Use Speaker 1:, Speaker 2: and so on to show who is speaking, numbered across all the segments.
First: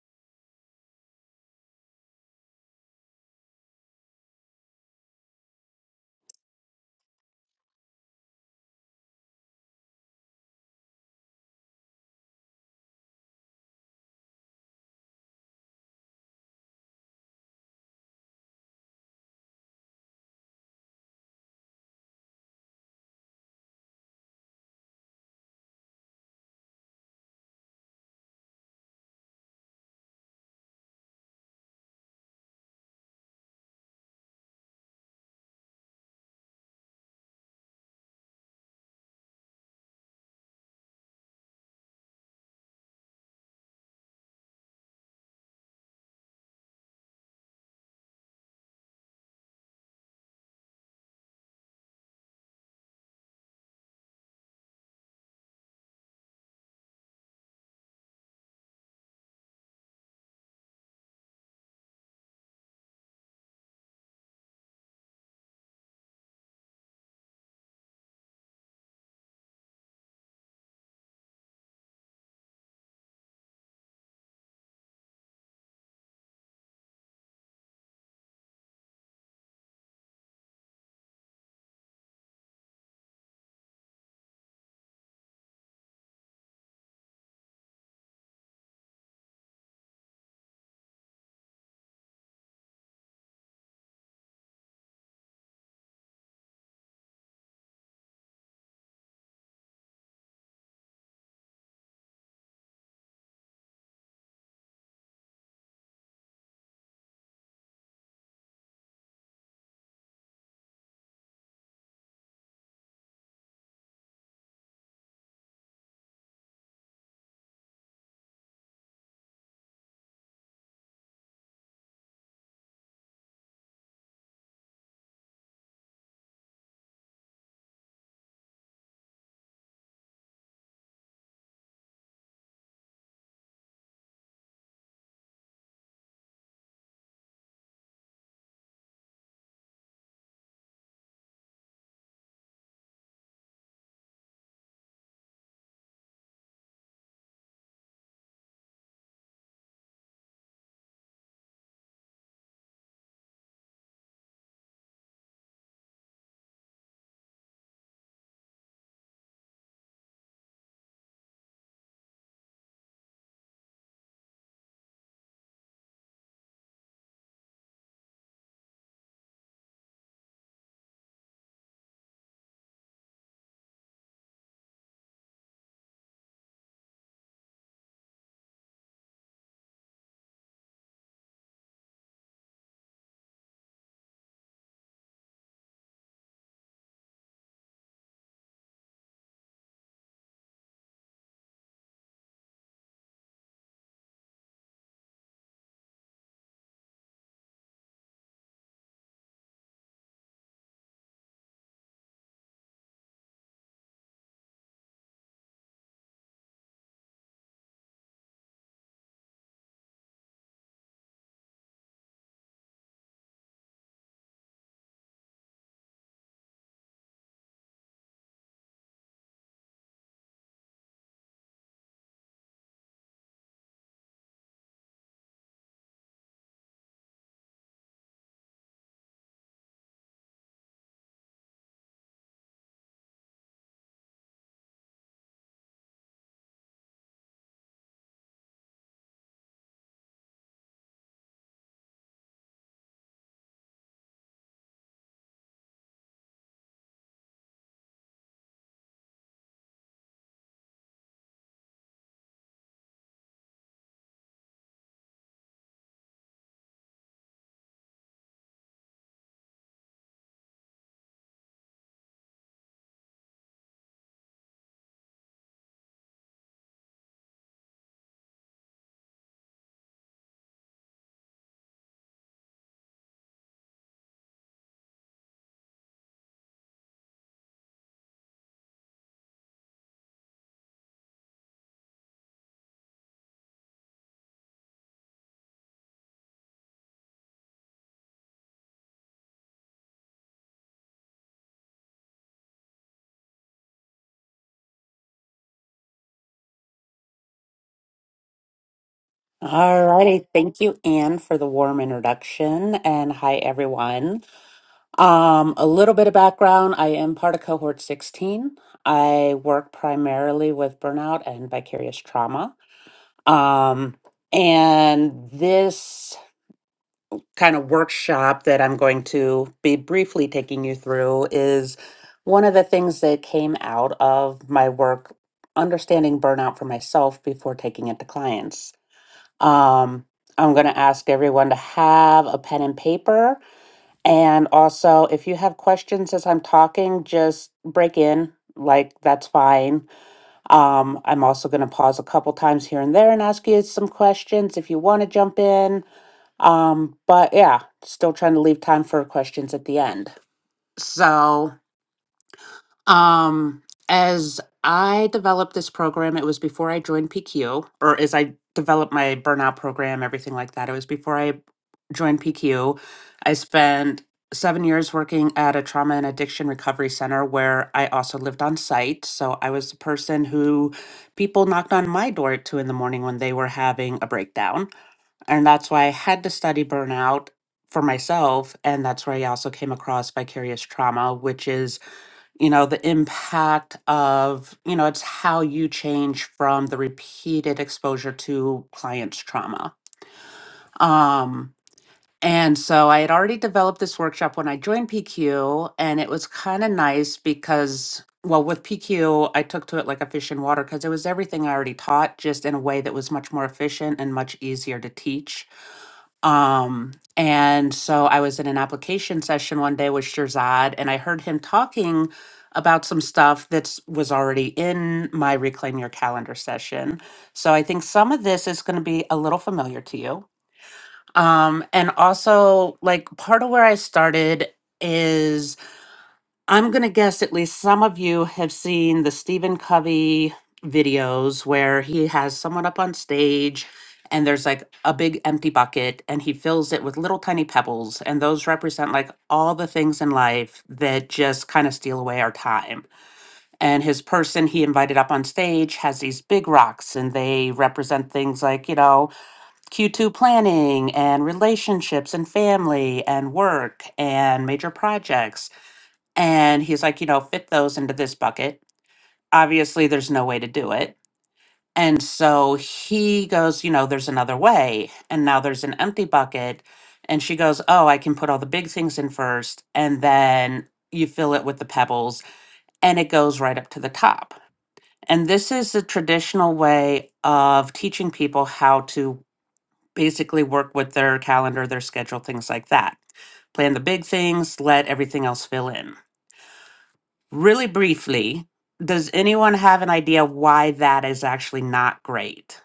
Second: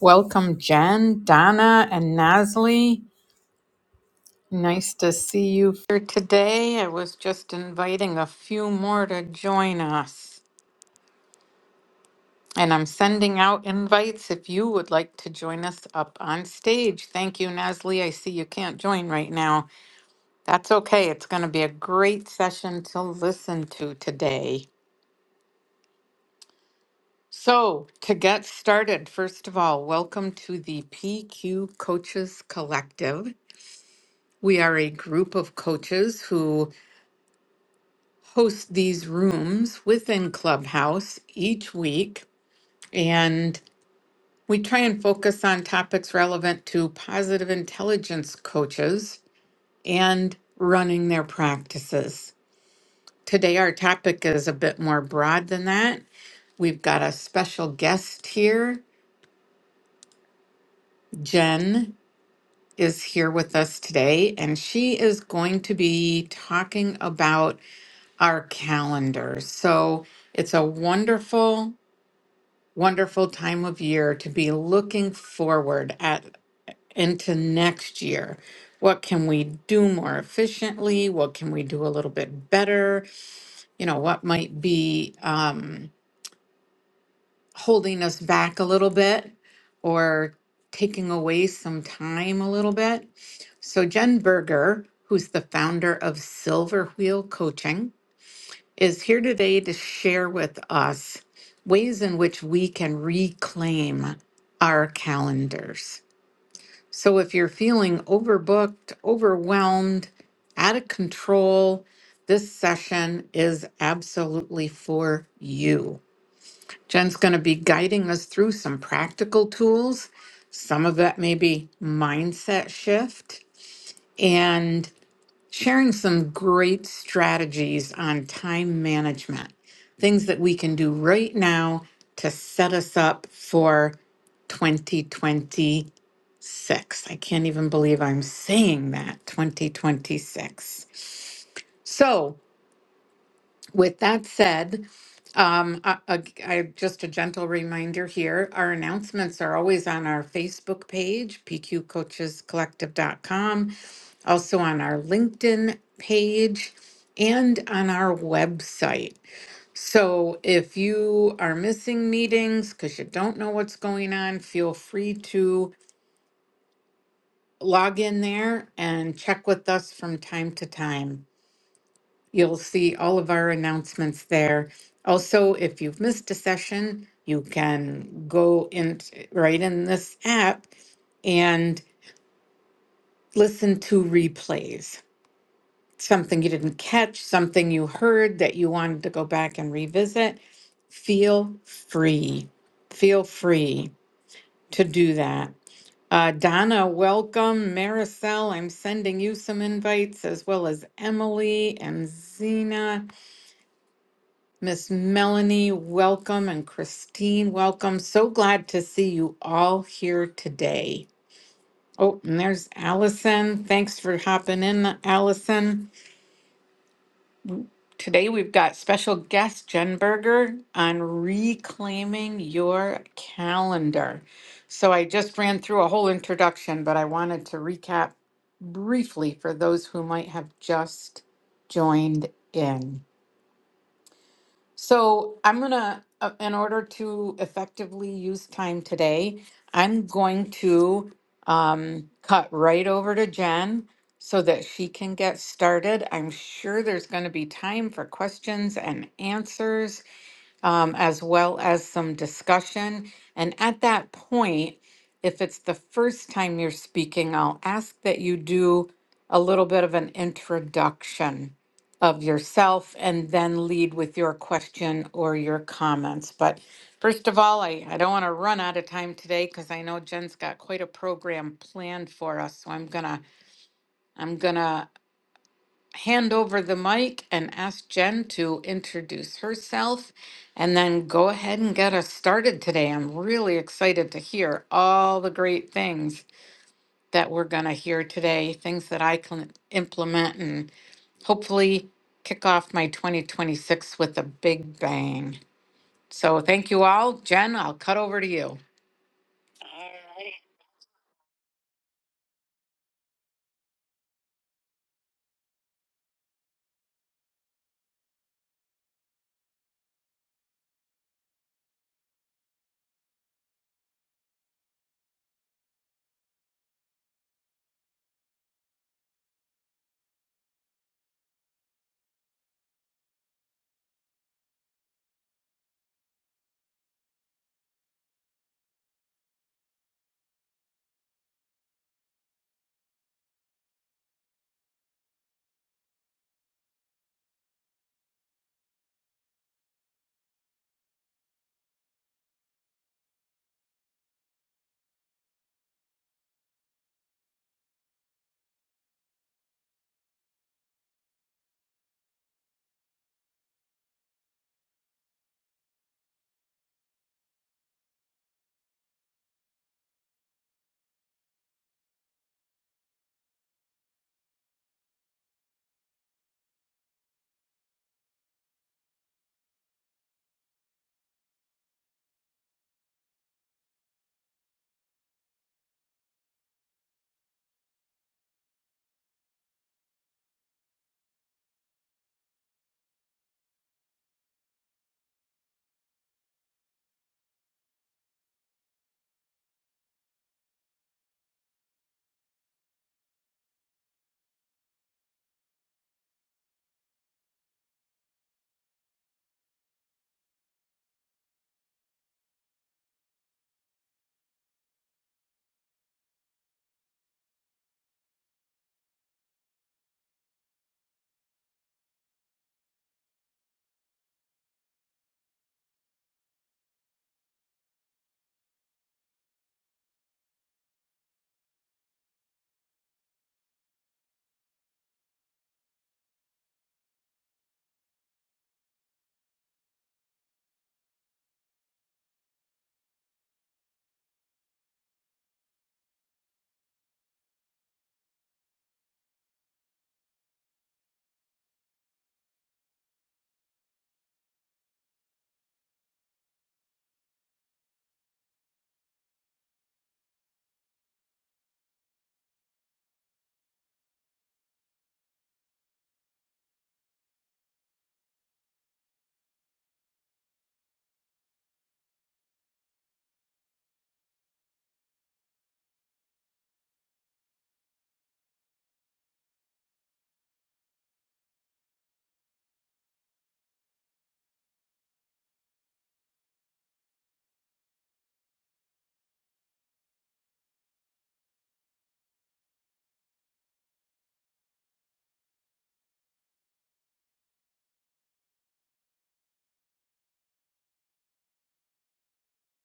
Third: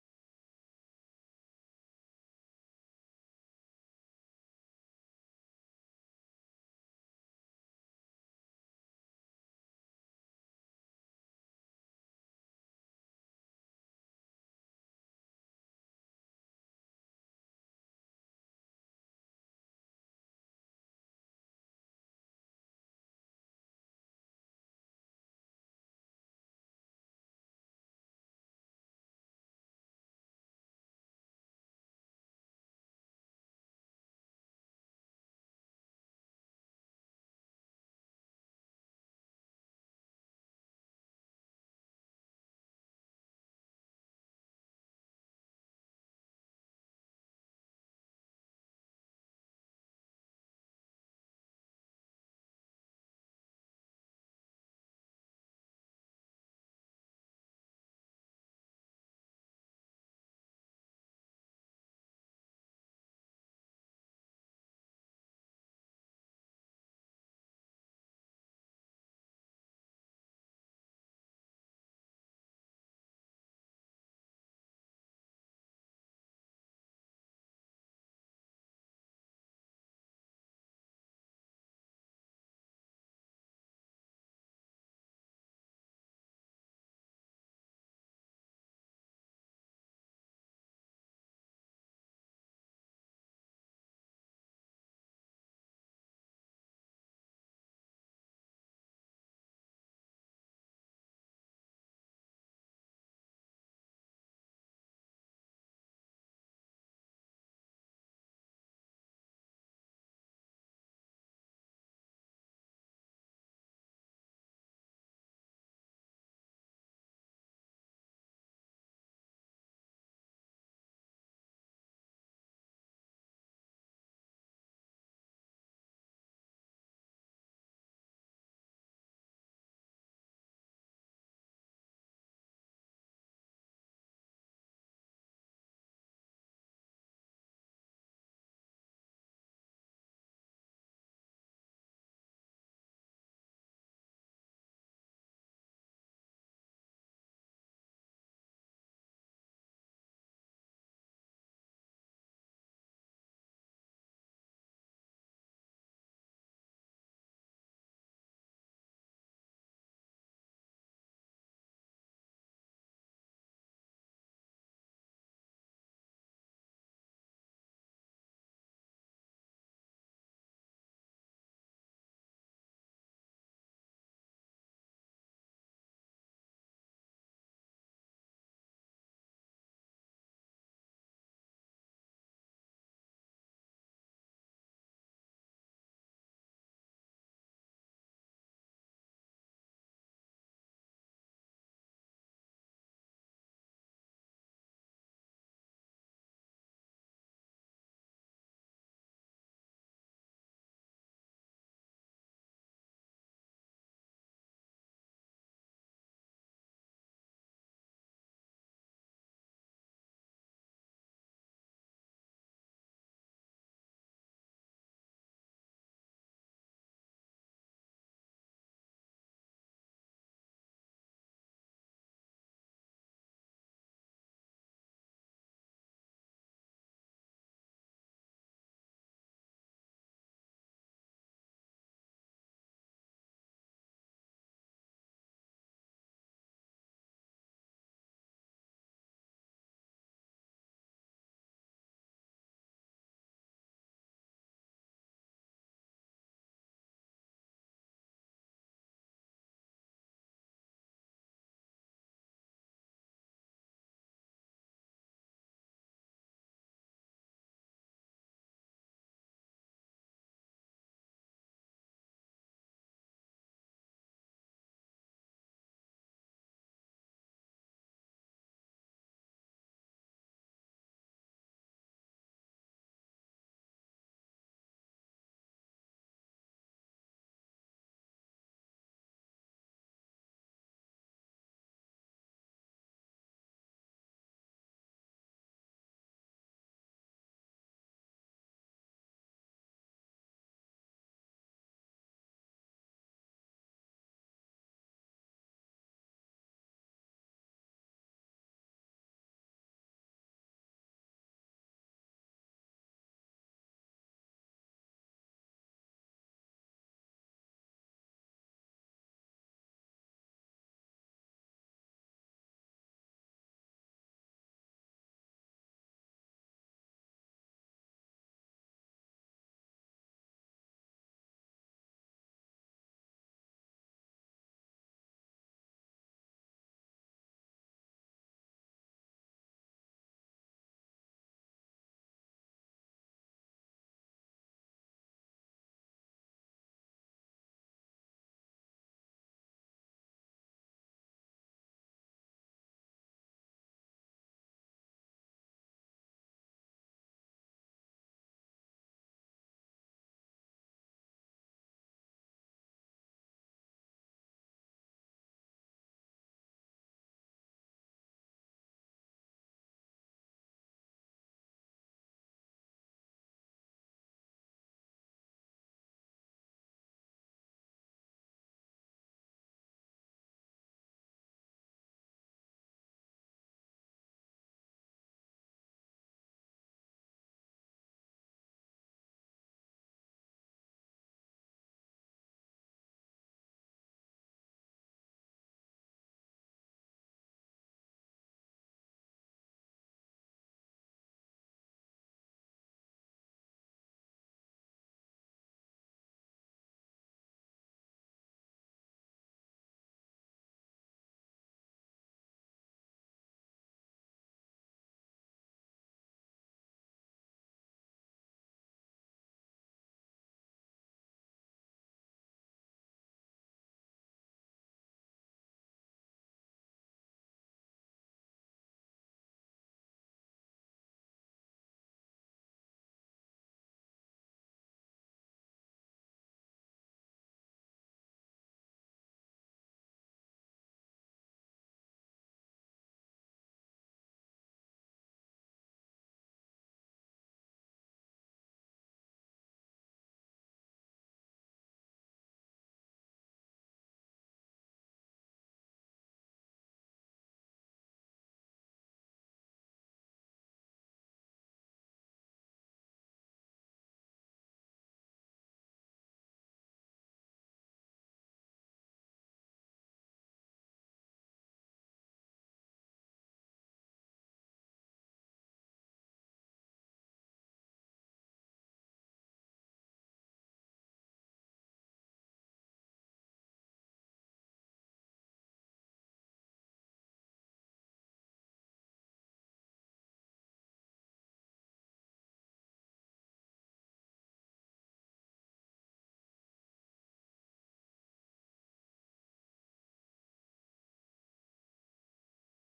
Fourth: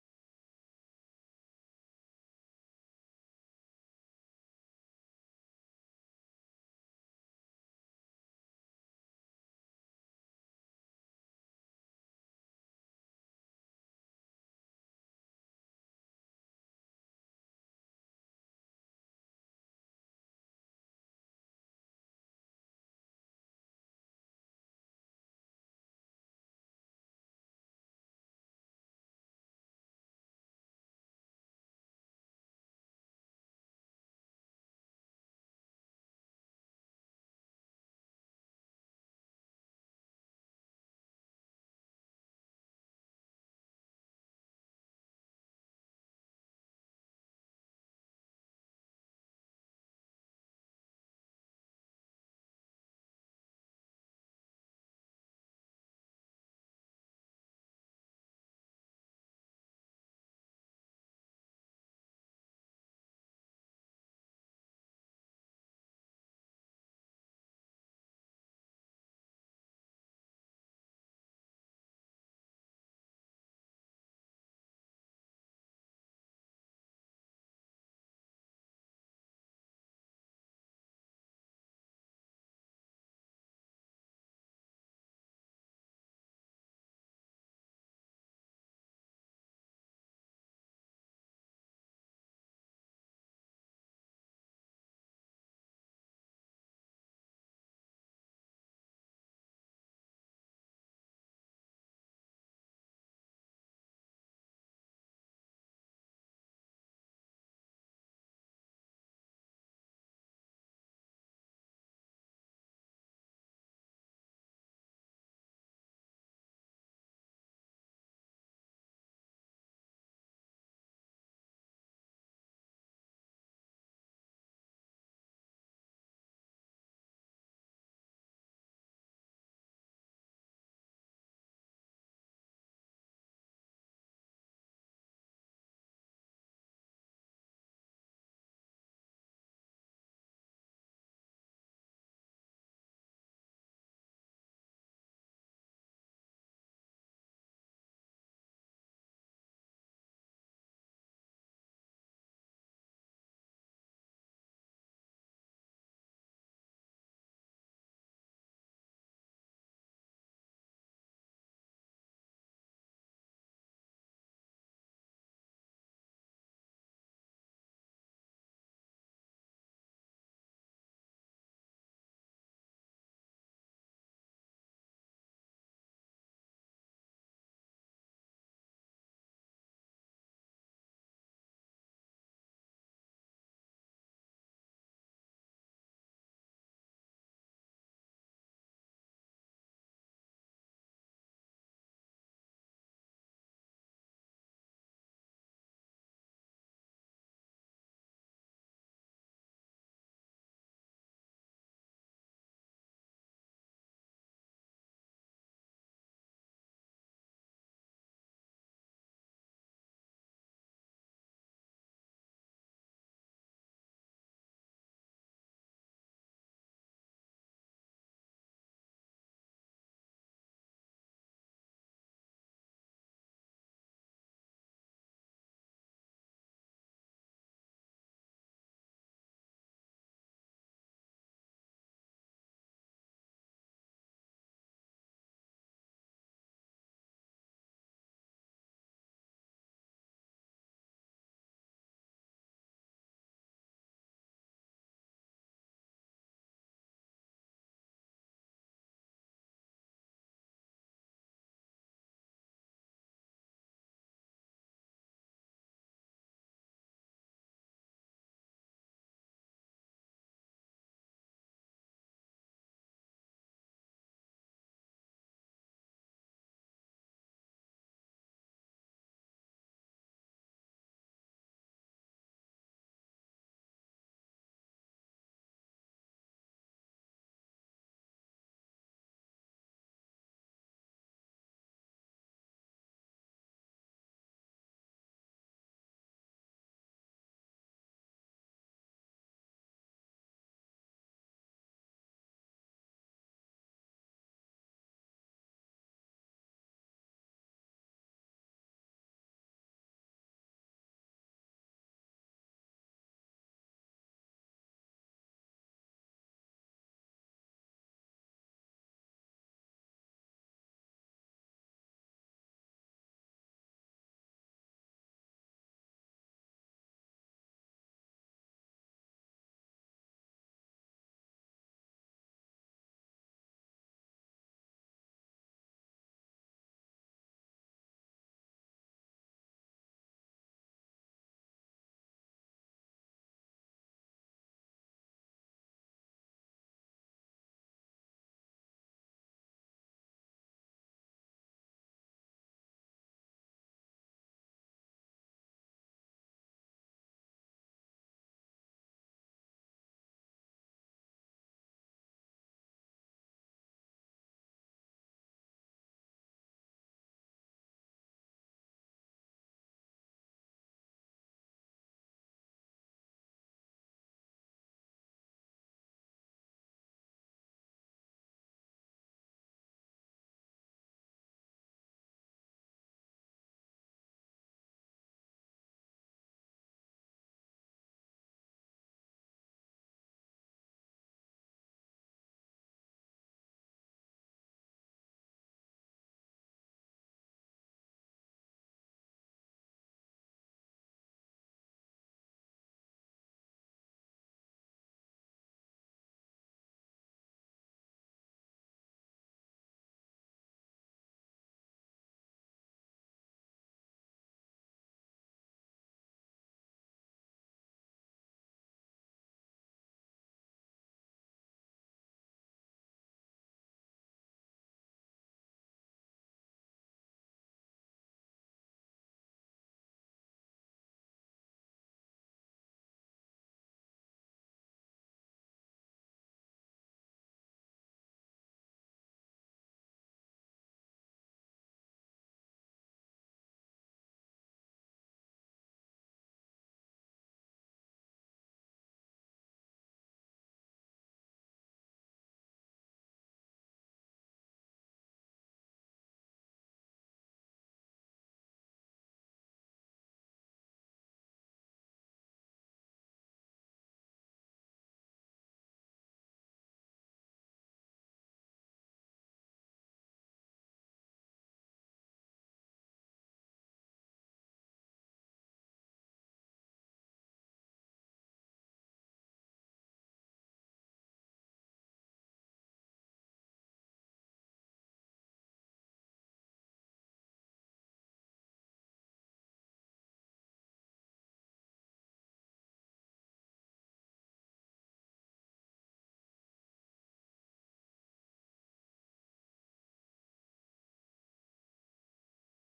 Speaker 1: Welcome, Jen, Donna, and Nasli. Nice to see you here today. I was just inviting a few more to join us. And I'm sending out invites if you would like to join us up on stage. Thank you, Nasli. I see you can't join right now. That's okay. It's going to be a great session to listen to today. So, to get started, first of all, welcome to the PQ Coaches Collective. We are a group of coaches who host these rooms within Clubhouse each week, and we try and focus on topics relevant to positive intelligence coaches and running their practices. Today, our topic is a bit more broad than that. We've got a special guest here. Jen is here with us today, and she is going to be talking about our calendars. So it's a wonderful, wonderful time of year to be looking forward at into next year. What can we do more efficiently? What can we do a little bit better? You know, what might be um, holding us back a little bit or taking away some time a little bit? So, Jen Berger, who's the founder of Silver Wheel Coaching, is here today to share with us ways in which we can reclaim our calendars. So if you're feeling overbooked, overwhelmed, out of control, this session is absolutely for you. Jen's going to be guiding us through some practical tools. Some of that may be mindset shift. and sharing some great strategies on time management, things that we can do right now to set us up for 2026. I can't even believe I'm saying that 2026. So, with that said, um, I, I, I- just a gentle reminder here, our announcements are always on our Facebook page, pqcoachescollective.com, also on our LinkedIn page, and on our website. So if you are missing meetings because you don't know what's going on, feel free to log in there and check with us from time to time. You'll see all of our announcements there. Also, if you've missed a session, you can go in right in this app and listen to replays. Something you didn't catch, something you heard that you wanted to go back and revisit, feel free. Feel free to do that. Uh, Donna, welcome. Maricel, I'm sending you some invites as well as Emily and Zena. Miss Melanie, welcome, and Christine, welcome. So glad to see you all here today. Oh, and there's Allison. Thanks for hopping in, Allison. Today we've got special guest Jen Berger on reclaiming your calendar. So I just ran through a whole introduction, but I wanted to recap briefly for those who might have just joined in. So I'm gonna, uh, in order to effectively use time today, I'm going to um, cut right over to Jen so that she can get started. I'm sure there's gonna be time for questions and answers um, as well as some discussion. And at that point, if it's the first time you're speaking, I'll ask that you do a little bit of an introduction of yourself and then lead with your question or your comments. But first of all, I, I don't want to run out of time today because I know Jen's got quite a program planned for us. So I'm gonna I'm gonna hand over the mic and ask Jen to introduce herself and then go ahead and get us started today. I'm really excited to hear all the great things that we're going to hear today, things that I can implement and hopefully kick off my 2026 with a big bang. So thank you all. Jen, I'll cut over to you.
Speaker 2: All righty. Thank you, Anne, for the warm introduction. And hi, everyone. Um, a little bit of background. I am part of cohort 16. I work primarily with burnout and vicarious trauma. Um, and this kind of workshop that I'm going to be briefly taking you through is one of the things that came out of my work understanding burnout for myself before taking it to clients. Um, I'm going to ask everyone to have a pen and paper. And also, if you have questions as I'm talking, just break in. Like, that's fine. Um, I'm also going to pause a couple times here and there and ask you some questions if you want to jump in. Um, but yeah, still trying to leave time for questions at the end. So, um, as I developed this program, it was before I joined PQ, or as I developed my burnout program, everything like that. It was before I joined PQ. I spent seven years working at a trauma and addiction recovery center where I also lived on site. So I was the person who people knocked on my door at two in the morning when they were having a breakdown. And that's why I had to study burnout for myself. And that's where I also came across vicarious trauma, which is you know the impact of you know it's how you change from the repeated exposure to clients trauma um and so i had already developed this workshop when i joined pq and it was kind of nice because well with pq i took to it like a fish in water because it was everything i already taught just in a way that was much more efficient and much easier to teach um, and so I was in an application session one day with Shirzad, and I heard him talking about some stuff that was already in my Reclaim Your Calendar session. So I think some of this is going to be a little familiar to you. Um, and also, like, part of where I started I'm going to guess at least some of you have seen the Stephen Covey videos where he has someone up on stage and there's like a big empty bucket and he fills it with little tiny pebbles. And those represent like all the things in life that just kind of steal away our time. And his person he invited up on stage has these big rocks and they represent things like, you know, Q2 planning and relationships and family and work and major projects and he's like, you know, fit those into this bucket. Obviously, there's no way to do it. And so he goes, you know, there's another way. And now there's an empty bucket. And she goes, oh, I can put all the big things in first. And then you fill it with the pebbles and it goes right up to the top. And this is the traditional way of teaching people how to basically work with their calendar, their schedule, things like that. Plan the big things, let everything else fill in. Really briefly, does anyone have an idea why that is actually not great?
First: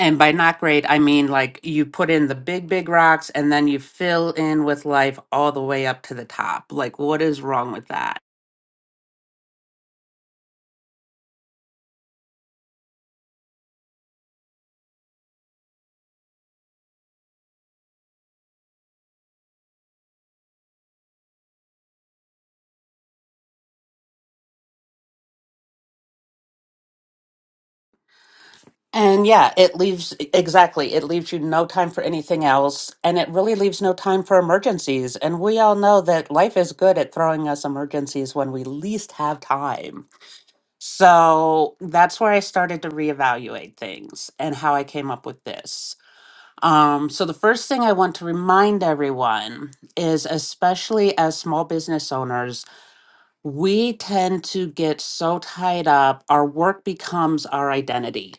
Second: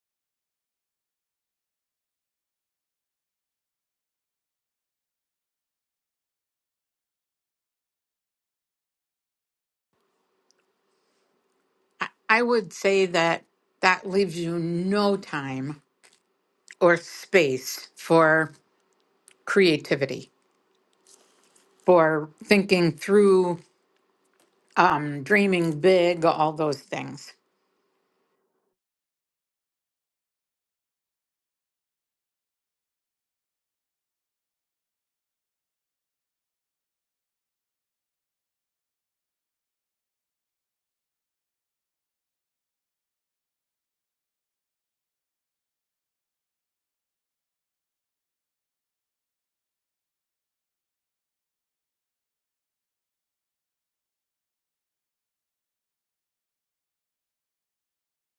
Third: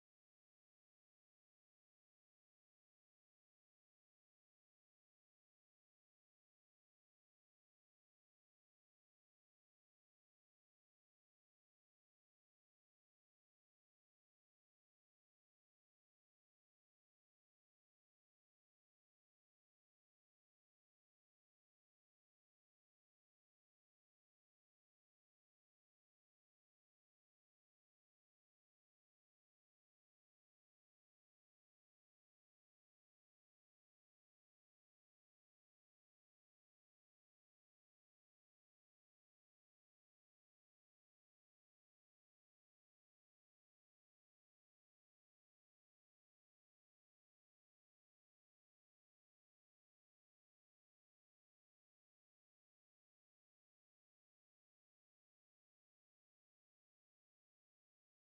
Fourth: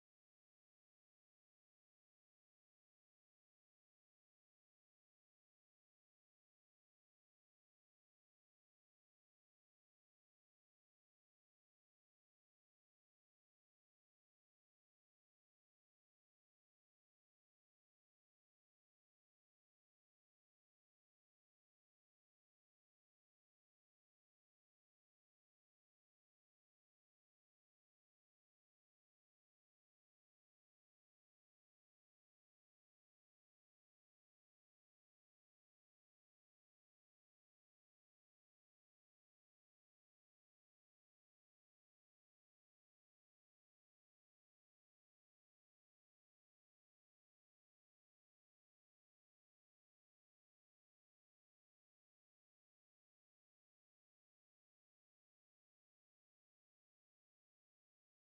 Speaker 2: And by not great, I mean like you put in the big, big rocks and then you fill in with life all the way up to the top. Like, what is wrong with that?
Speaker 1: I I would say that that leaves you no time or space for creativity for thinking through, um, dreaming big, all those things.
Speaker 2: And yeah, it leaves e, exactly, it leaves you no time for anything else. And it really leaves no time for emergencies. And we all know that life is good at throwing us emergencies when we least have time. So that's where I started to reevaluate things and how I came up with this. Um, so, the first thing I want to remind everyone is, especially as small business owners, we tend to get so tied up, our work becomes our identity.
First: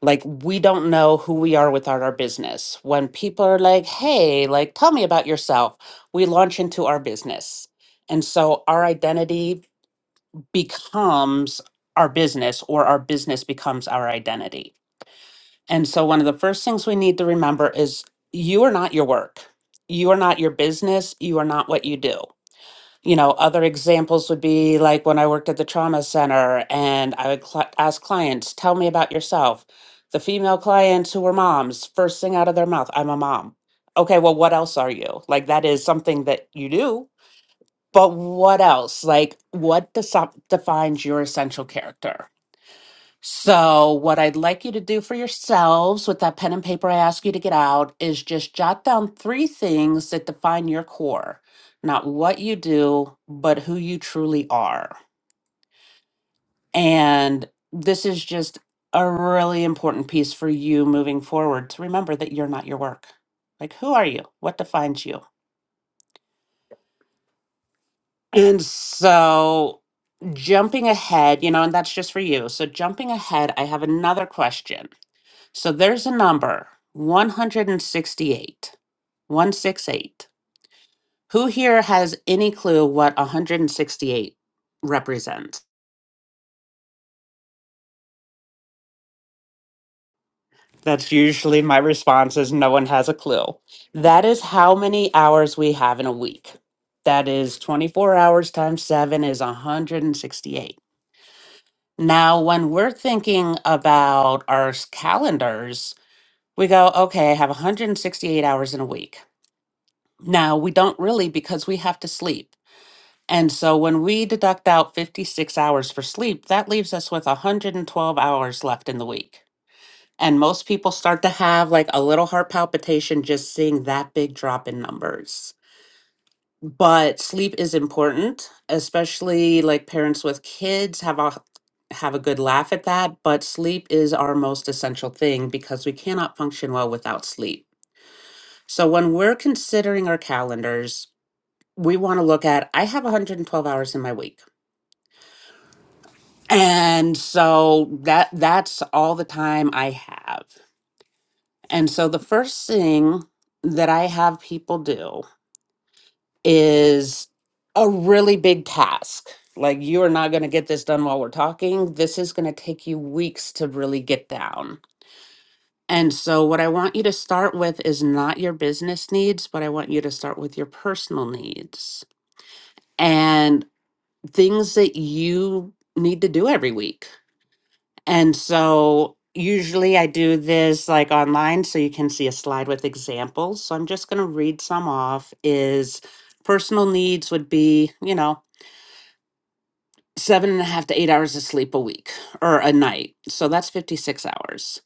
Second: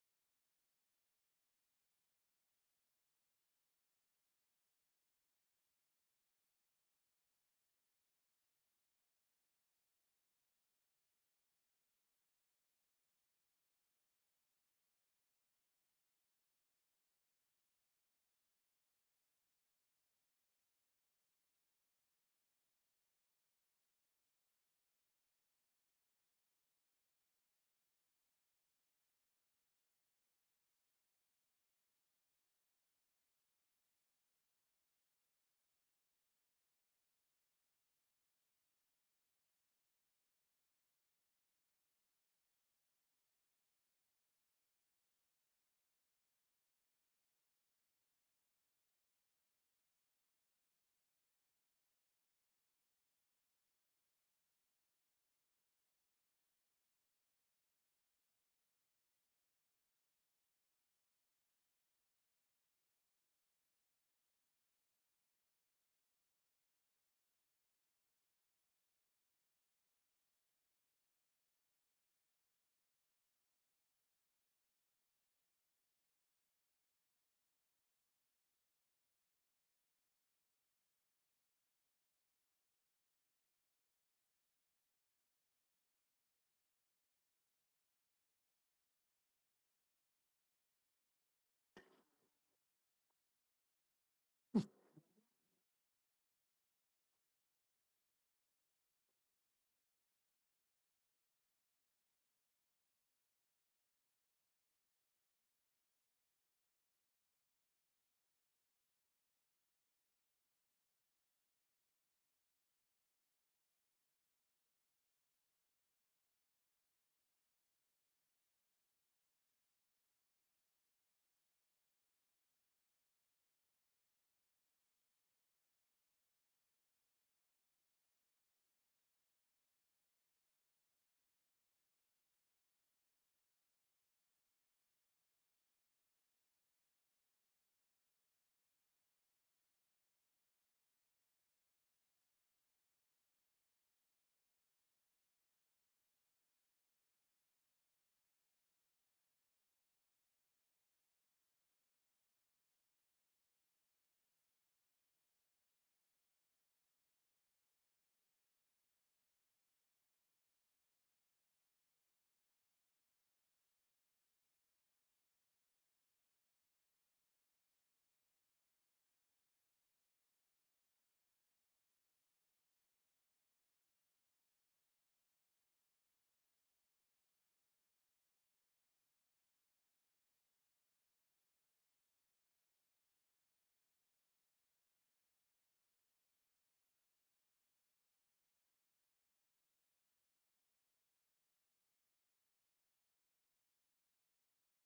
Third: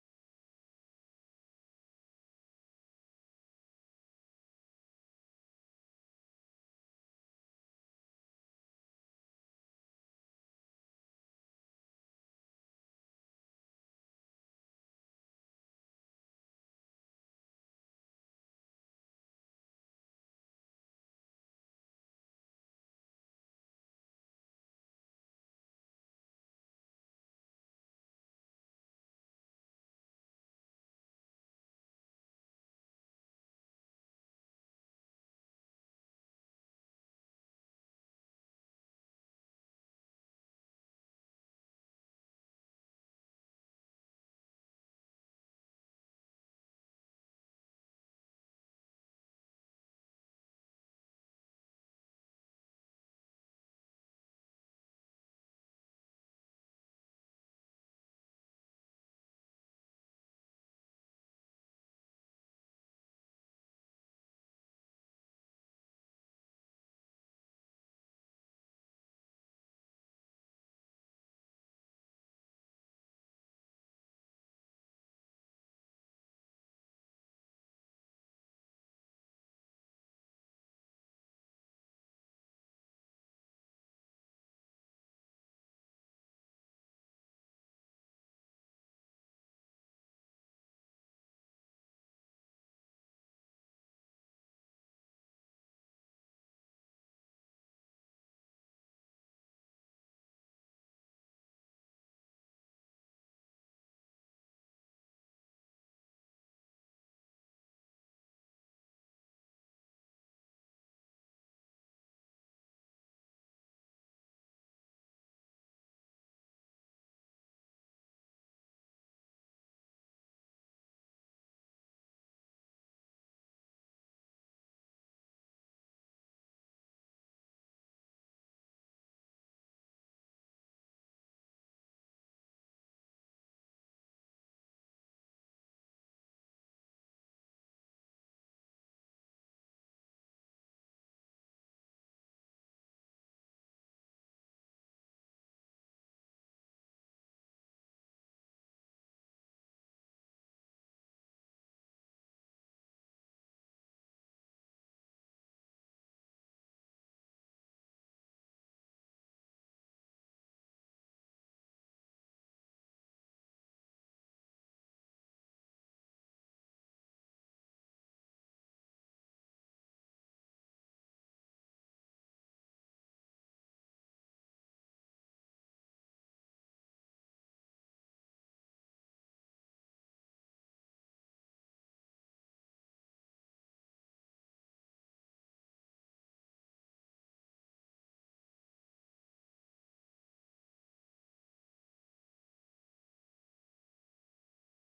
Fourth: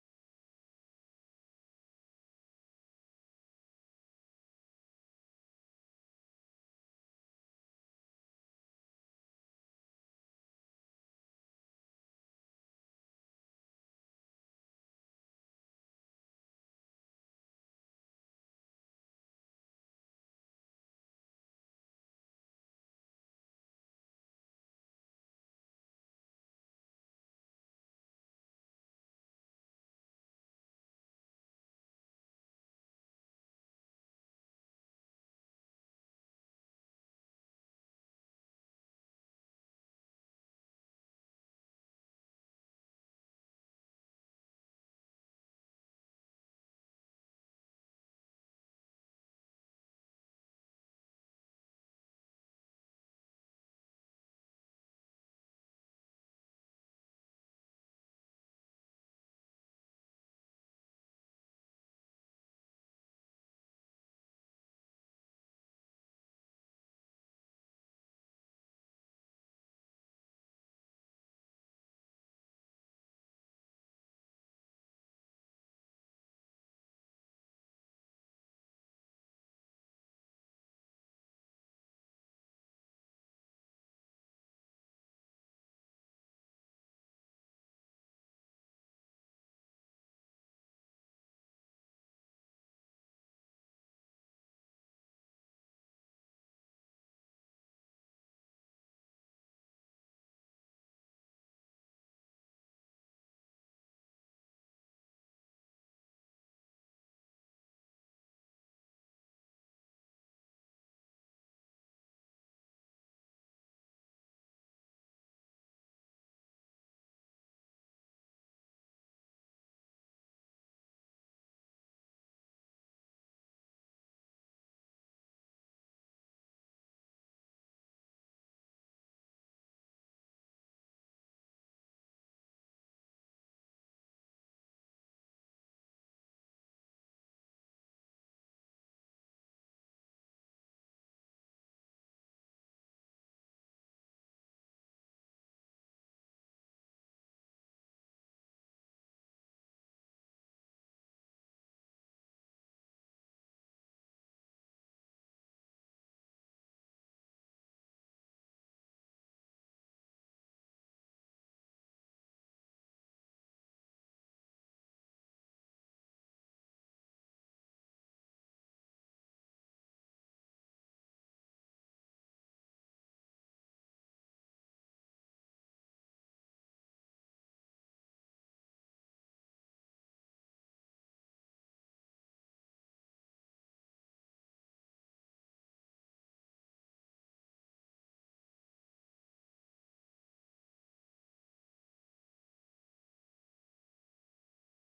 Speaker 2: Like, we don't know who we are without our business. When people are like, hey, like, tell me about yourself, we launch into our business. And so, our identity becomes our business or our business becomes our identity. And so, one of the first things we need to remember is you are not your work, you are not your business, you are not what you do. You know, other examples would be like when I worked at the trauma center and I would cl- ask clients, tell me about yourself. The female clients who were moms, first thing out of their mouth, I'm a mom. Okay, well, what else are you? Like, that is something that you do, but what else? Like, what desi- defines your essential character? So, what I'd like you to do for yourselves with that pen and paper I ask you to get out is just jot down three things that define your core, not what you do, but who you truly are. And this is just a really important piece for you moving forward to remember that you're not your work. Like, who are you? What defines you? And so jumping ahead, you know, and that's just for you. So jumping ahead, I have another question. So there's a number 168. 168. Who here has any clue what 168 represents? That's usually my response is no one has a clue. That is how many hours we have in a week. That is 24 hours times 7 is 168. Now, when we're thinking about our s- calendars, we go, okay, I have 168 hours in a week. Now, we don't really because we have to sleep. And so when we deduct out 56 hours for sleep, that leaves us with 112 hours left in the week. And most people start to have like a little heart palpitation just seeing that big drop in numbers but sleep is important especially like parents with kids have a have a good laugh at that but sleep is our most essential thing because we cannot function well without sleep so when we're considering our calendars we want to look at i have 112 hours in my week and so that that's all the time i have and so the first thing that i have people do is a really big task. Like, you are not going to get this done while we're talking. This is going to take you weeks to really get down. And so, what I want you to start with is not your business needs, but I want you to start with your personal needs and things that you need to do every week. And so, usually I do this like online so you can see a slide with examples. So, I'm just going to read some off is personal needs would be, you know, seven and a half to eight hours of sleep a week or a night. So that's 56 hours.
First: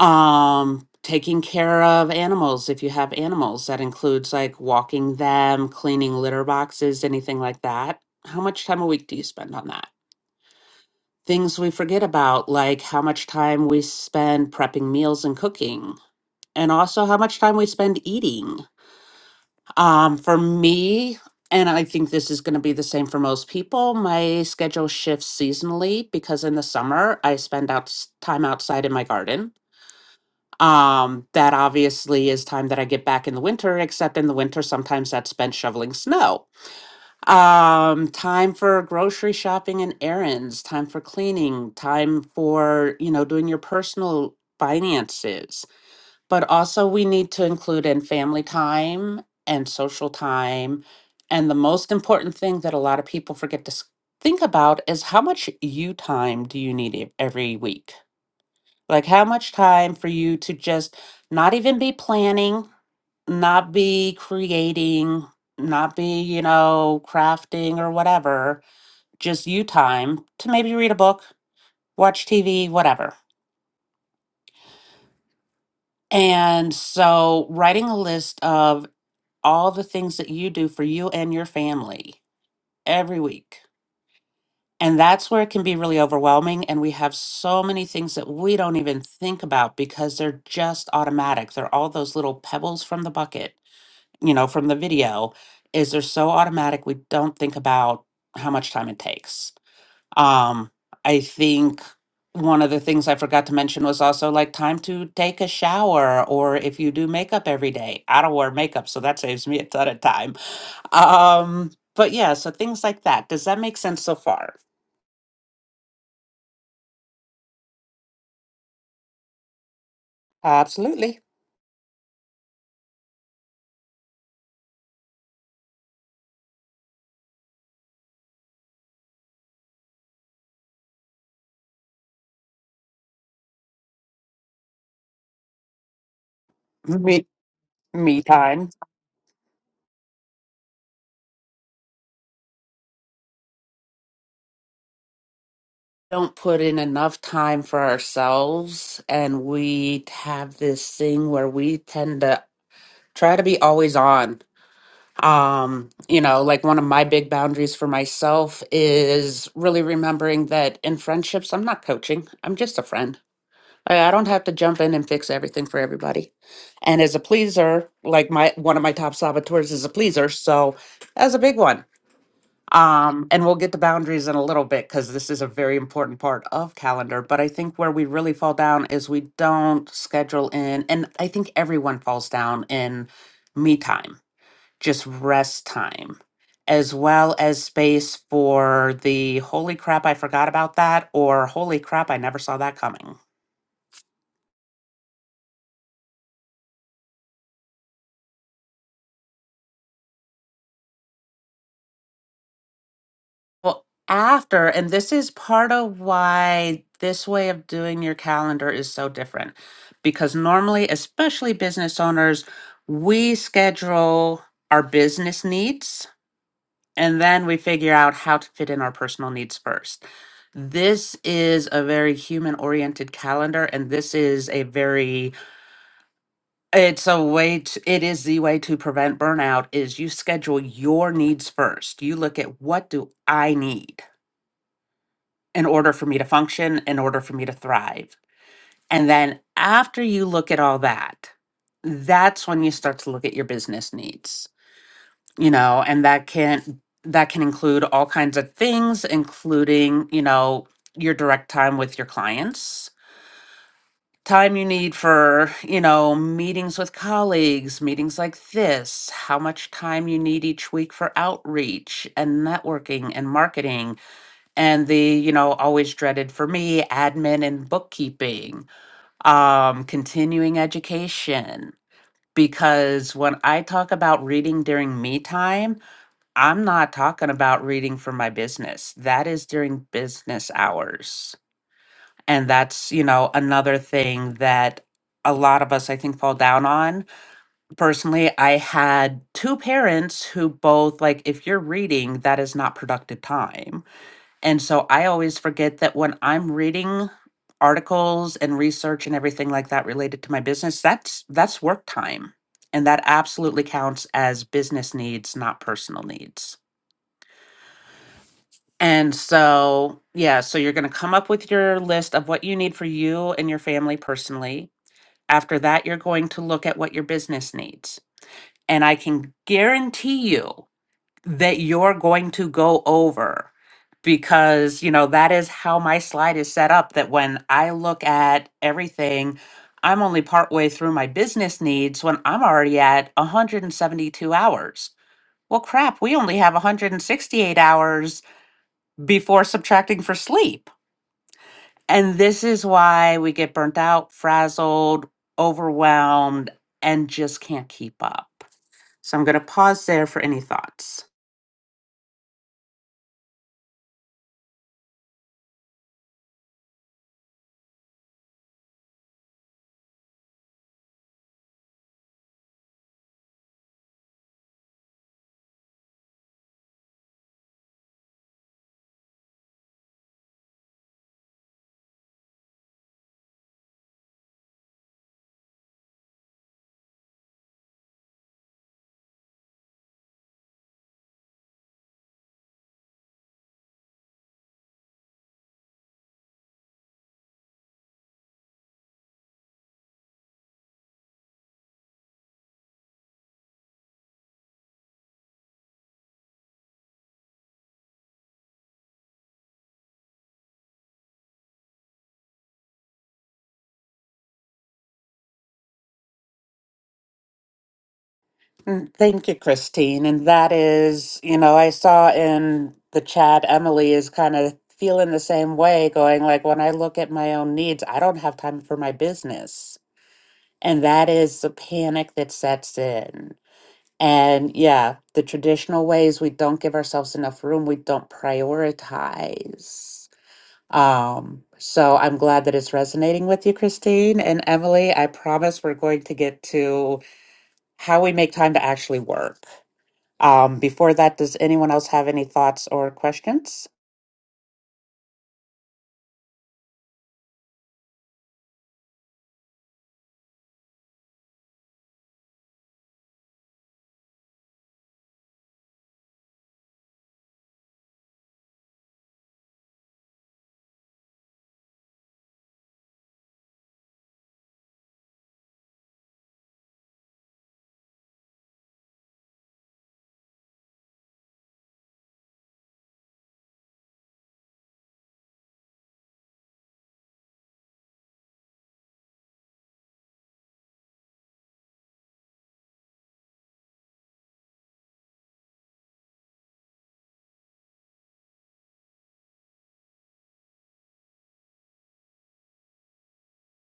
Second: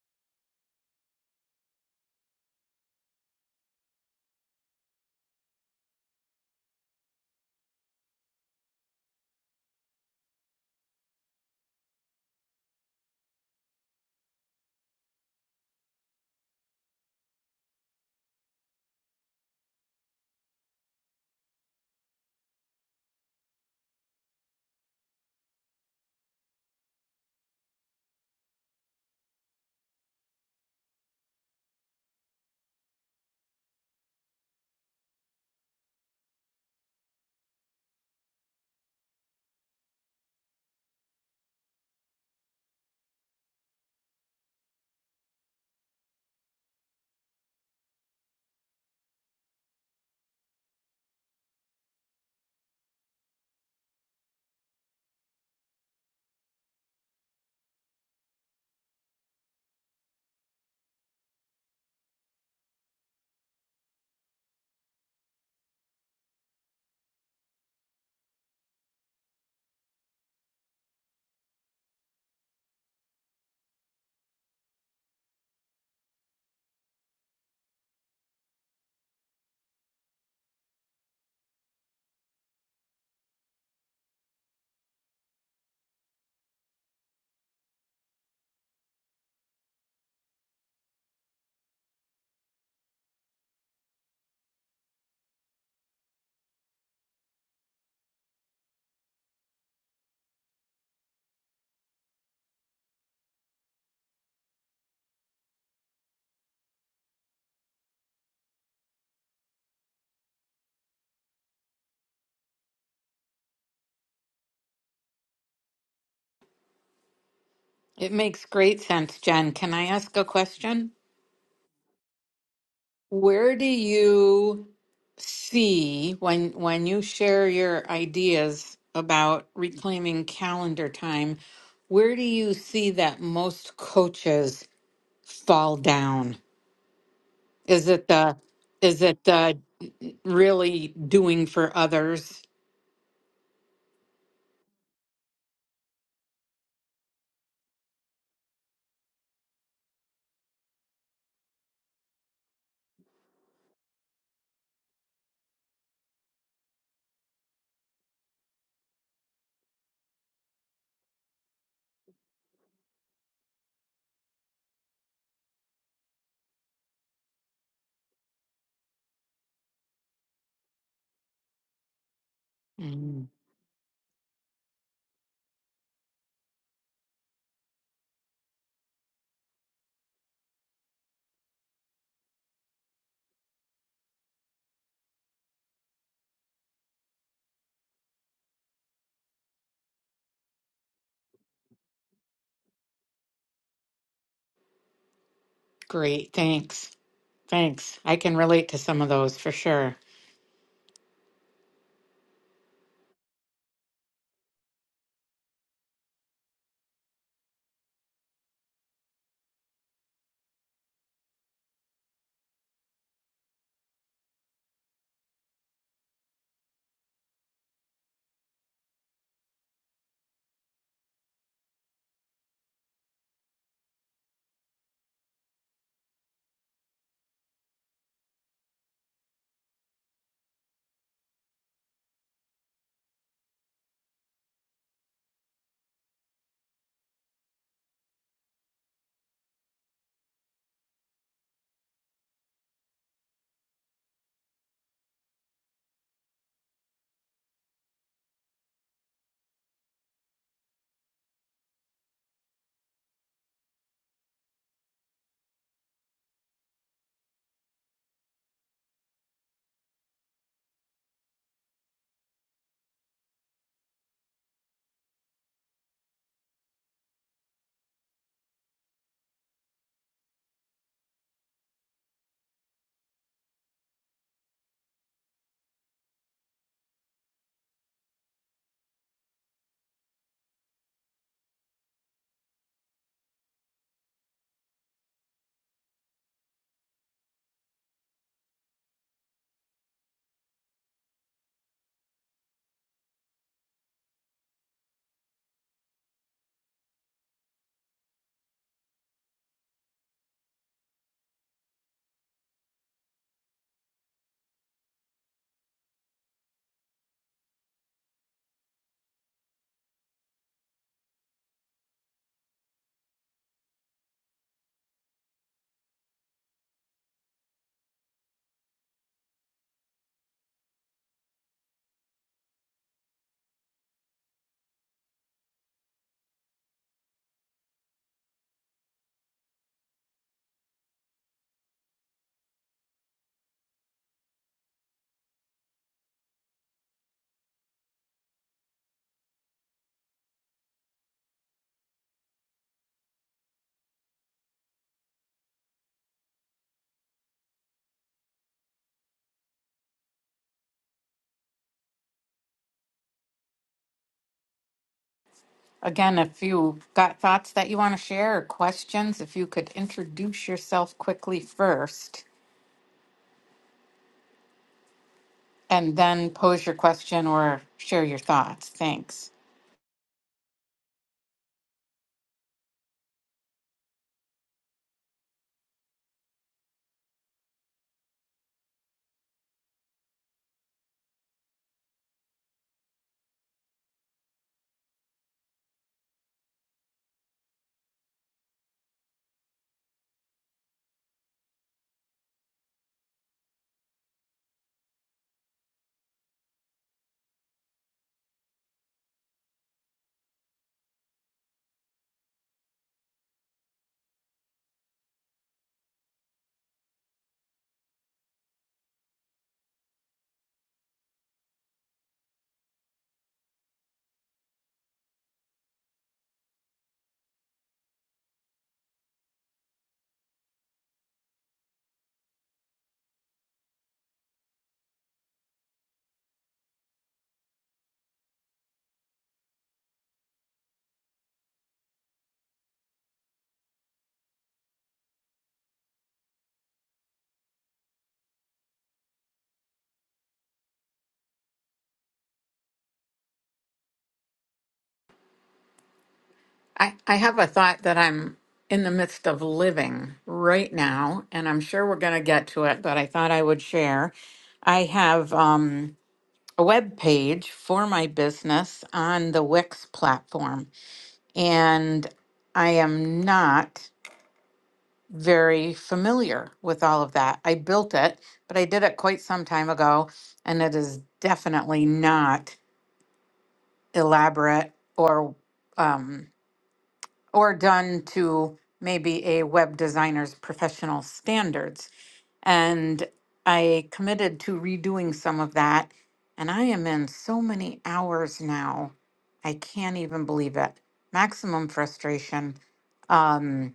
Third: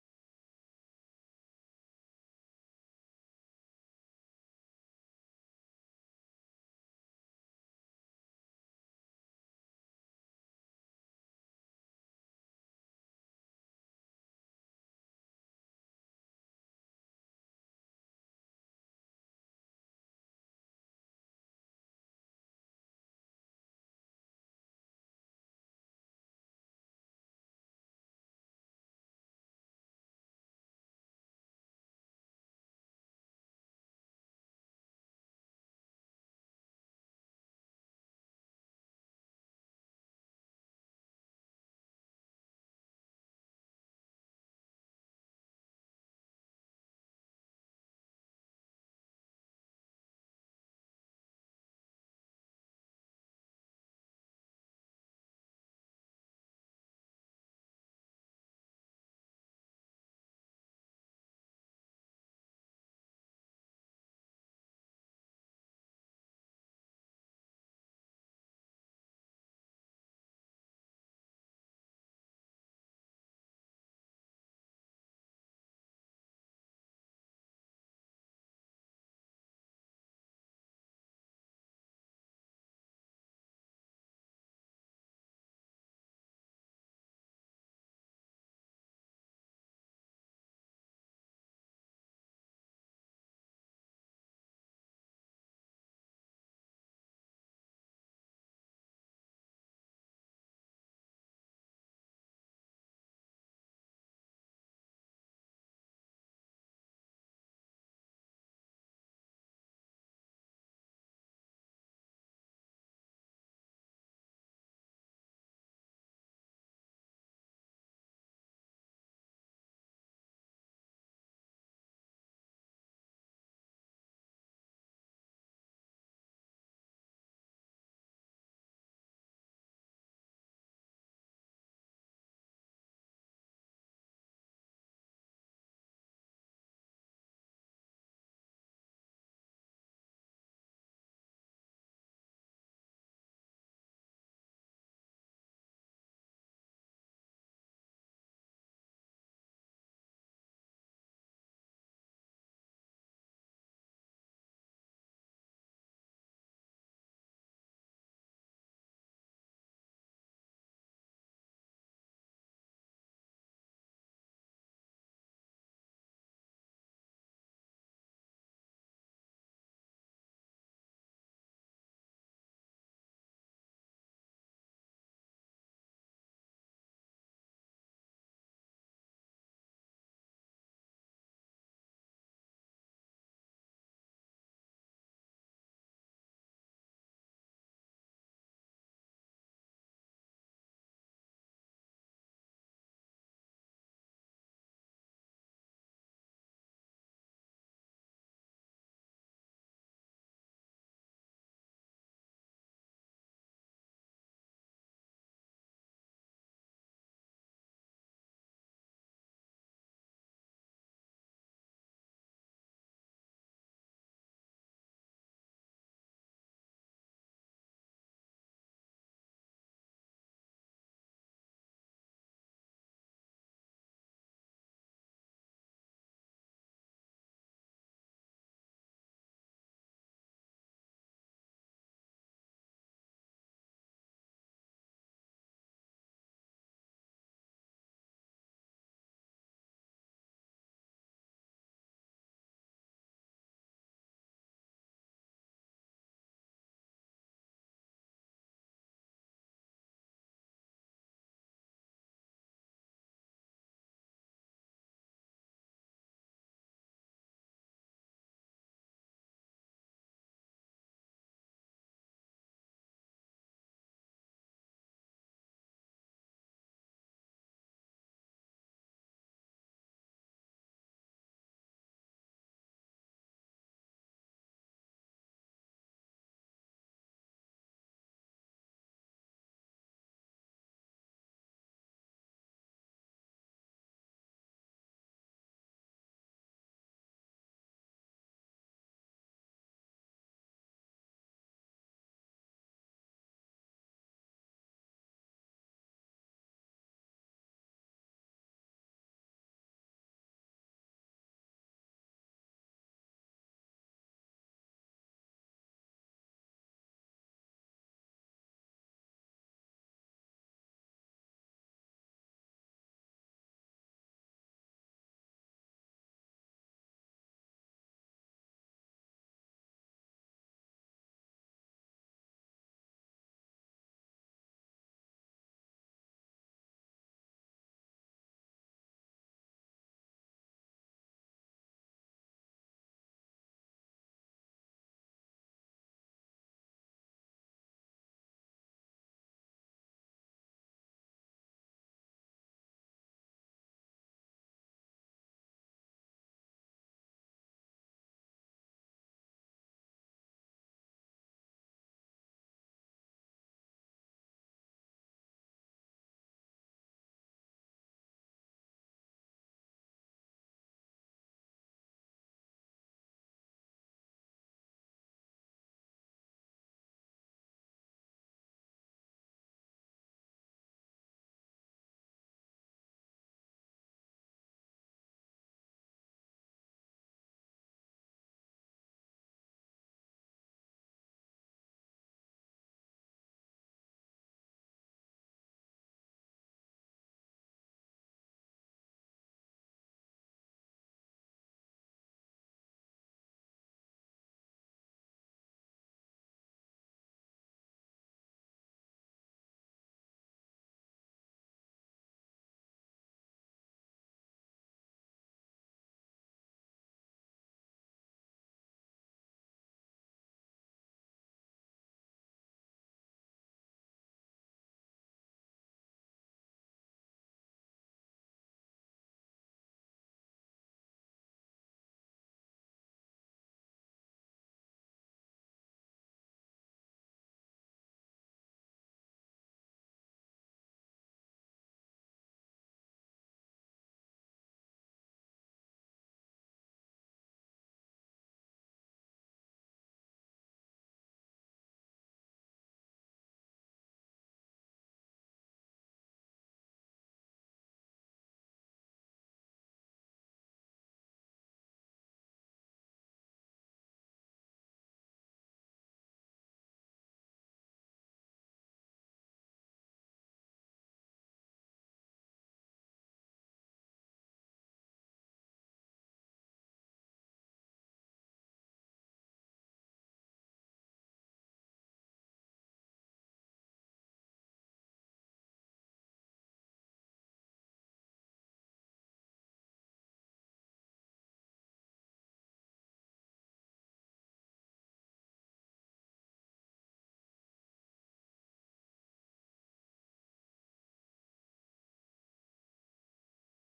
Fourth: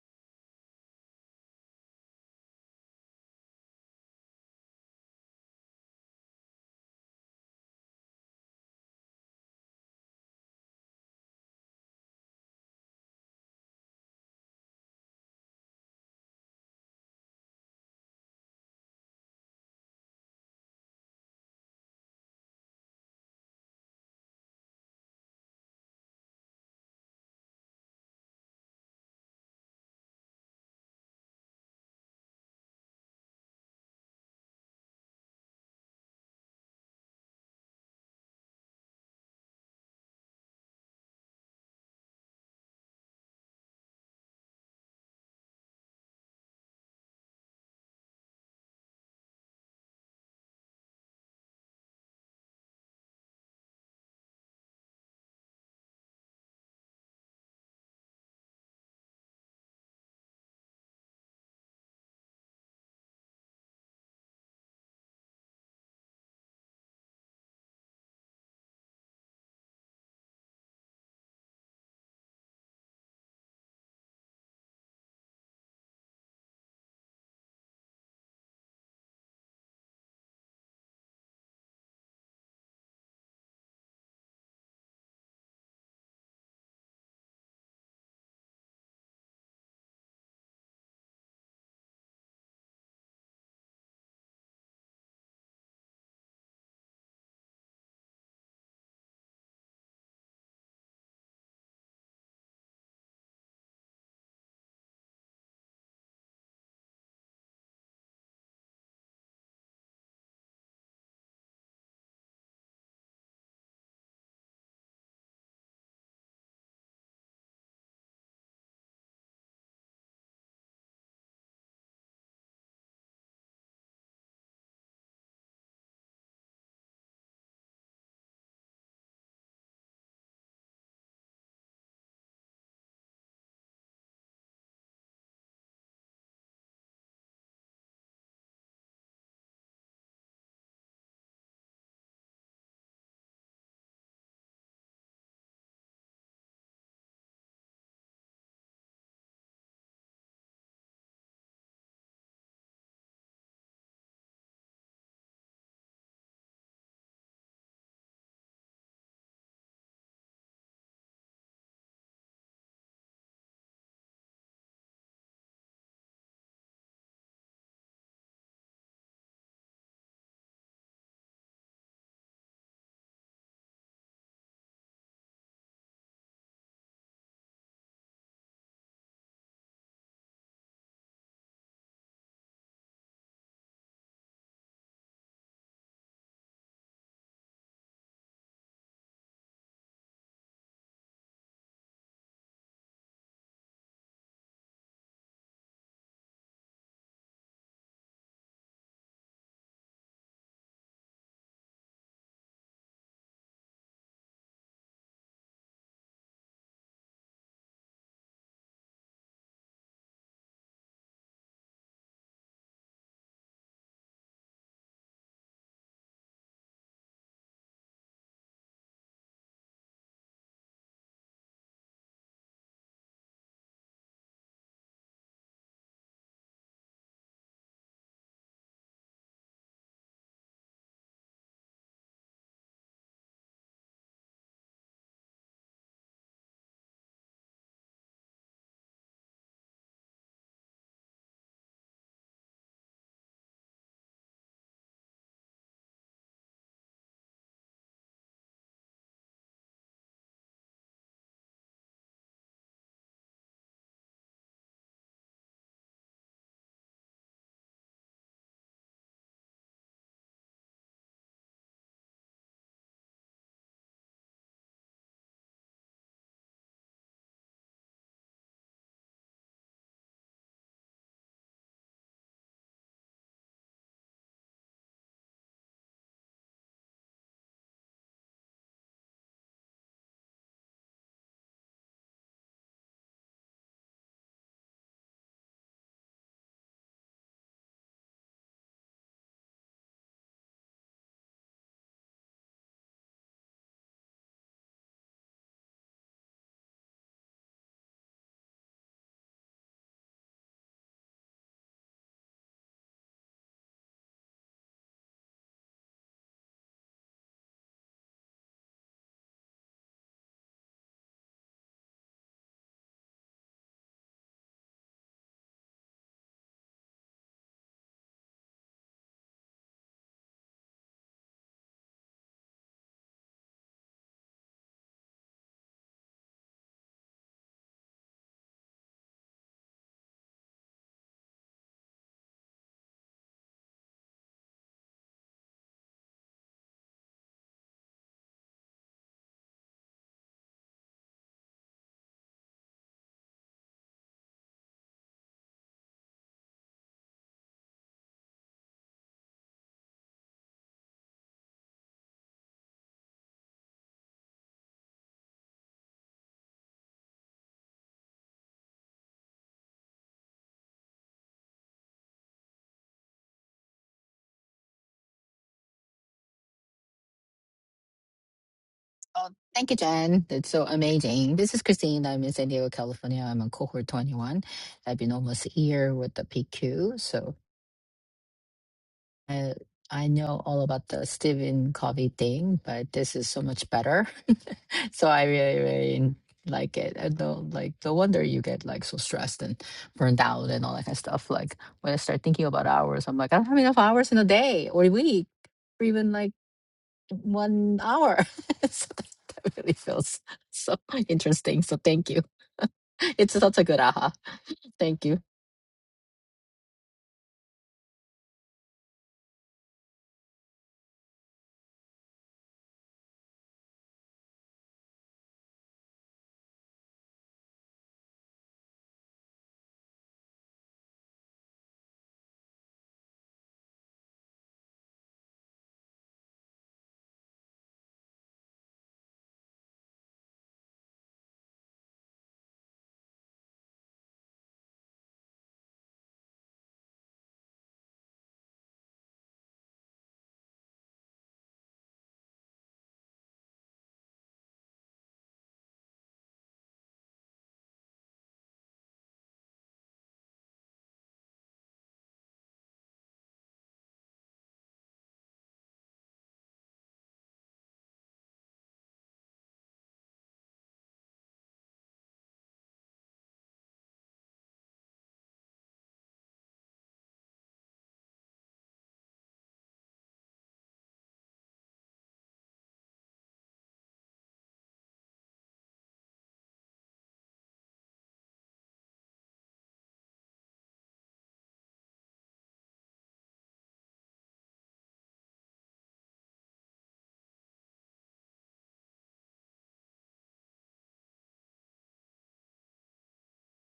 Speaker 2: Um, taking care of animals, if you have animals, that includes like walking them, cleaning litter boxes, anything like that. How much time a week do you spend on that? Things we forget about, like how much time we spend prepping meals and cooking, and also how much time we spend eating. Um, for me, and I think this is going to be the same for most people, my schedule shifts seasonally because in the summer I spend out time outside in my garden. Um, that obviously is time that I get back in the winter, except in the winter, sometimes that's spent shoveling snow. Um, time for grocery shopping and errands, time for cleaning, time for, you know, doing your personal finances but also we need to include in family time and social time. And the most important thing that a lot of people forget to s- think about is how much you time do you need e- every week? Like, how much time for you to just not even be planning, not be creating, not be, you know, crafting or whatever, just you time to maybe read a book, watch TV, whatever. And so, writing a list of all the things that you do for you and your family every week. And that's where it can be really overwhelming. And we have so many things that we don't even think about because they're just automatic. They're all those little pebbles from the bucket, you know, from the video, is they're so automatic we don't think about how much time it takes. Um, I think one of the things I forgot to mention was also like time to take a shower or if you do makeup every day. I don't wear makeup, so that saves me a ton of time um, but yeah, so things like that. Does that make sense so far?
Speaker 1: It makes great sense, Jen. Can I ask a question?
Speaker 2: Absolutely.
Speaker 1: Where do you see when when you share your ideas about reclaiming calendar time, where do you see that most coaches fall down?
Speaker 2: Me,
Speaker 1: Is it
Speaker 2: me
Speaker 1: the
Speaker 2: time.
Speaker 1: is it the really doing for others?
Speaker 2: Don't put in enough time for ourselves, and we have this thing where we tend to try to be always on. Um, you know, like one of my big boundaries for myself is really remembering that in friendships, I'm not coaching, I'm just a friend I I don't have to jump in and fix everything for everybody. And as a pleaser, like my one of my top saboteurs is a pleaser, so that's a big one.
Speaker 1: Mm,
Speaker 2: Um, and we'll get to boundaries in a little bit because this is a very important part of calendar. But I think where we really fall down is we don't schedule in, and I think everyone falls down in me time, just rest time, as well as space for the holy crap, I forgot about that, or holy crap, I never saw that coming
Speaker 1: great, thanks. Thanks. I can relate to some of those for sure.
Speaker 2: Well, after, and this is part of why this way of doing your calendar is so different. Because normally, especially business owners, we schedule our business needs and then we figure out how to fit in our personal needs first. This is a very human oriented calendar, and this is a very, it's a way to, it is the way to prevent burnout is you schedule your needs first. You look at what do I need? in order for me to function, in order for me to thrive. And then after you look at all that, that's when you start to look at your business needs, you know, and that can that can include all kinds of things including, you know, your direct time with your clients, time you need for, you know, meetings with colleagues, meetings like this, how much time you need each week for outreach and networking and marketing and the you know always dreaded for me admin and bookkeeping um continuing education because when i talk about reading during me time i'm not talking about reading for my business that is during business hours and that's you know another thing that a lot of us i think fall down on personally i had two parents who both like if you're reading that is not productive time and so I always forget that when I'm reading articles and research and everything like that related to my business, that's that's work time. And that absolutely counts as business needs, not personal needs. And so, yeah, so you're going to come up with your list of what you need for you and your family personally. After that, you're going to look at what your business needs. And I can guarantee you that you're going to go over because you know that is how my slide is set up that when i look at everything i'm only partway through my business needs when i'm already at 172 hours well crap we only have 168 hours before subtracting for sleep and this is why we get burnt out frazzled overwhelmed and just can't keep up so i'm going to pause there for any thoughts
Speaker 1: Again, if you've got thoughts that you want to share or questions, if you could introduce yourself quickly first and then pose your question or share your thoughts.
Speaker 3: Oh,
Speaker 1: Thanks.
Speaker 3: thank you, Jen. That's so amazing. This is Christine. I'm in San Diego, California. I'm on cohort 21. I've been almost a year with the PQ. So I, I know all about the Stephen Covey thing, but this is so much better. so I really, really like it. I don't like, no wonder you get like so stressed and burned out and all that kind of stuff. Like when I start thinking about hours, I'm like, I don't have enough hours in a day or a week. Or even like one hour. so that, that really feels so interesting. So thank you. It's such a good aha. Thank you.
Speaker 2: Mm, Thank you, Christine. And that is, you know, I saw in the chat, Emily is kind of feeling the same way, going like, when I look at my own needs, I don't have time for my business. And that is the panic that sets in. And yeah, the traditional ways we don't give ourselves enough room, we don't prioritize. Um, so I'm glad that it's resonating with you, Christine. And Emily, I promise we're going to get to how we make time to actually work um, before that, does anyone else have any thoughts or questions?
Speaker 1: I, I have a thought that I'm in the midst of living right now, and I'm sure we're going to get to it, but I thought I would share. I have um, a web page for my business on the Wix platform, and I am not very familiar with all of that. I built it, but I did it quite some time ago, and it is definitely not elaborate or um, or done to maybe a web designer's professional standards. And I committed to redoing some of that, and I am in so many hours now. I can't even believe it. Maximum frustration. Um,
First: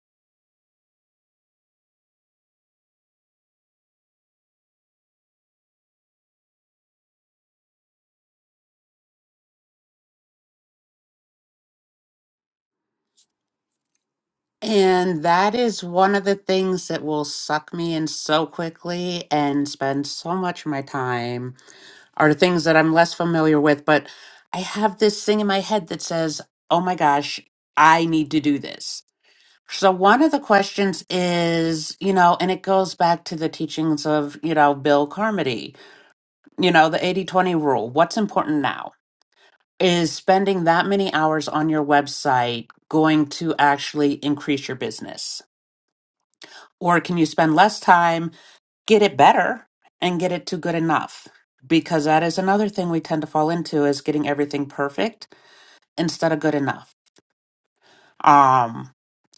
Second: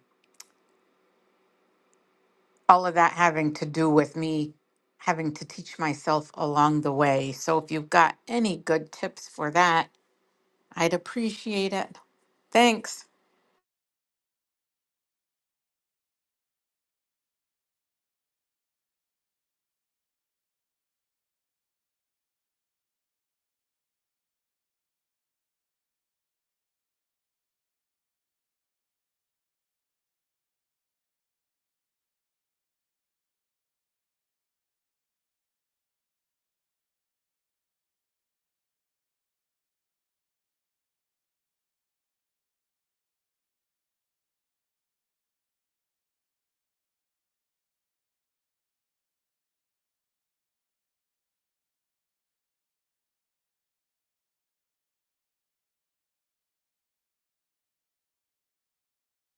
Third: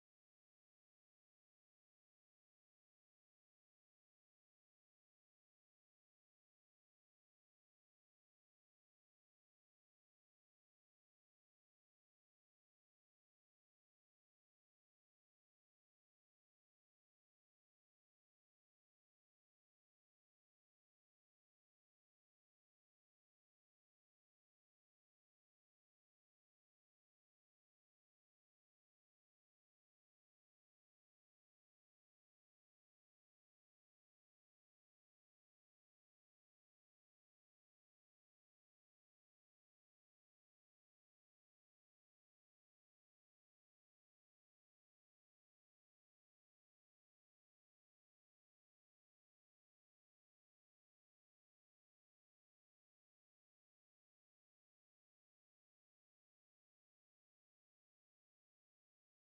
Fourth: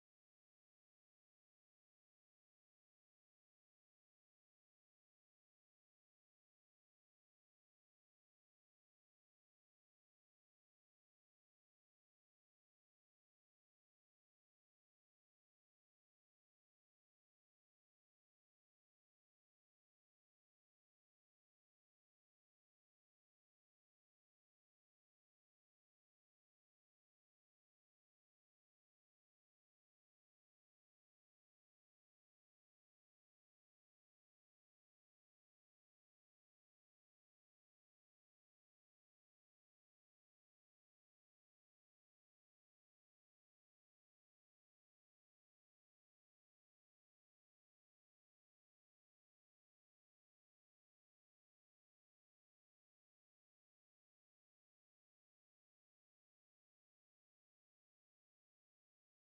Speaker 1: all of that having to do with me having to teach myself along the way. So if you've got any good tips for that, I'd appreciate it. Thanks.
Speaker 2: And that is one of the things that will suck me in so quickly and spend so much of my time are things that I'm less familiar with. But I have this thing in my head that says, oh my gosh, I need to do this. So one of the questions is, you know, and it goes back to the teachings of, you know, Bill Carmody, you know, the 80 20 rule. What's important now? is spending that many hours on your website going to actually increase your business? Or can you spend less time, get it better, and get it to good enough? Because that is another thing we tend to fall into is getting everything perfect instead of good enough. Um,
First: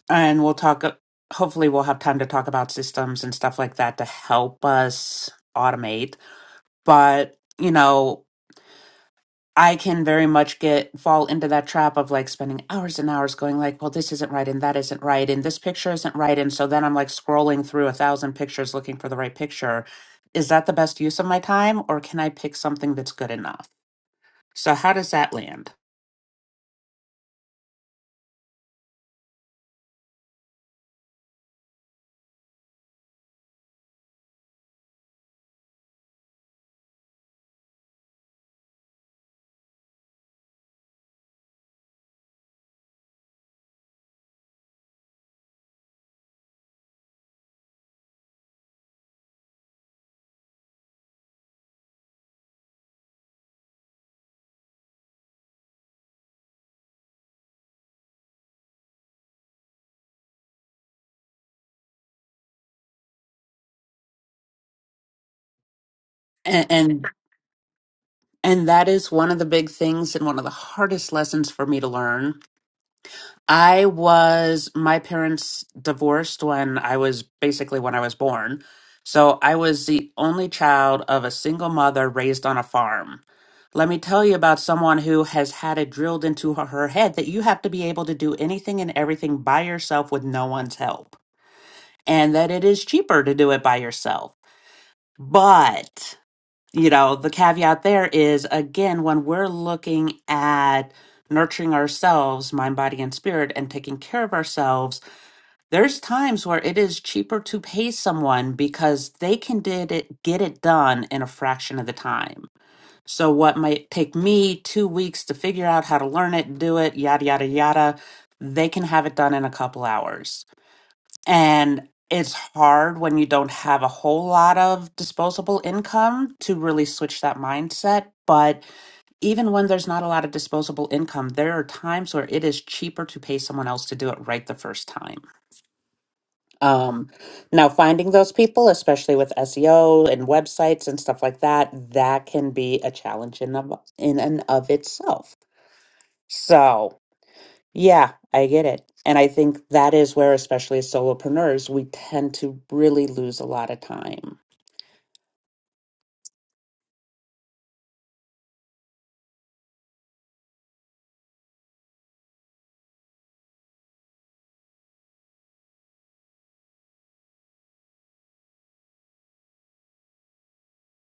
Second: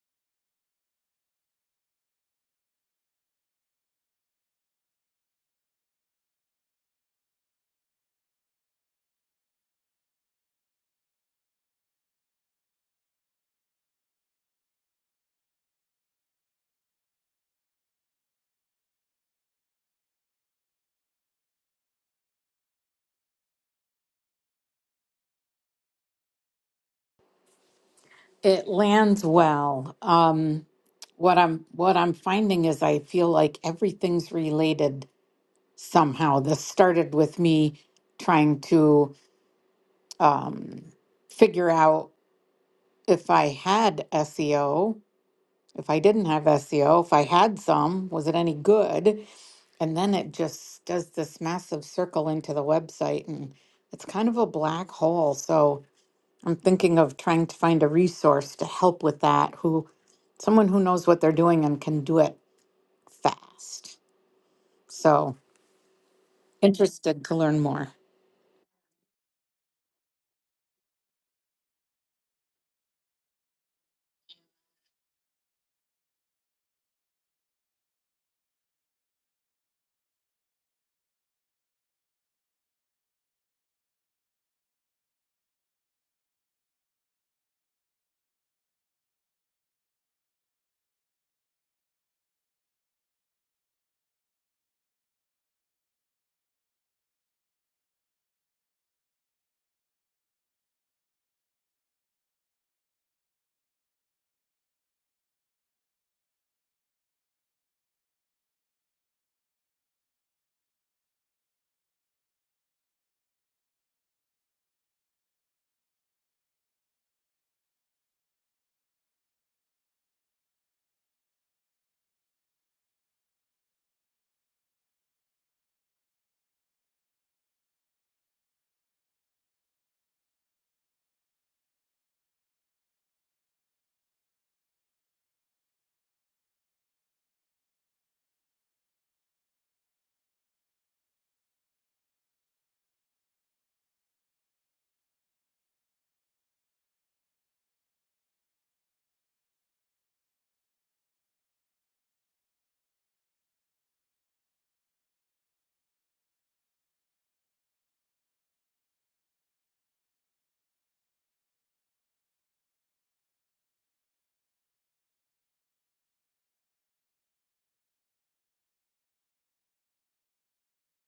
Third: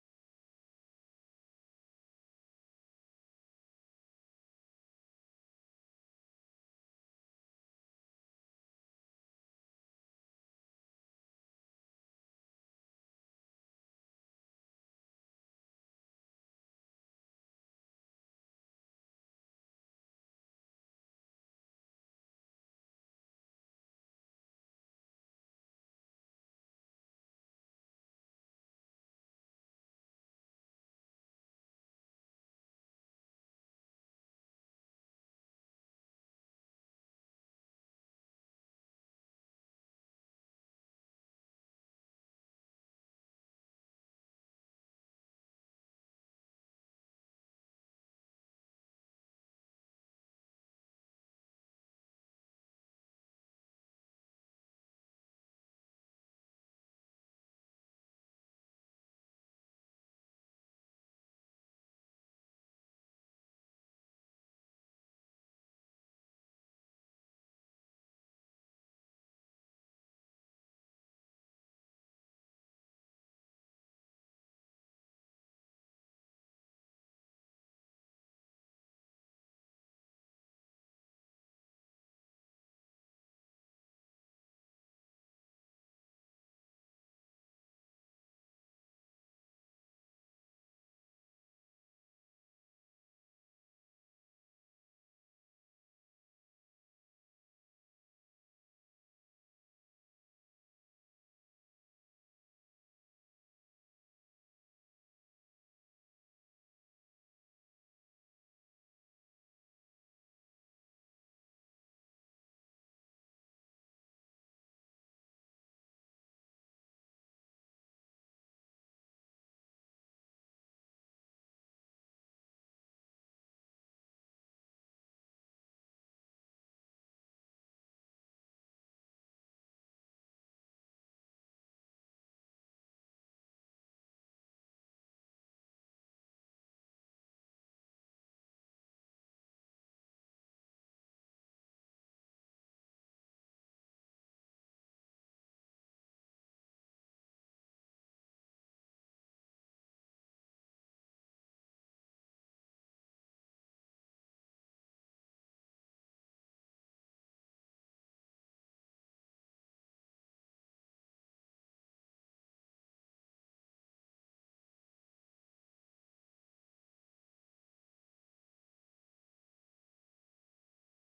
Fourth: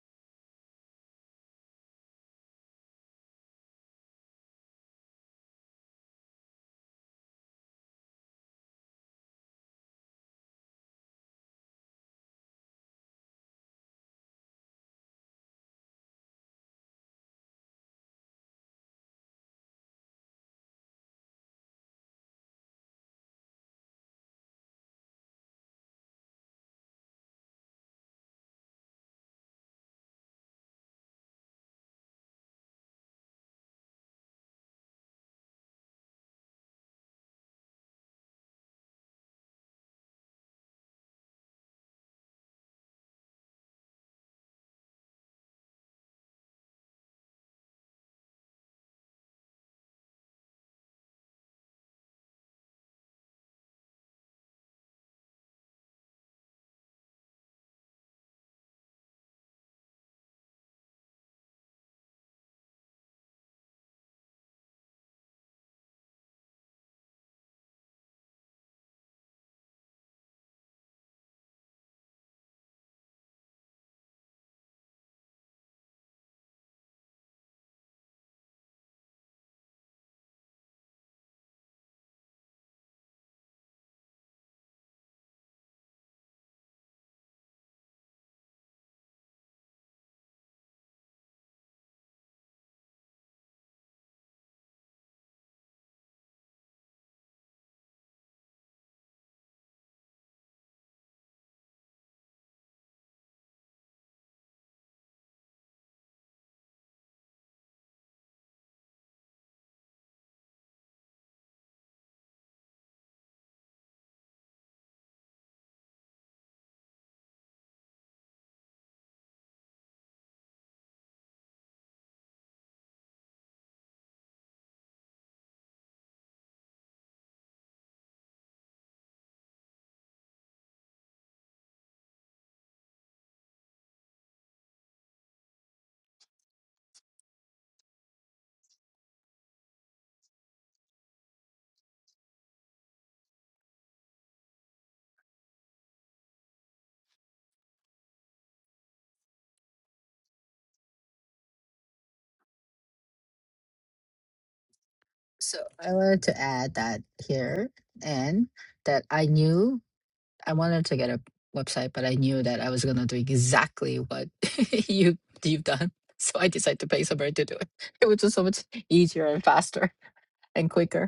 Speaker 2: and we'll talk, uh, hopefully, we'll have time to talk about systems and stuff like that to help us automate. But, you know, I can very much get fall into that trap of like spending hours and hours going like, well, this isn't right and that isn't right and this picture isn't right. And so then I'm like scrolling through a thousand pictures looking for the right picture. Is that the best use of my time or can I pick something that's good enough? So how does that land?
Speaker 1: It lands well. Um, what I'm what I'm finding is I feel like everything's related somehow. This started with me trying to um, figure out if I had SEO, if I didn't have SEO, if I had some, was it any good? And then it just does this massive circle into the website, and it's kind of a black hole. So I'm thinking of trying to find a resource to help with that, who someone who knows what they're doing and can do it fast. So
Speaker 2: And and,
Speaker 1: interested to learn more.
Speaker 2: and that is one of the big things and one of the hardest lessons for me to learn I was, my parents divorced when I was basically when I was born. So I was the only child of a single mother raised on a farm. Let me tell you about someone who has had it drilled into her her head that you have to be able to do anything and everything by yourself with no one's help, and that it is cheaper to do it by yourself. But you know, the caveat there is again, when we're looking at nurturing ourselves, mind, body, and spirit, and taking care of ourselves, there's times where it is cheaper to pay someone because they can did it, get it done in a fraction of the time. So, what might take me two weeks to figure out how to learn it, do it, yada, yada, yada, they can have it done in a couple hours. And it's hard when you don't have a whole lot of disposable income to really switch that mindset. But even when there's not a lot of disposable income, there are times where it is cheaper to pay someone else to do it right the first time. Um, now, finding those people, especially with SEO and websites and stuff like that, that can be a challenge in, of, in and of itself. So, yeah, I get it. And I think that is where, especially as solopreneurs, we tend to really lose a lot of time.
Speaker 3: So I wanted to add that here and that I knew I wanted to get a website, but I knew that I was gonna do exactly what you you've done. So I decided to pay somebody to do it. It was just so much easier and faster and quicker.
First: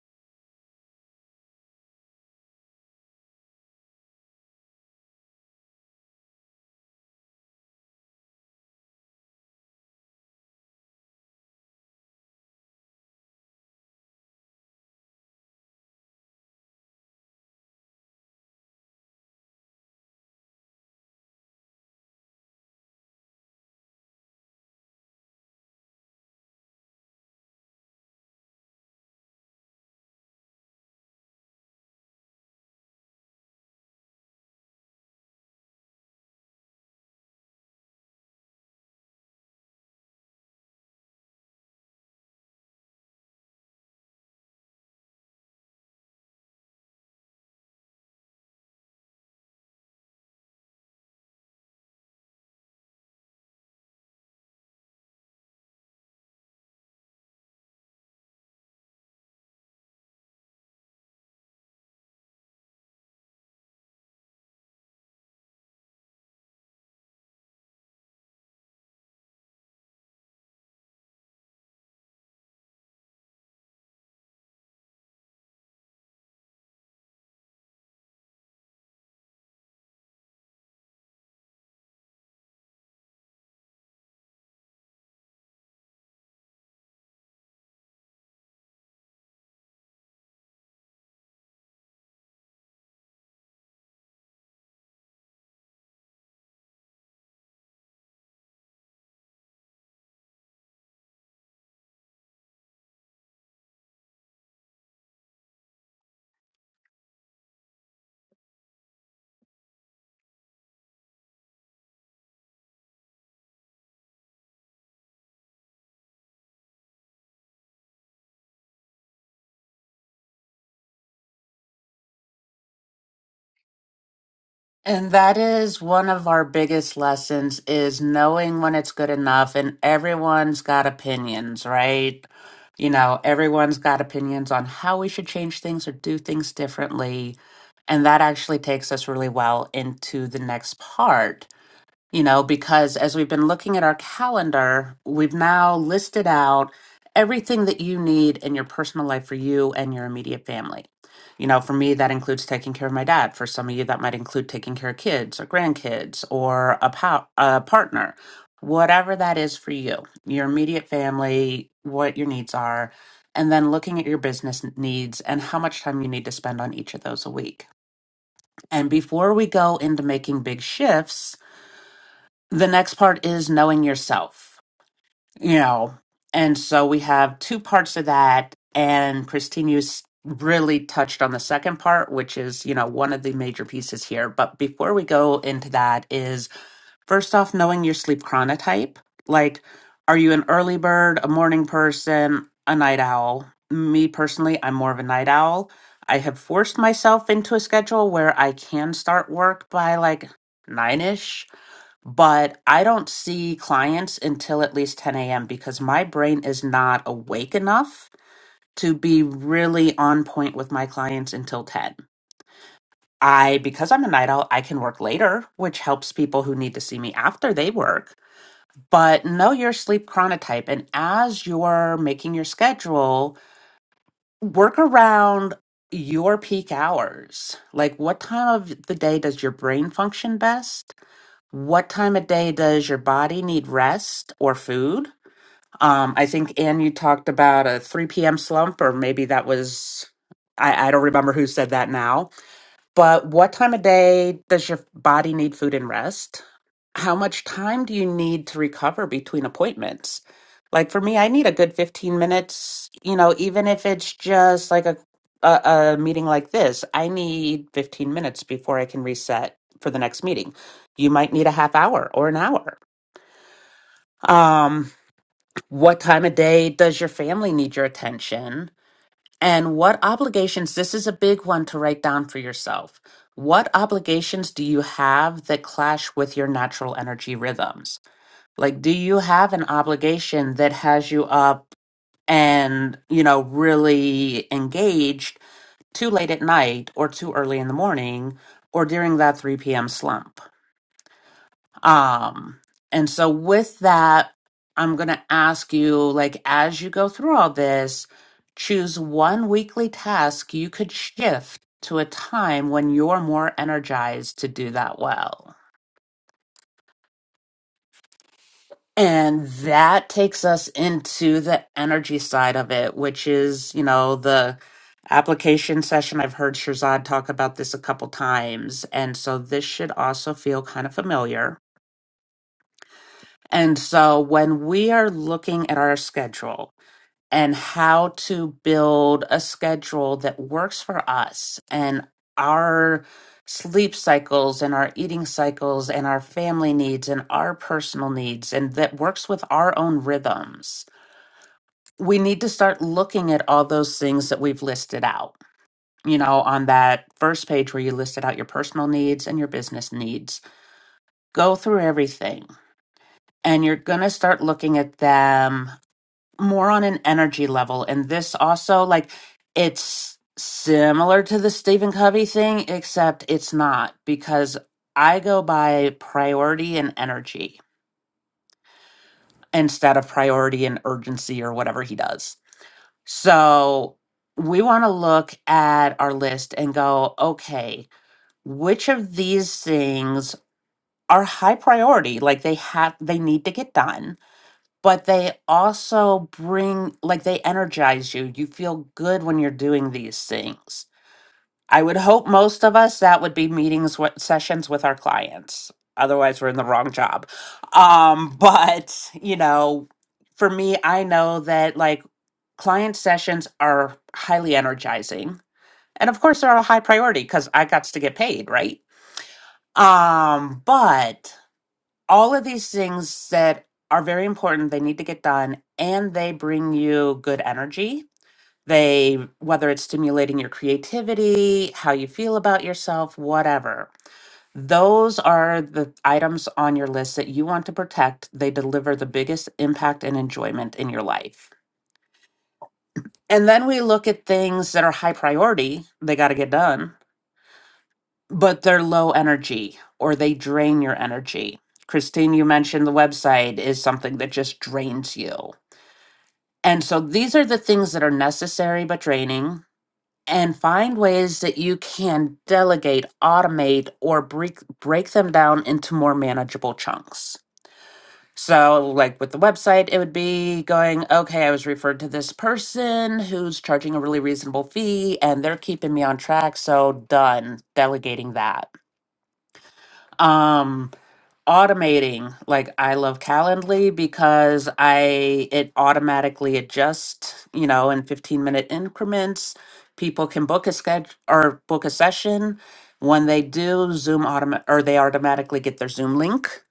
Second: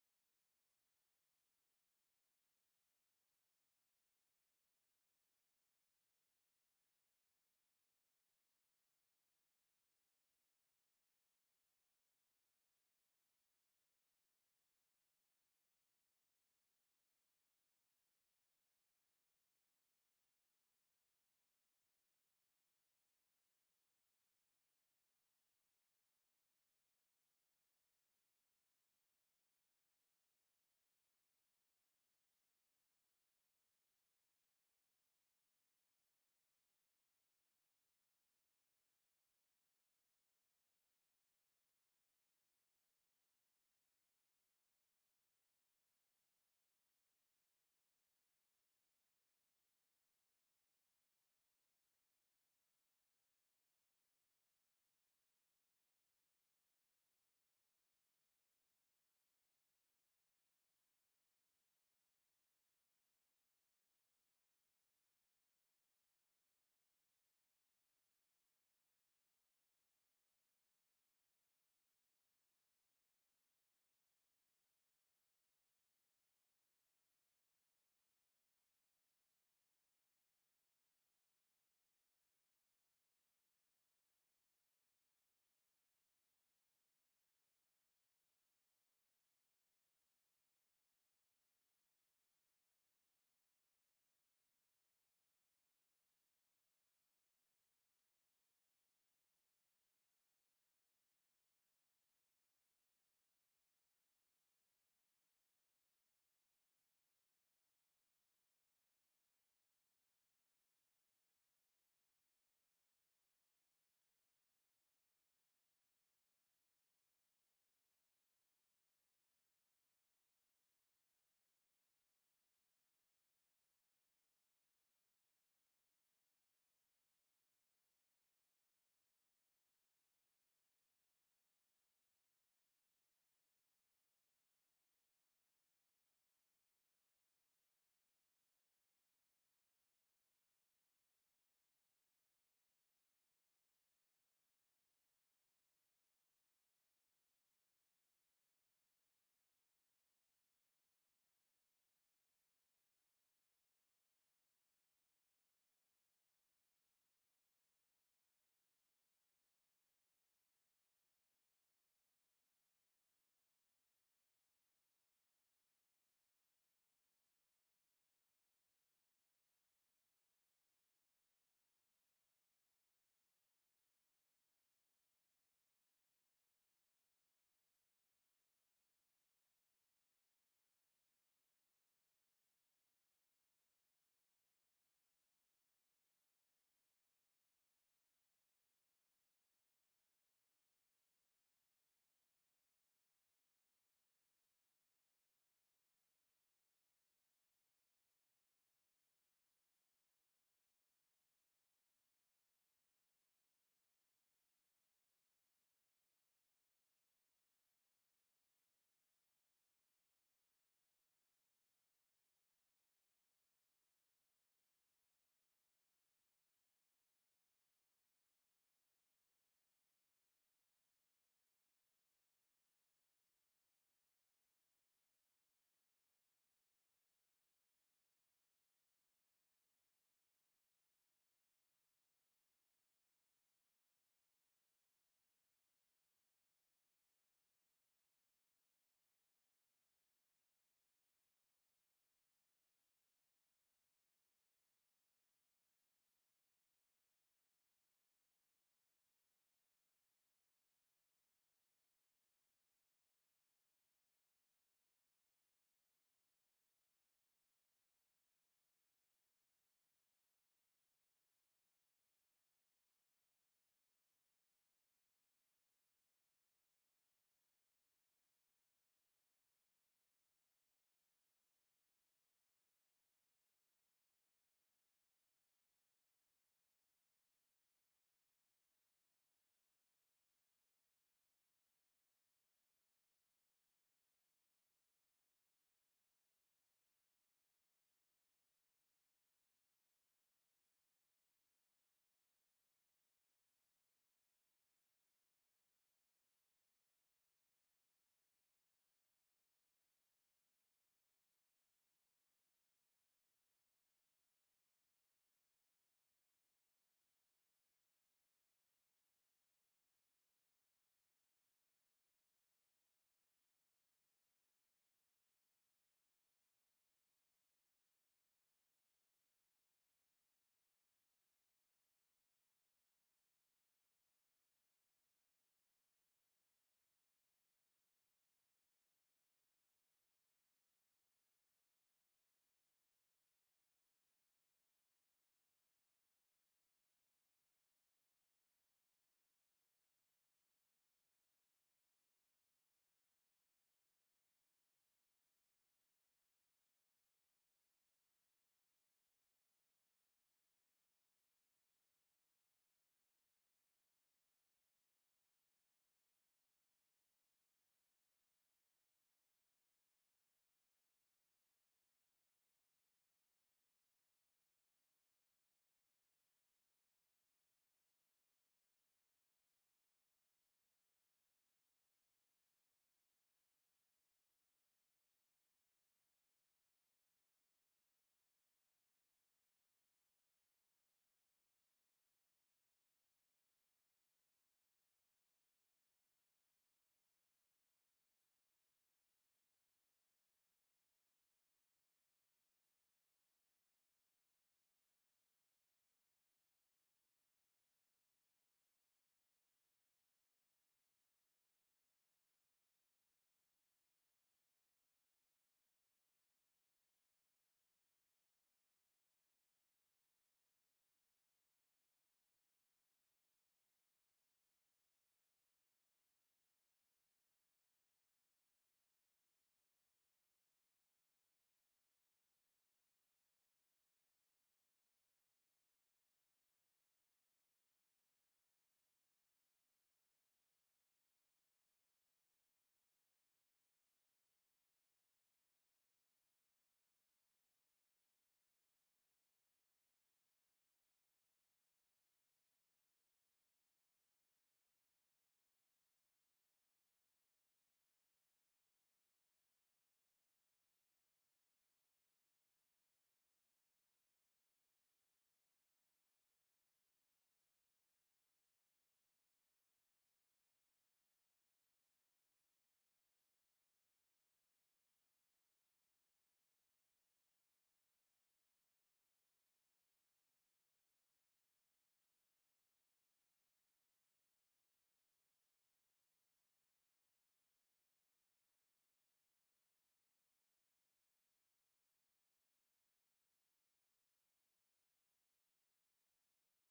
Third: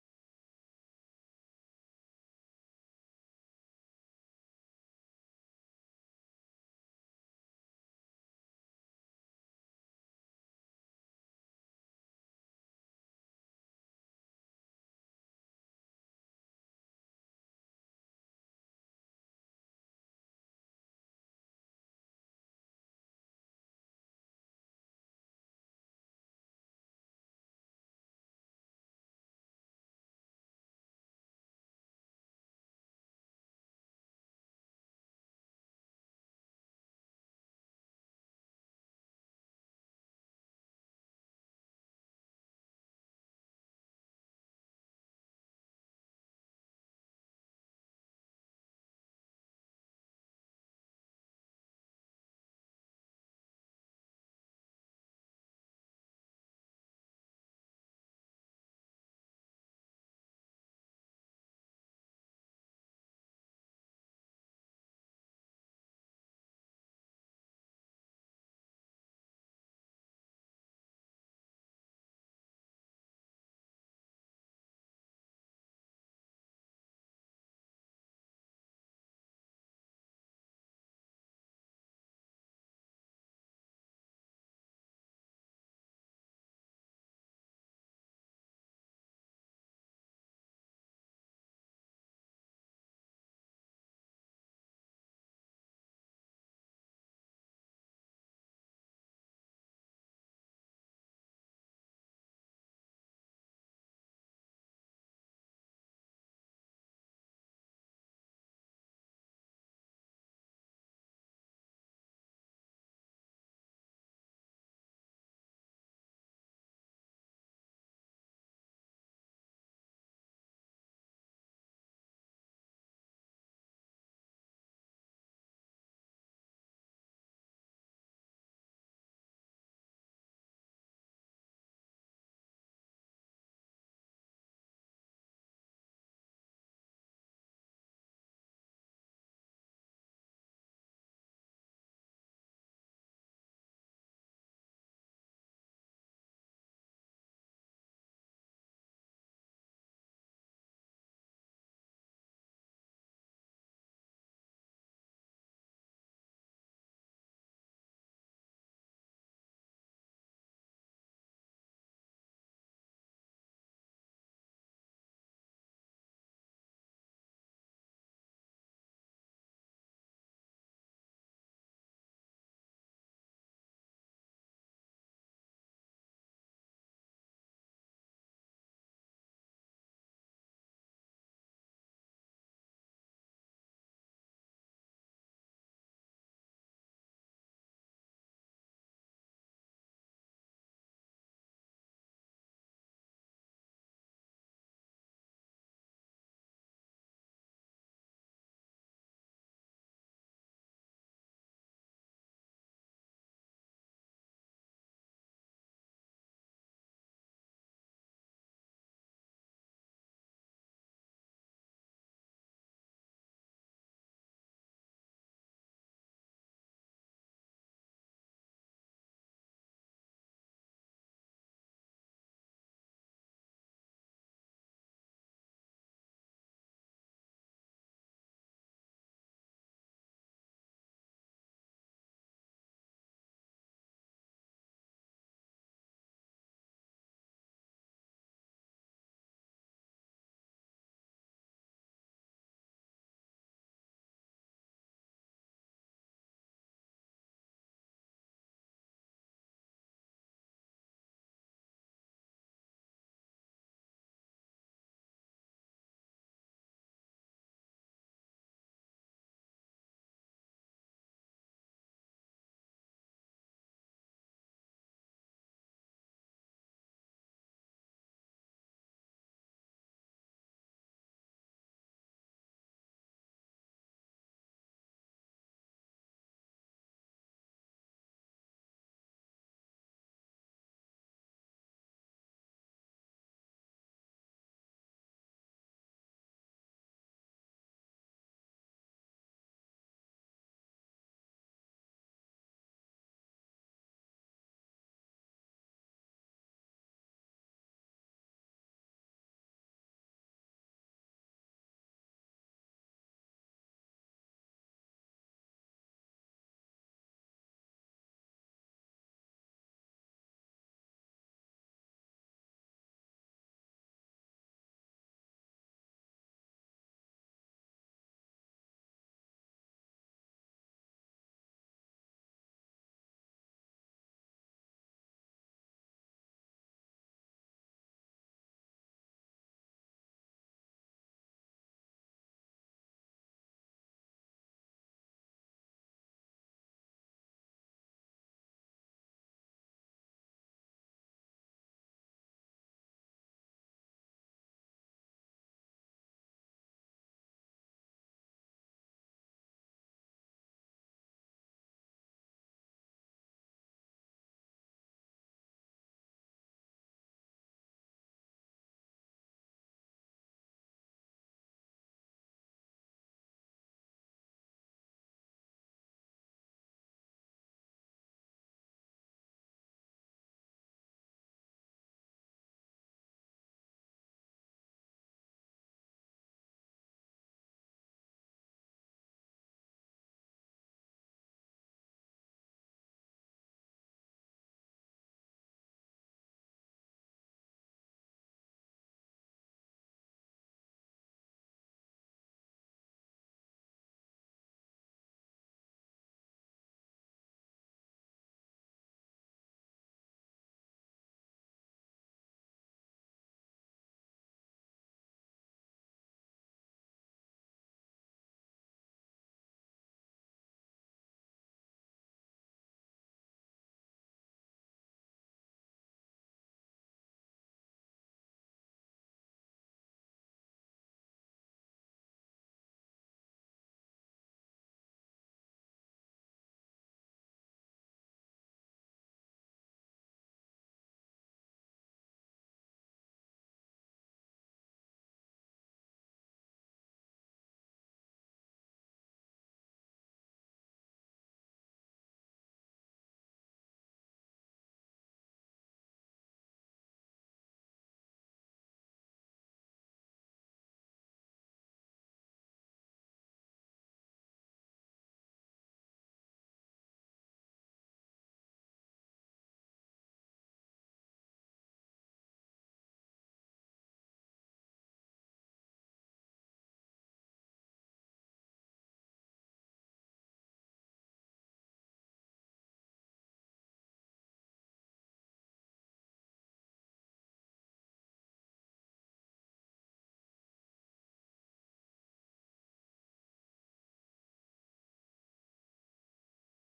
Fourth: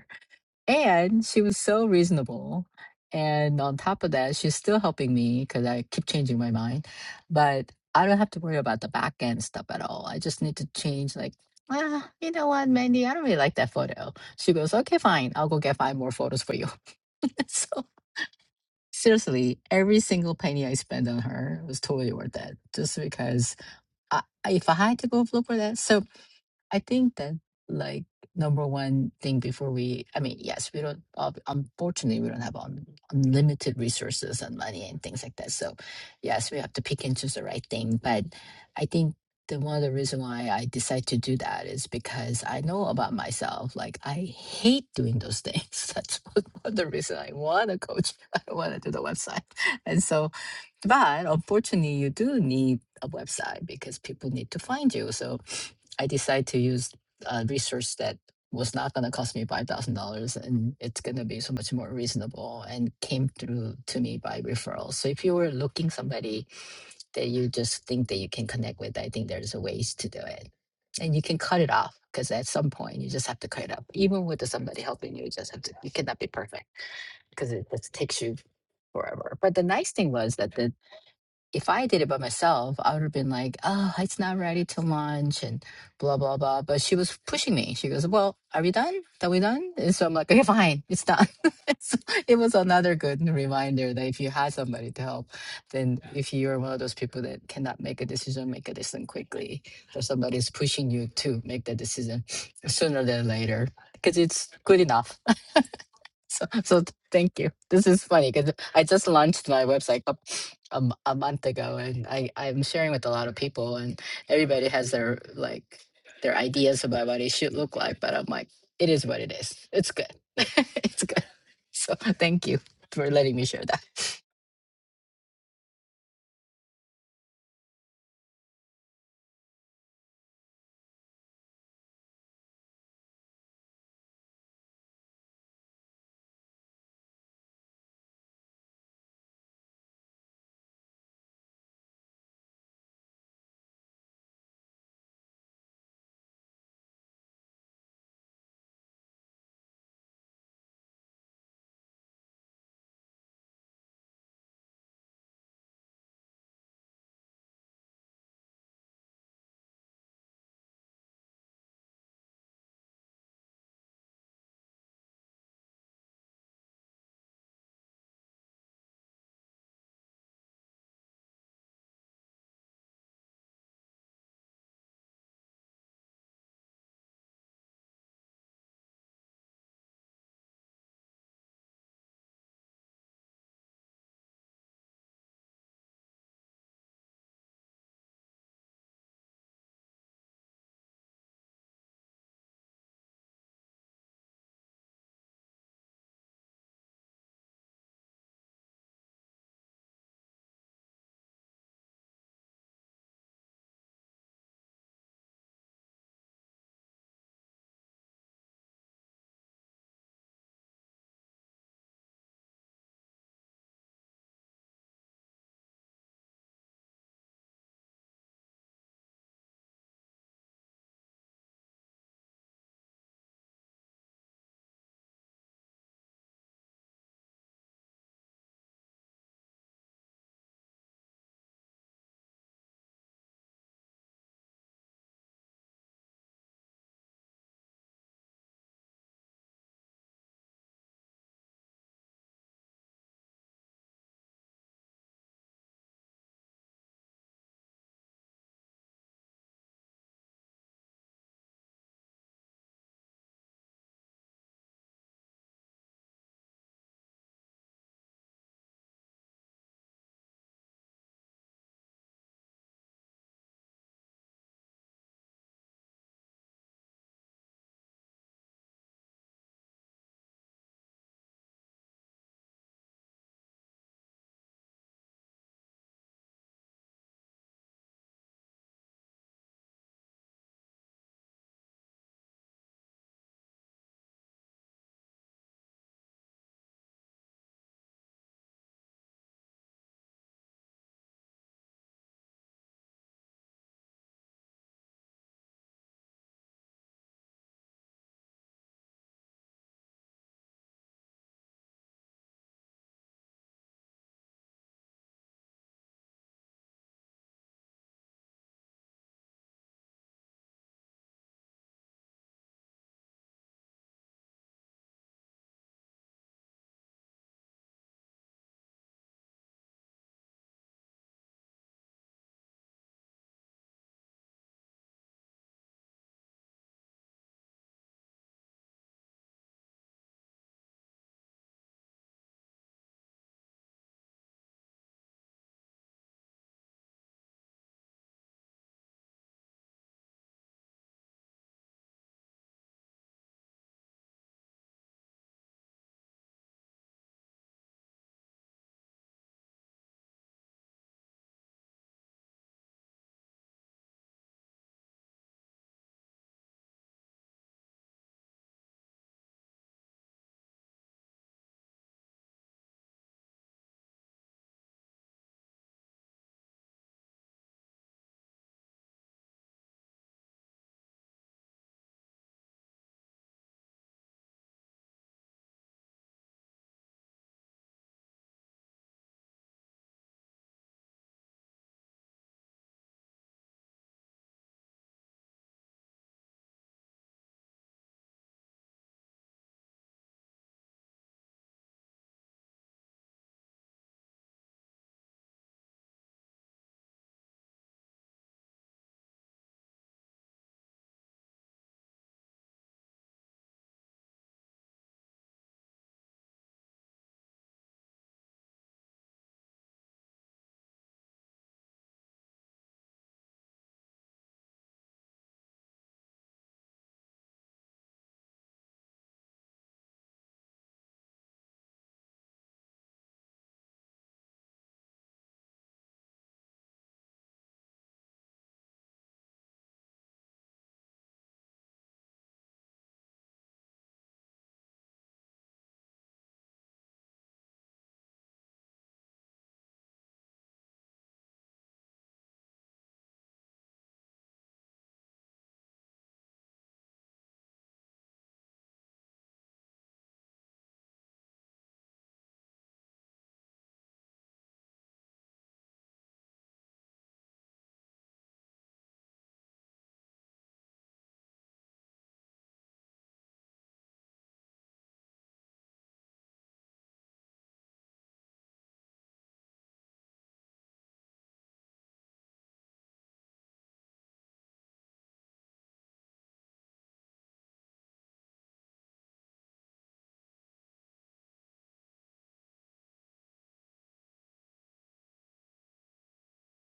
Speaker 3: And she was so reasonable. And on top of that, she's still helping me because I keep changing my mind. But I don't have to worry about the back end stuff at all. I just need to change, like, ah, you know what, Mandy, I don't really like that photo. She goes, okay, fine. I'll go get five more photos for you. so seriously, every single penny I spent on her was totally worth it. Just because I, I- if I had to go look for that, so I think that like number one thing before we, I mean, yes, we don't, uh, unfortunately, we don't have un, unlimited resources and money and things like that. So, yes, we have to pick and choose the right thing. But I think the one of the reason why I decide to do that is because I know about myself. Like I hate doing those things. That's one of the reason I want to coach. I want to do the website. And so, but unfortunately, you do need a website because people need to find you. So I decide to use uh, research that was not going to cost me five thousand dollars, and it's going to be so much more reasonable, and came through to me by referrals. So if you were looking somebody that you just think that you can connect with, I think there's a ways to do it, and you can cut it off because at some point you just have to cut it off. Even with the somebody helping you, you just have to. You cannot be perfect because it just takes you forever. But the nice thing was that the if I did it by myself, I would have been like, oh, it's not ready till lunch and blah, blah, blah. But she was pushing me. She goes, well, are we done? Are we done? And so I'm like, okay, fine, it's done. so it was another good reminder that if you had somebody to help, then if you're one of those people that cannot make a decision, make a decision quickly, or somebody's pushing you to make that decision sooner than later, because it's good enough so, so th- thank you. This is funny because I just launched my website a, a, m- a month ago, and I I'm sharing with a lot of people, and everybody has their like their ideas about what it should look like. But I'm like, it is what it is. It's good. it's good. So thank you for letting me share that.
Speaker 2: And that is one of our biggest lessons is knowing when it's good enough and everyone's got opinions, right? You know, everyone's got opinions on how we should change things or do things differently. And that actually takes us really well into the next part. you know, because as we've been looking at our calendar, we've now listed out everything that you need in your personal life for you and your immediate family. You know, for me, that includes taking care of my dad. For some of you, that might include taking care of kids or grandkids or a, pa- a partner, whatever that is for you, your immediate family, what your needs are, and then looking at your business needs and how much time you need to spend on each of those a week. And before we go into making big shifts, the next part is knowing yourself, you know. And so we have two parts of that. And Christine, you s- really touched on the second part, which is, you know, one of the major pieces here. But before we go into that, is first off, knowing your sleep chronotype. Like, are you an early bird, a morning person, a night owl? Me personally, I'm more of a night owl. I have forced myself into a schedule where I can start work by like nine ish but I don't see clients until at least 10 a.m. because my brain is not awake enough to be really on point with my clients until 10. I, because I'm a night owl, I can work later, which helps people who need to see me after they work. But know your sleep chronotype. And as you're making your schedule, work around your peak hours. Like, what time of the day does your brain function best? what time of day does your body need rest or food? Um, I think Anne, you talked about a 3 p.m. slump, or maybe that was I, I don't remember who said that now. But what time of day does your body need food and rest? how much time do you need to recover between appointments? Like for me, I need a good 15 minutes, you know, even if it's just like a a, a meeting like this, I need 15 minutes before I can reset for the next meeting. You might need a half hour or an hour. Um, what time of day does your family need your attention? And what obligations, this is a big one to write down for yourself. What obligations do you have that clash with your natural energy rhythms? Like, do you have an obligation that has you up and, you know, really engaged too late at night or too early in the morning or during that 3 p.m. slump? Um, and so with that, I'm going to ask you, like, as you go through all this, choose one weekly task you could shift to a time when you're more energized to do that well. And that takes us into the energy side of it, which is, you know, the application session. I've heard Shirzad talk about this a couple times. And so this should also feel kind of familiar. And so when we are looking at our schedule, and how to build a schedule that works for us and our sleep cycles and our eating cycles and our family needs and our personal needs and that works with our own rhythms. We need to start looking at all those things that we've listed out. You know, on that first page where you listed out your personal needs and your business needs, go through everything and you're going to start looking at them more on an energy level. And this also, like, it's similar to the Stephen Covey thing, except it's not because I go by priority and energy instead of priority and urgency or whatever he does. So we want to look at our list and go, okay, which of these things are high priority? Like they have, they need to get done but they also bring like they energize you. You feel good when you're doing these things. I would hope most of us that would be meetings with sessions with our clients. Otherwise, we're in the wrong job. Um, but you know, for me, I know that like client sessions are highly energizing, and of course, they're a high priority because I got to get paid, right? Um, but all of these things that are very important they need to get done and they bring you good energy they whether it's stimulating your creativity how you feel about yourself whatever those are the items on your list that you want to protect they deliver the biggest impact and enjoyment in your life and then we look at things that are high priority they got to get done but they're low energy or they drain your energy. Christine, you mentioned the website is something that just drains you. And so these are the things that are necessary but draining. And find ways that you can delegate, automate, or break, break them down into more manageable chunks. So, like with the website, it would be going, okay, I was referred to this person who's charging a really reasonable fee and they're keeping me on track. So, done delegating that. Um, automating like i love calendly because i it automatically adjusts you know in 15 minute increments people can book a schedule or book a session when they do zoom automa- or they automatically get their zoom link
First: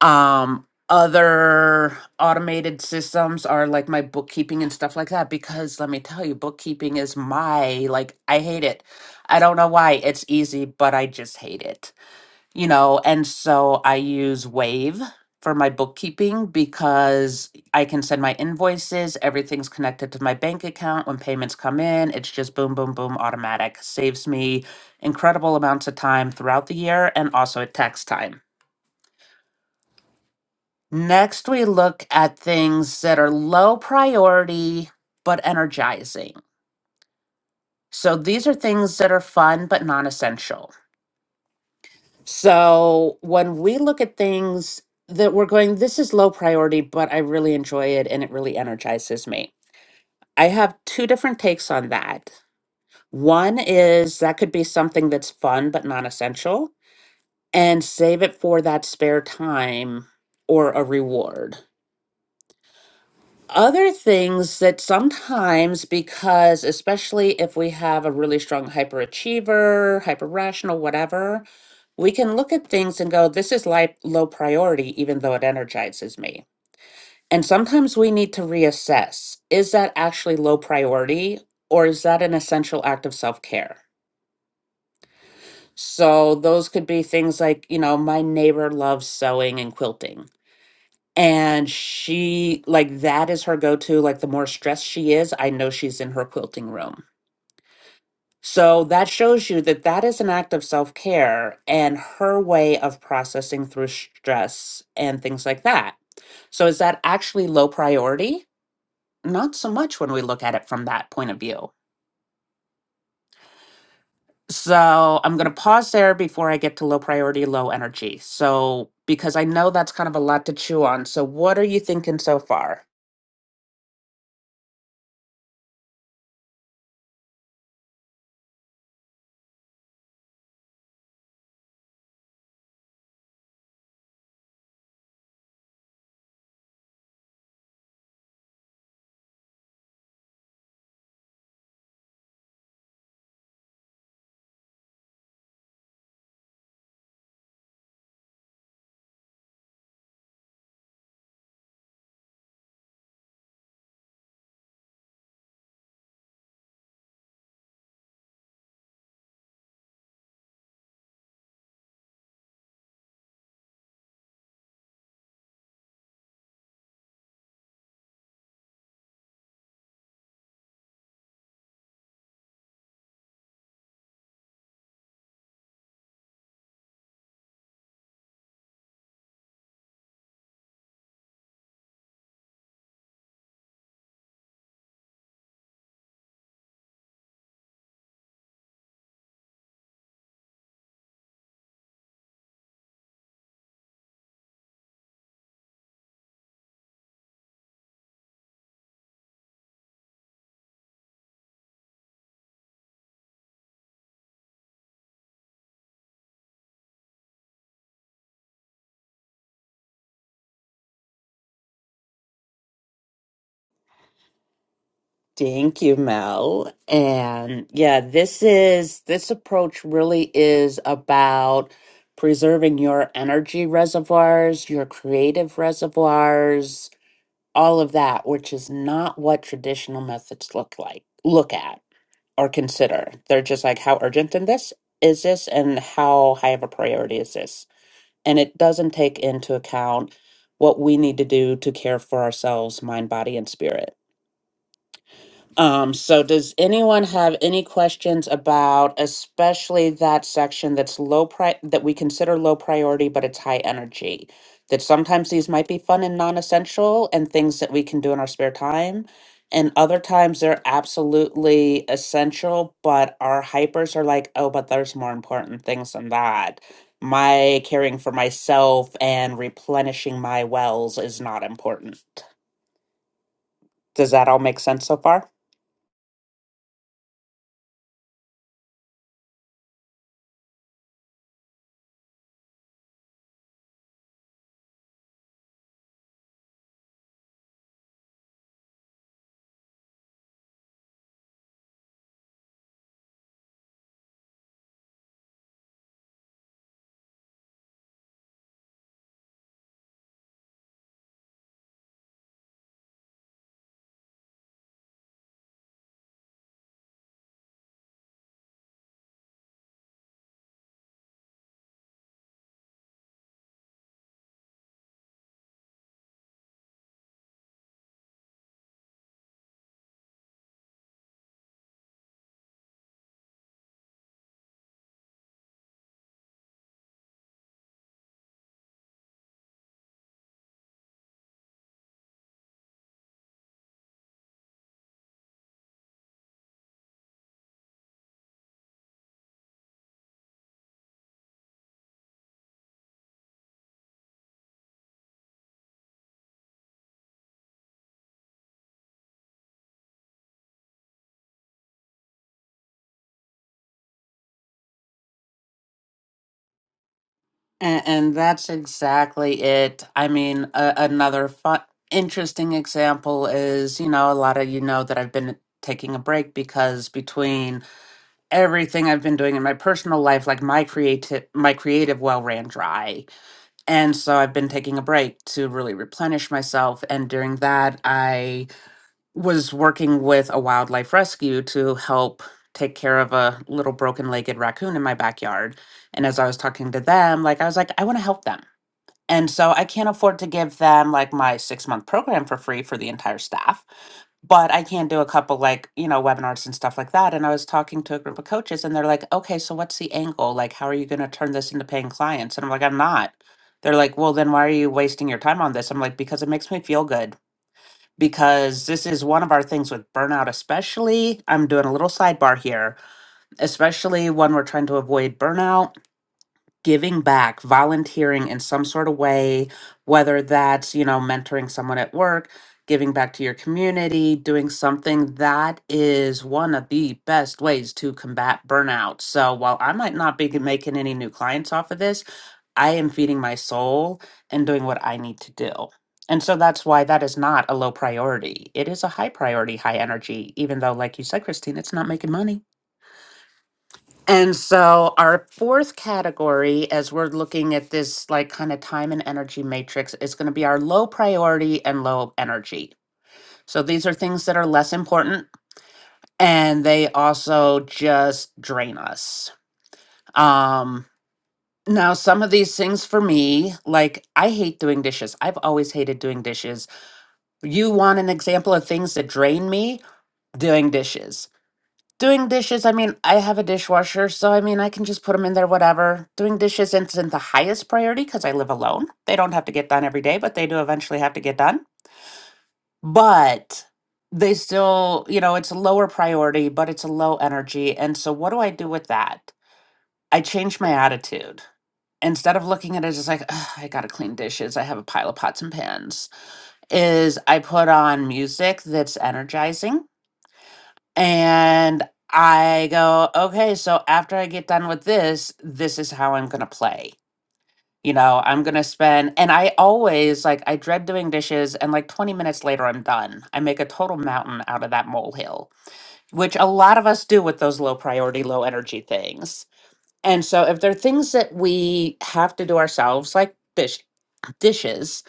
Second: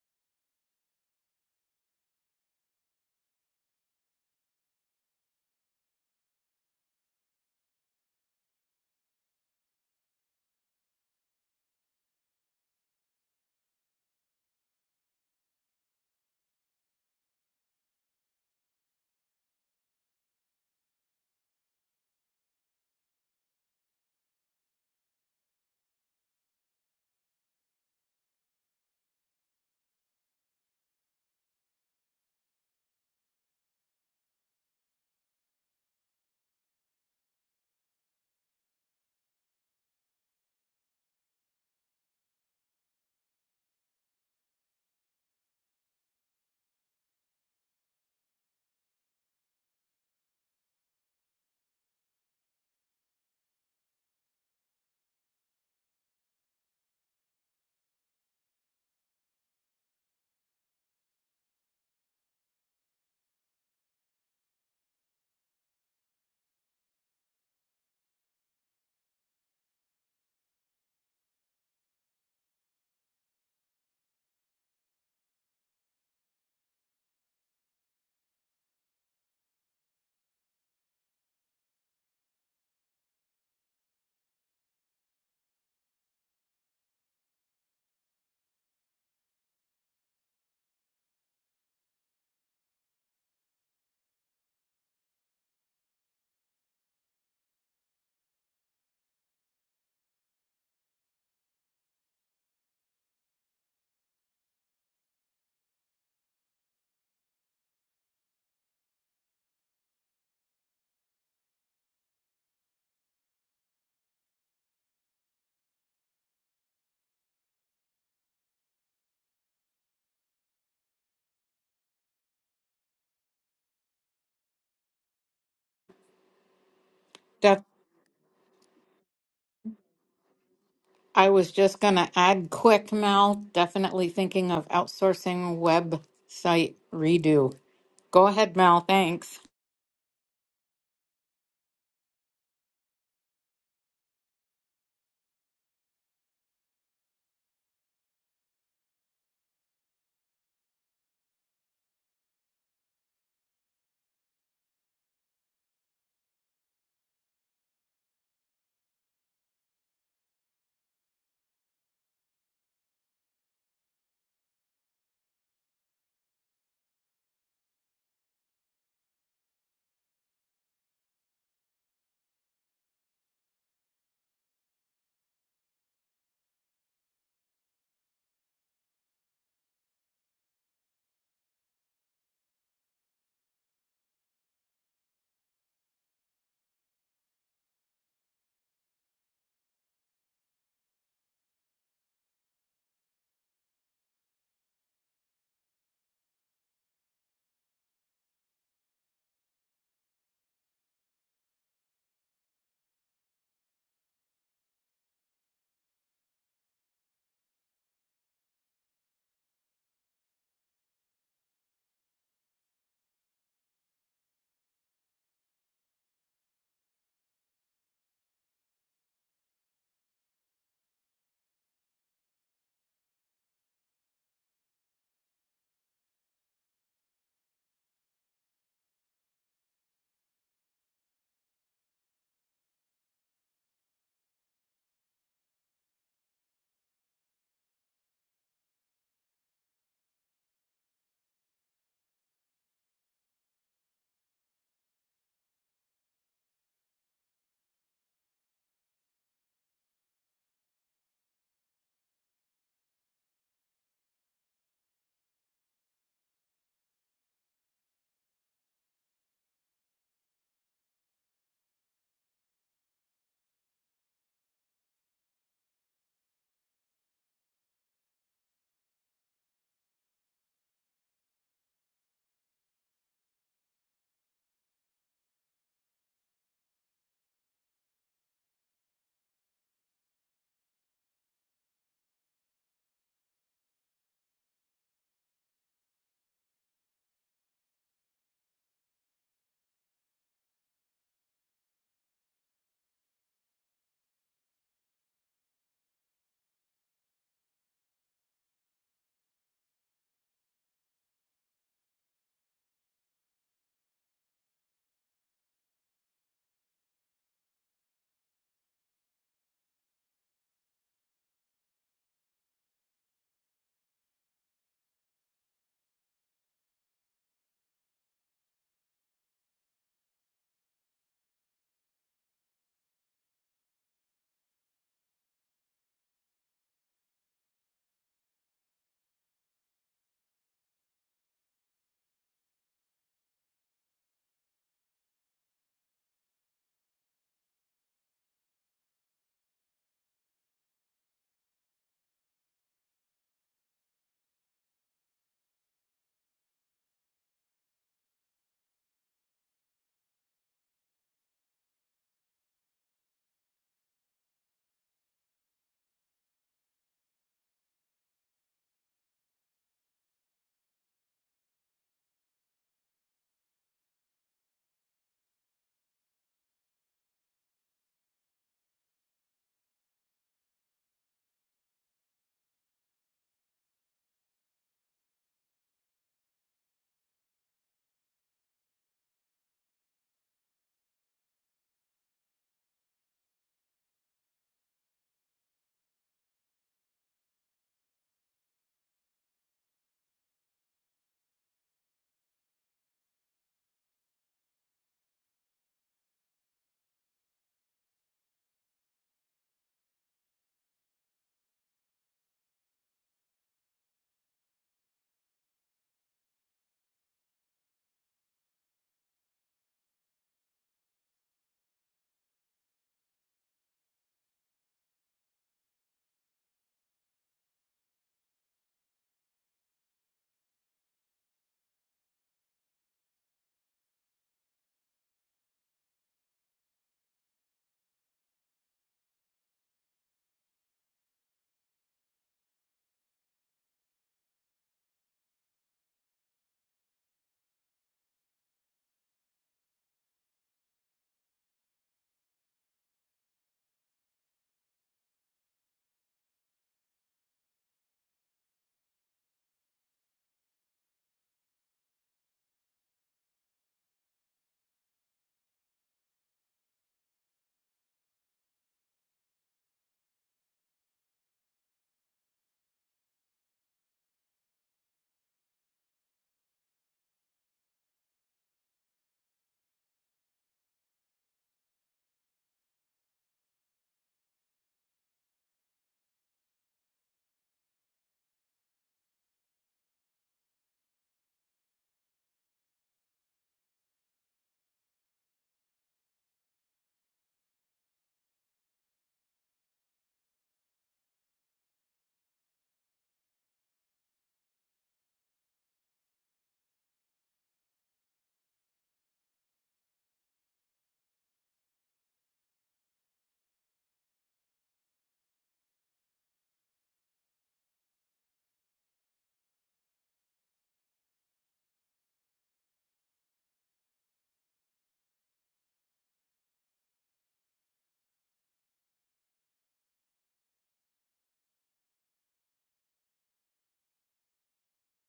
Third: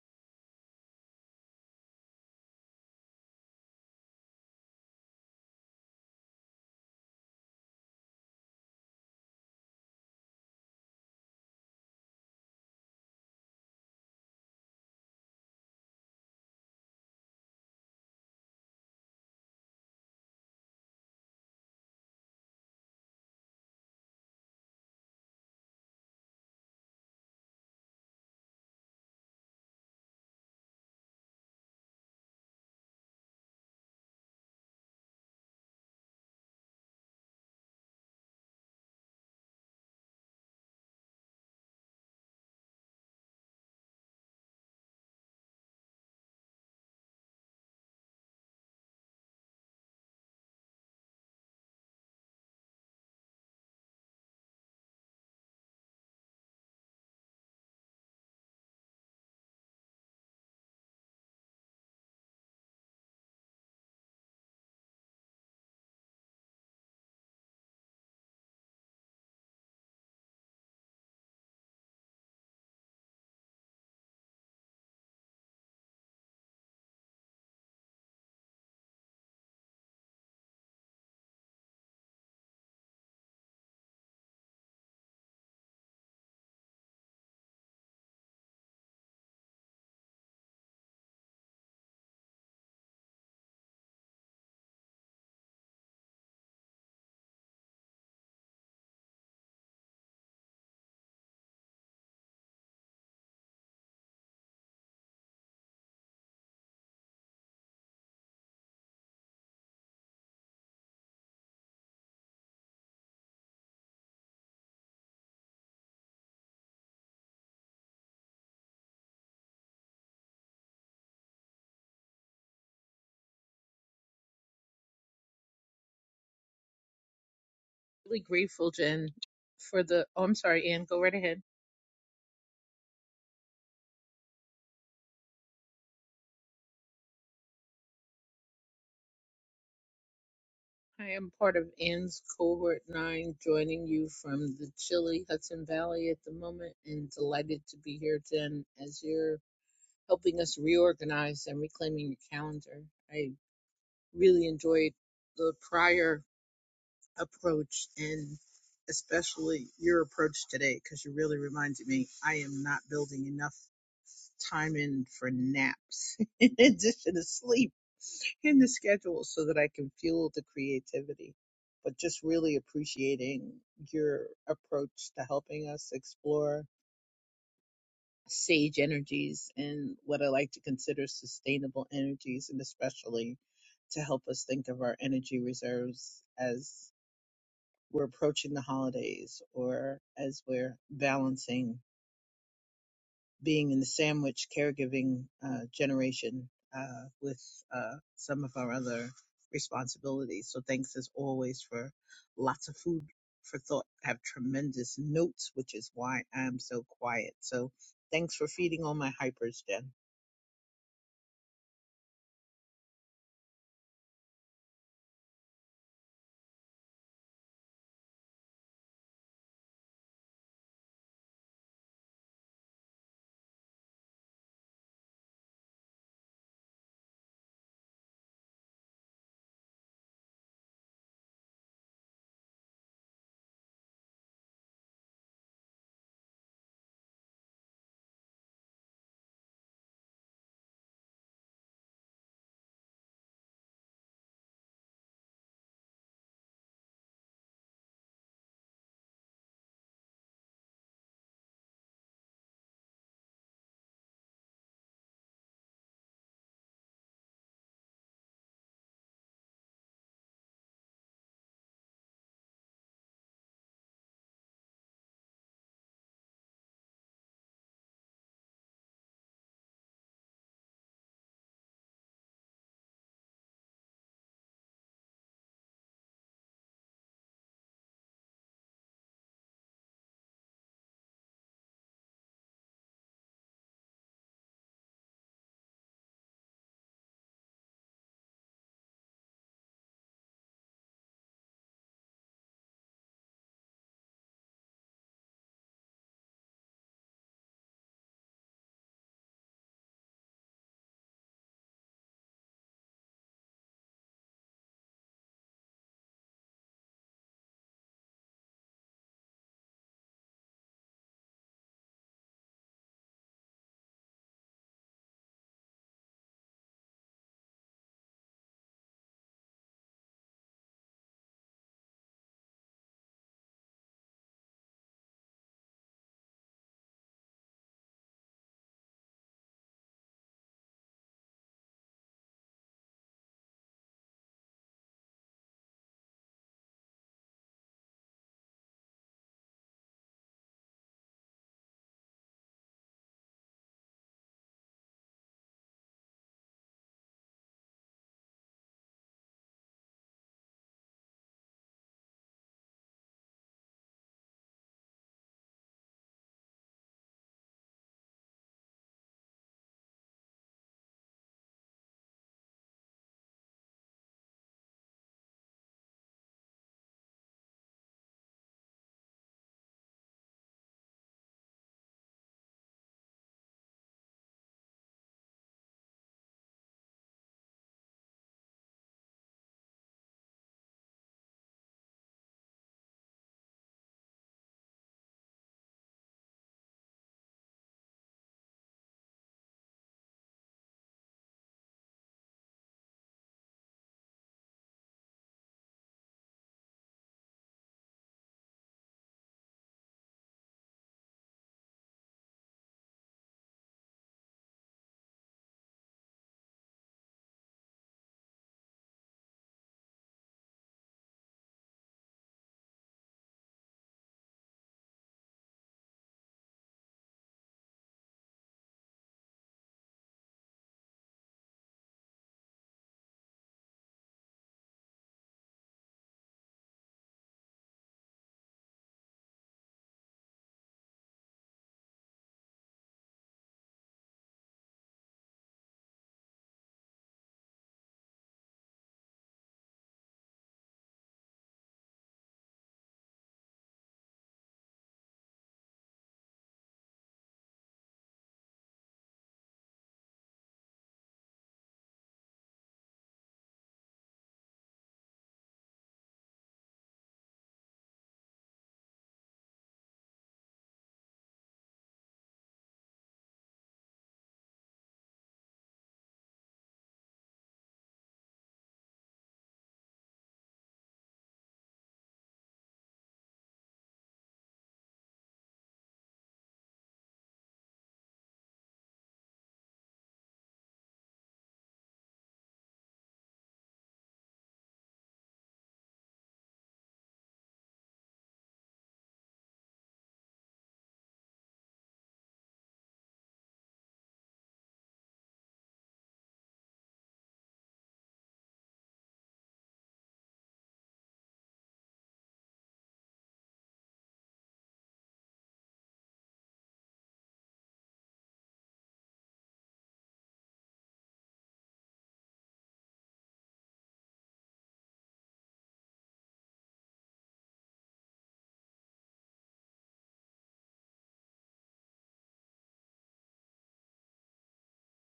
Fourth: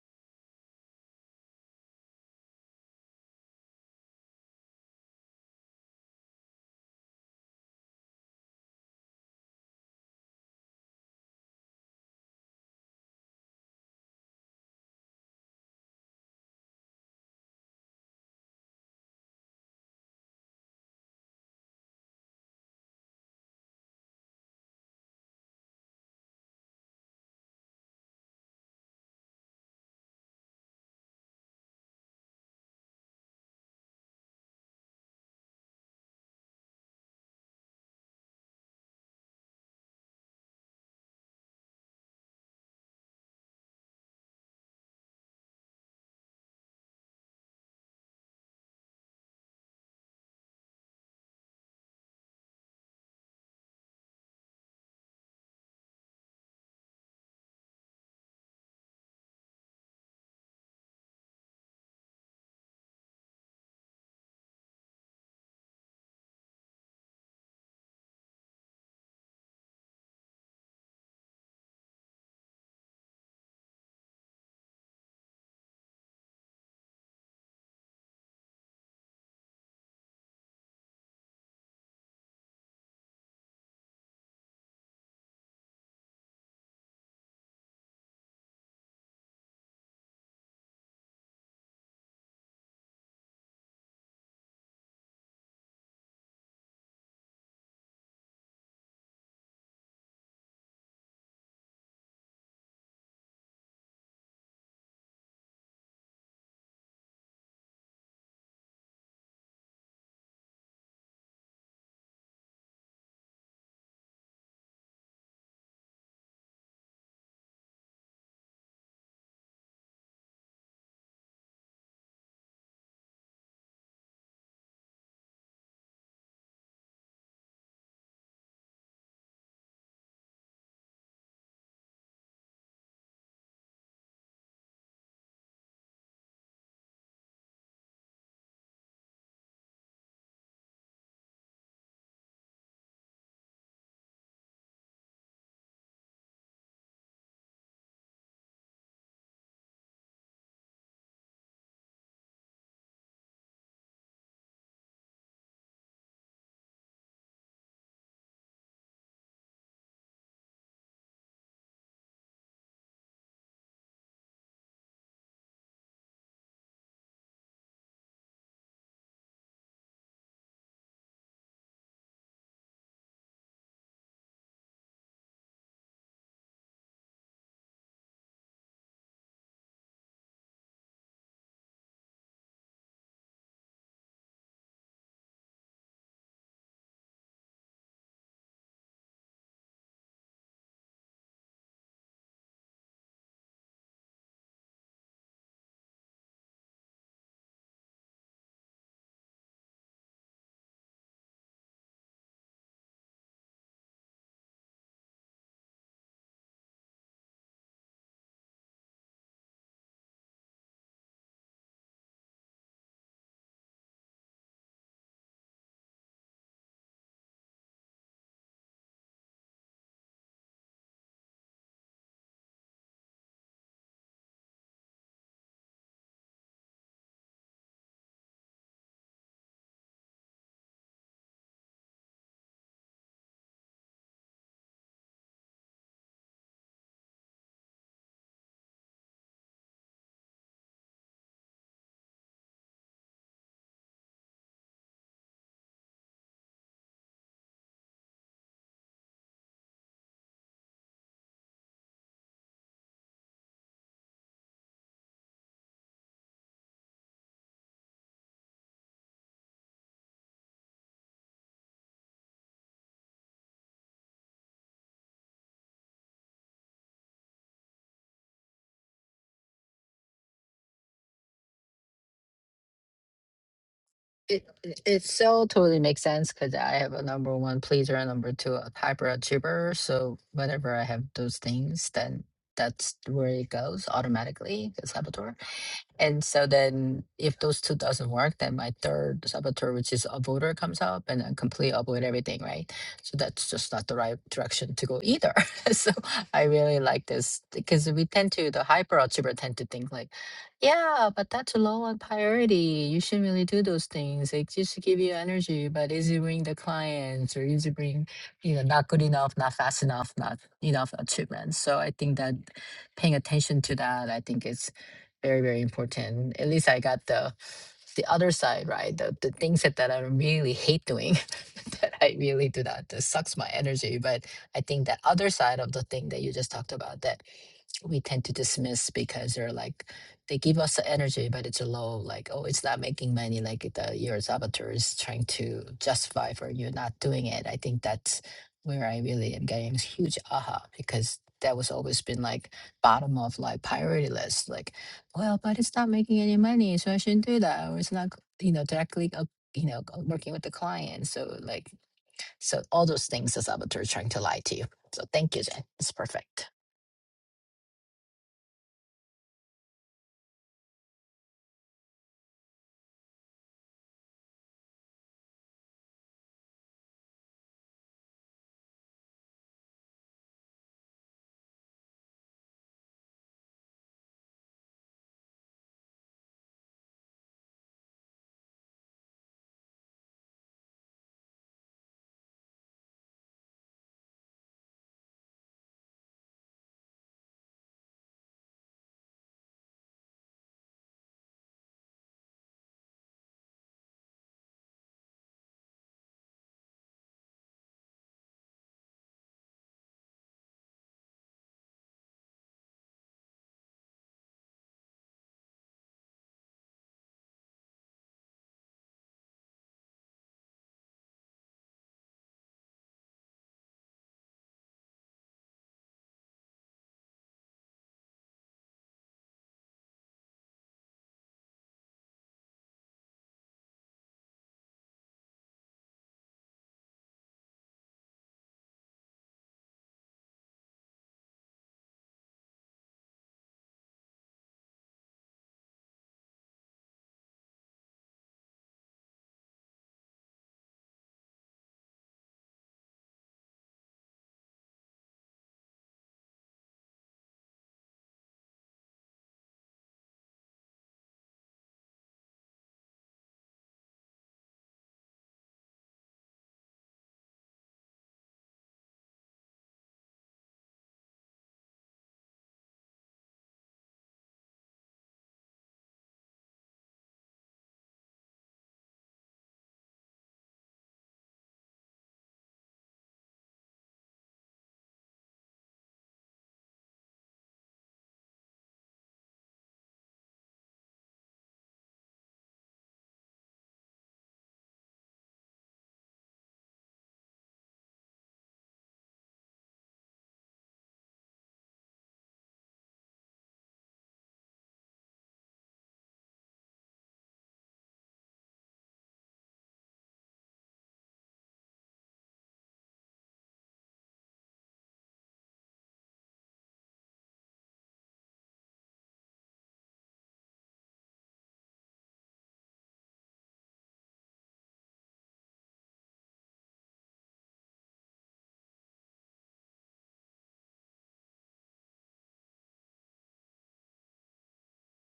Speaker 2: um other automated systems are like my bookkeeping and stuff like that because let me tell you bookkeeping is my like i hate it i don't know why it's easy but i just hate it you know, and so I use Wave for my bookkeeping because I can send my invoices, everything's connected to my bank account. When payments come in, it's just boom, boom, boom, automatic. Saves me incredible amounts of time throughout the year and also at tax time. Next, we look at things that are low priority but energizing. So these are things that are fun but non essential. So when we look at things that we're going, this is low priority, but I really enjoy it and it really energizes me. I have two different takes on that. One is that could be something that's fun but non essential and save it for that spare time or a reward. Other things that sometimes, because especially if we have a really strong hyperachiever, hyper rational, whatever, We can look at things and go, this is like low priority, even though it energizes me. And sometimes we need to reassess is that actually low priority or is that an essential act of self care? So those could be things like, you know, my neighbor loves sewing and quilting. And she, like, that is her go to. Like, the more stressed she is, I know she's in her quilting room So that shows you that that is an act of self care and her way of processing through stress and things like that. So is that actually low priority? Not so much when we look at it from that point of view. So I'm going to pause there before I get to low priority, low energy. So, because I know that's kind of a lot to chew on. So, what are you thinking so far?
Speaker 1: Def-
Speaker 4: really grateful, Jen, for the. Oh, I'm sorry, Ann. Go right
Speaker 1: I
Speaker 4: ahead.
Speaker 1: was just going to add quick, Mel, definitely thinking of outsourcing website redo. Go ahead, Mel. Thanks.
Speaker 4: I am part of Ann's cohort nine, joining you from the chilly Hudson Valley at the moment, and delighted to be here, Jen, as you're helping us reorganize and reclaiming your calendar. I really enjoyed the prior approach and especially your approach today because you really reminded me I am not building enough time in for naps in addition to sleep in the schedule so that I can fuel the creativity. But just really appreciating your approach to helping us explore sage energies and what I like to consider sustainable energies, and especially to help us think of our energy reserves as we're approaching the holidays or as we're balancing being in the sandwich caregiving uh, generation uh, with uh, some of our other responsibilities. So thanks as always for lots of food for thought. I have tremendous notes, which is why I'm so quiet. So thanks for feeding all my hypers, Jen.
Speaker 2: Thank you, Mel. And yeah, this is this approach really is about preserving your energy reservoirs, your creative reservoirs, all of that, which is not what traditional methods look like, look at or consider. They're just like, how urgent in this is this and how high of a priority is this? And it doesn't take into account what we need to do to care for ourselves, mind, body, and spirit um, so does anyone have any questions about especially that section that's low pri that we consider low priority, but it's high energy? That sometimes these might be fun and non-essential and things that we can do in our spare time. And other times they're absolutely essential, but our hypers are like, oh, but there's more important things than that. My caring for myself and replenishing my wells is not important. Does that all
Speaker 3: It
Speaker 2: make
Speaker 3: it
Speaker 2: sense so
Speaker 3: it
Speaker 2: far?
Speaker 3: so totally makes sense because I have a number one pleaser and number two a hyperachiever. So whenever I have those things, then that's where it goes automatically. The saboteur. And so then if those 2 doesn't work, then my 3rd saboteur, which is avoider comes up and then completely avoid everything, right? So that's just not the right direction to go either. so I really like this because we tend to, the hyperachiever tend to think like, yeah, but that's low on priority. You shouldn't really do those things. It just give you energy, but is it bring the clients or is it bring, you know, not good enough, not fast enough, not enough achievements. So I think that paying attention to that, I think it's very very important at least i got the the other side right the, the things that, that i really hate doing that i really do that that sucks my energy but i think that other side of the thing that you just talked about that we tend to dismiss because they're like they give us the energy but it's a low like oh it's not making money like the your saboteur is trying to justify for you not doing it i think that's where i really am getting this huge aha because that was always been like bottom of like priority list like well, but it's not making any money, so I shouldn't do that. Or it's not, you know, directly, uh, you know, uh, working with the client. So, like, so all those things the saboteur is trying to lie to you. So, thank you, Jen. It's perfect.
Speaker 2: And, and that's exactly it. I mean, a, another fun, interesting example is, you know, a lot of you know that I've been taking a break because between everything I've been doing in my personal life, like my creative my creative well ran dry. And so I've been taking a break to really replenish myself. And during that, I was working with a wildlife rescue to help take care of a little broken-legged raccoon in my backyard. And as I was talking to them, like I was like, I want to help them and so I can't afford to give them like my six month program for free for the entire staff, but I can do a couple like, you know, webinars and stuff like that. And I was talking to a group of coaches and they're like, okay, so what's the angle? Like, how are you going to turn this into paying clients? And I'm like, I'm not. They're like, well, then why are you wasting your time on this? I'm like, because it makes me feel good. Because this is one of our things with burnout, especially. I'm doing a little sidebar here, especially when we're trying to avoid burnout giving back, volunteering in some sort of way, whether that's, you know, mentoring someone at work, giving back to your community, doing something that is one of the best ways to combat burnout. So while I might not be making any new clients off of this, I am feeding my soul and doing what I need to do. And so that's why that is not a low priority. It is a high priority, high energy, even though, like you said, Christine, it's not making money. And so, our fourth category, as we're looking at this like kind of time and energy matrix, is going to be our low priority and low energy. So, these are things that are less important and they also just drain us. Um, now, some of these things for me, like I hate doing dishes. I've always hated doing dishes. You want an example of things that drain me? Doing dishes. Doing dishes, I mean, I have a dishwasher, so I mean, I can just put them in there, whatever. Doing dishes isn't the highest priority because I live alone. They don't have to get done every day, but they do eventually have to get done. But they still, you know, it's a lower priority, but it's a low energy. And so, what do I do with that? I change my attitude. Instead of looking at it as like, "Ugh, I gotta clean dishes, I have a pile of pots and pans, is I put on music that's energizing And I go, okay, so after I get done with this, this is how I'm going to play. You know, I'm going to spend, and I always like, I dread doing dishes, and like 20 minutes later, I'm done. I make a total mountain out of that molehill, which a lot of us do with those low priority, low energy things. And so if there are things that we have to do ourselves, like dish, dishes,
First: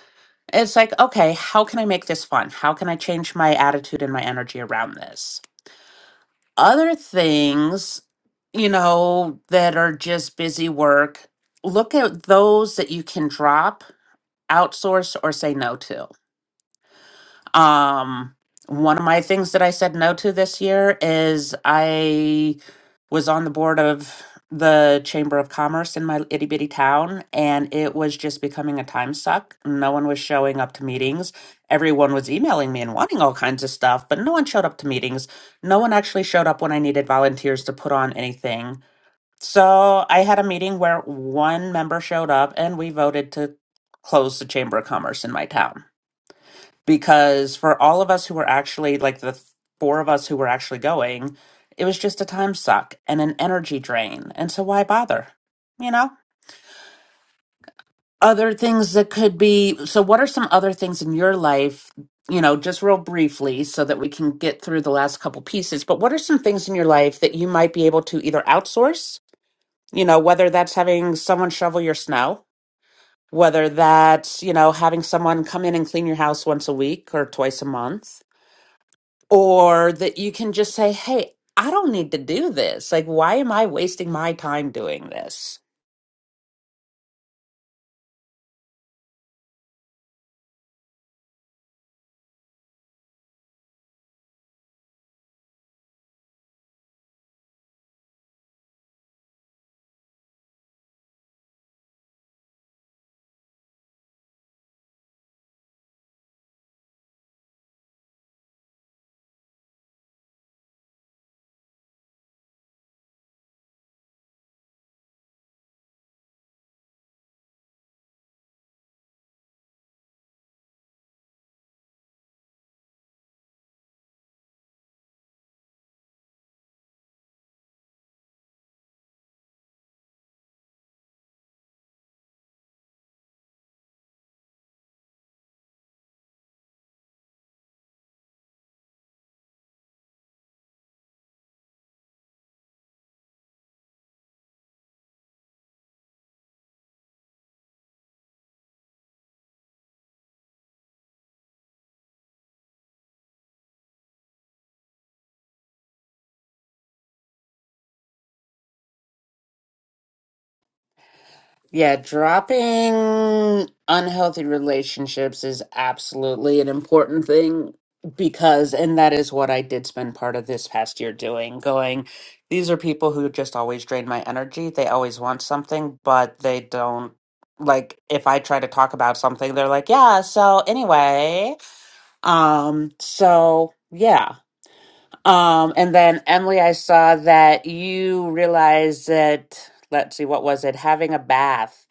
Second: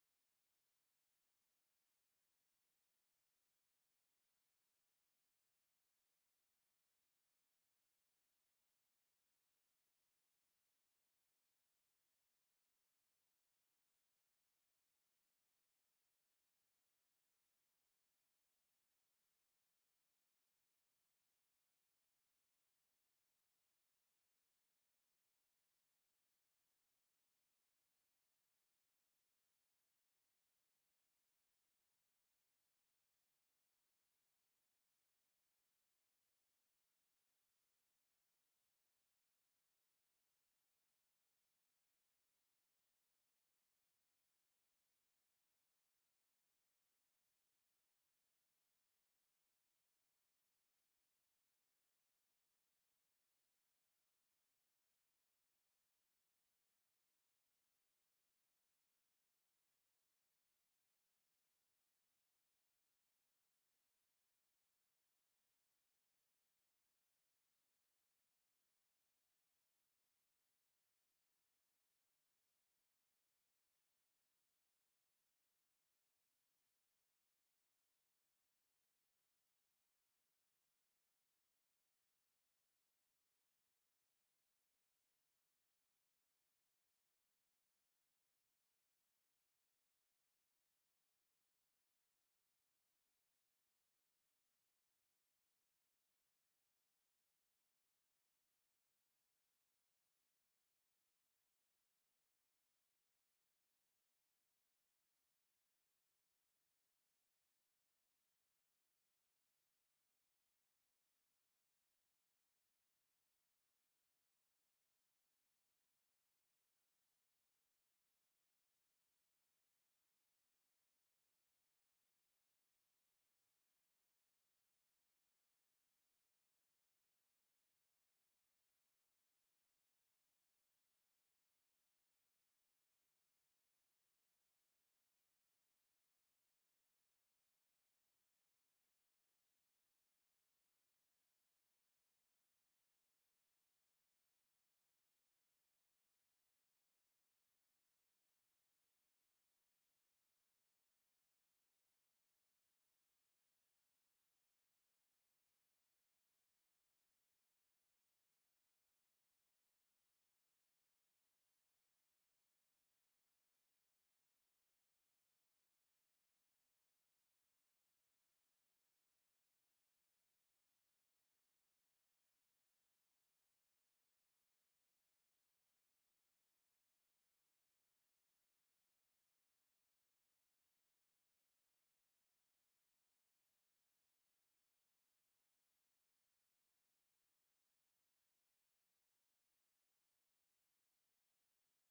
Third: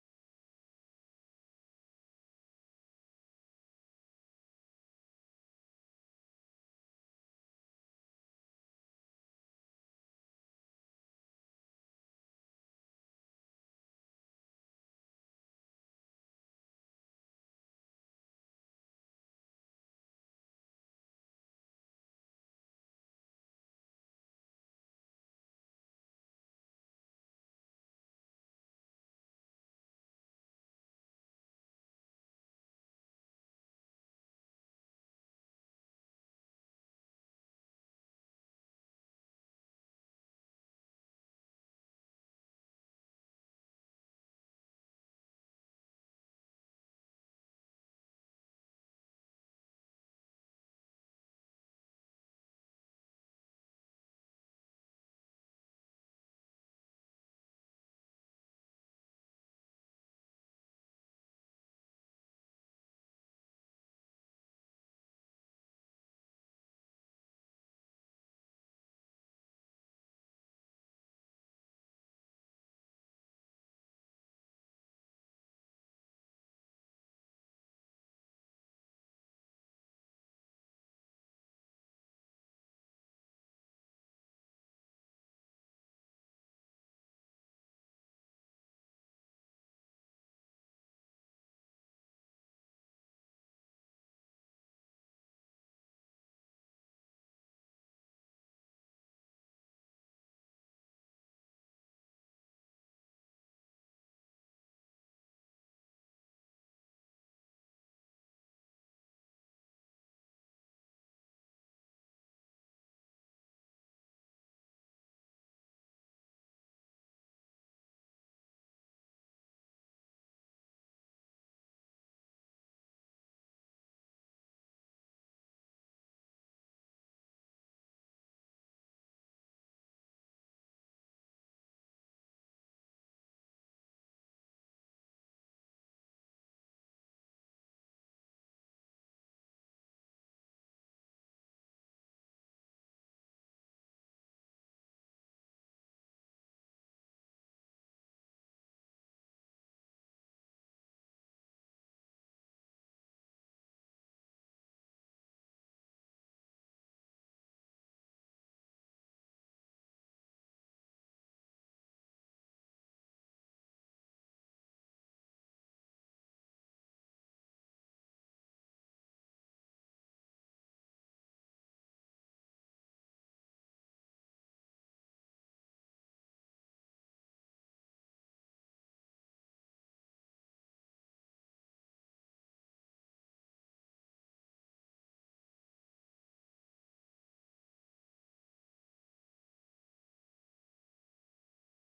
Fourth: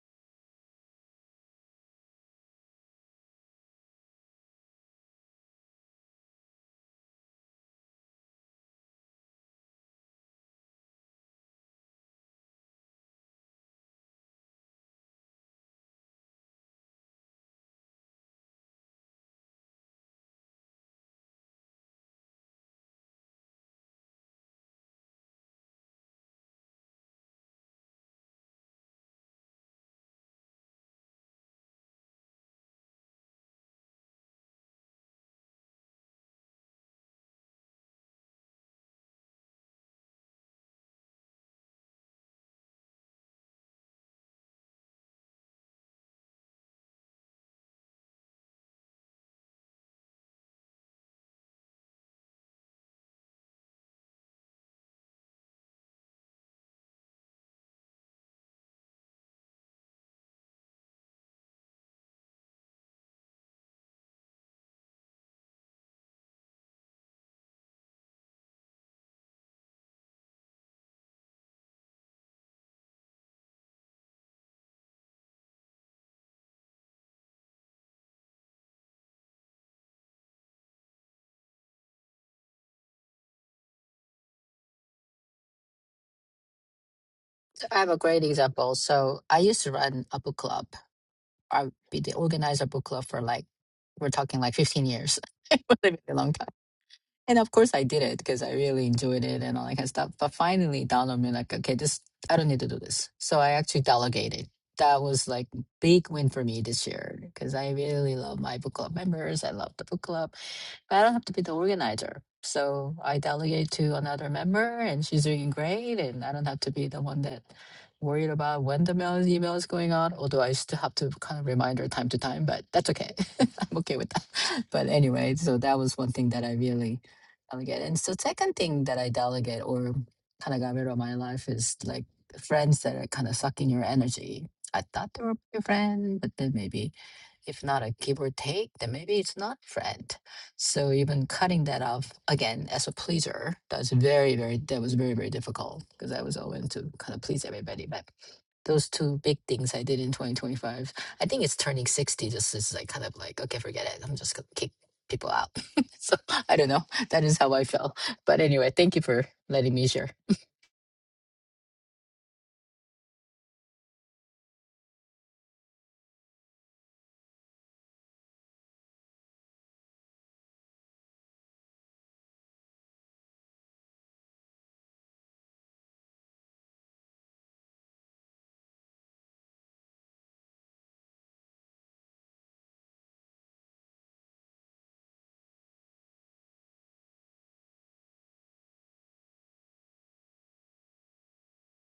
Speaker 2: it's like, okay, how can I make this fun? How can I change my attitude and my energy around this? Other things, you know, that are just busy work, look at those that you can drop, outsource, or say no to. Um, one of my things that I said no to this year is I was on the board of the Chamber of Commerce in my itty bitty town, and it was just becoming a time suck. No one was showing up to meetings. Everyone was emailing me and wanting all kinds of stuff, but no one showed up to meetings. No one actually showed up when I needed volunteers to put on anything. So I had a meeting where one member showed up and we voted to close the Chamber of Commerce in my town because for all of us who were actually like the th- four of us who were actually going, it was just a time suck and an energy drain. And so why bother? You know? Other things that could be so what are some other things in your life, you know, just real briefly so that we can get through the last couple pieces, but what are some things in your life that you might be able to either outsource, you know, whether that's having someone shovel your snow, whether that's, you know, having someone come in and clean your house once a week or twice a month, or that you can just say, hey, I don't need to do this. Like, why am I wasting my time doing this?
Speaker 3: So I have a great example. So, I used to run a book club. I'd be the organizer book club for like, we're talking like 15 years. it was a very long time. And of course, I did it because I really enjoyed it and all that kind of stuff. But finally, it dawned on me like, okay, this I don't need to do this. So I actually delegated. That was like big win for me this year because I really love my book club members. I love the book club, but I don't have to be the organizer. So I delegate to another member, and she's doing great. And I don't have to be the one that worried about when the mail email is going out. Although I still have to kind of remind her time to time, but that's okay. I'm okay with that. But anyway, so that was one thing that I really delegate. And so second thing that I delegate or kind of got rid of my life is like friends that are kind of sucking your energy. I thought they were your friend, but then maybe if not a give or take, then maybe it's not friend. So even cutting that off again as a pleaser, that's very, very that was very, very difficult because I was always to kind of please everybody. But those two big things I did in 2025, I think it's turning 60 just is like kind of like, okay, forget it. I'm just gonna kick people out. so I don't know. That is how I feel. But anyway, thank you for letting me share.
Speaker 2: Yeah, dropping unhealthy relationships is absolutely an important thing because, and that is what I did spend part of this past year doing, going, these are people who just always drain my energy. They always want something, but they don't. Like, if I try to talk about something, they're like, yeah, so anyway. Um, so yeah Um, and then Emily, I saw that you realized that, let's see, what was it? Having a bath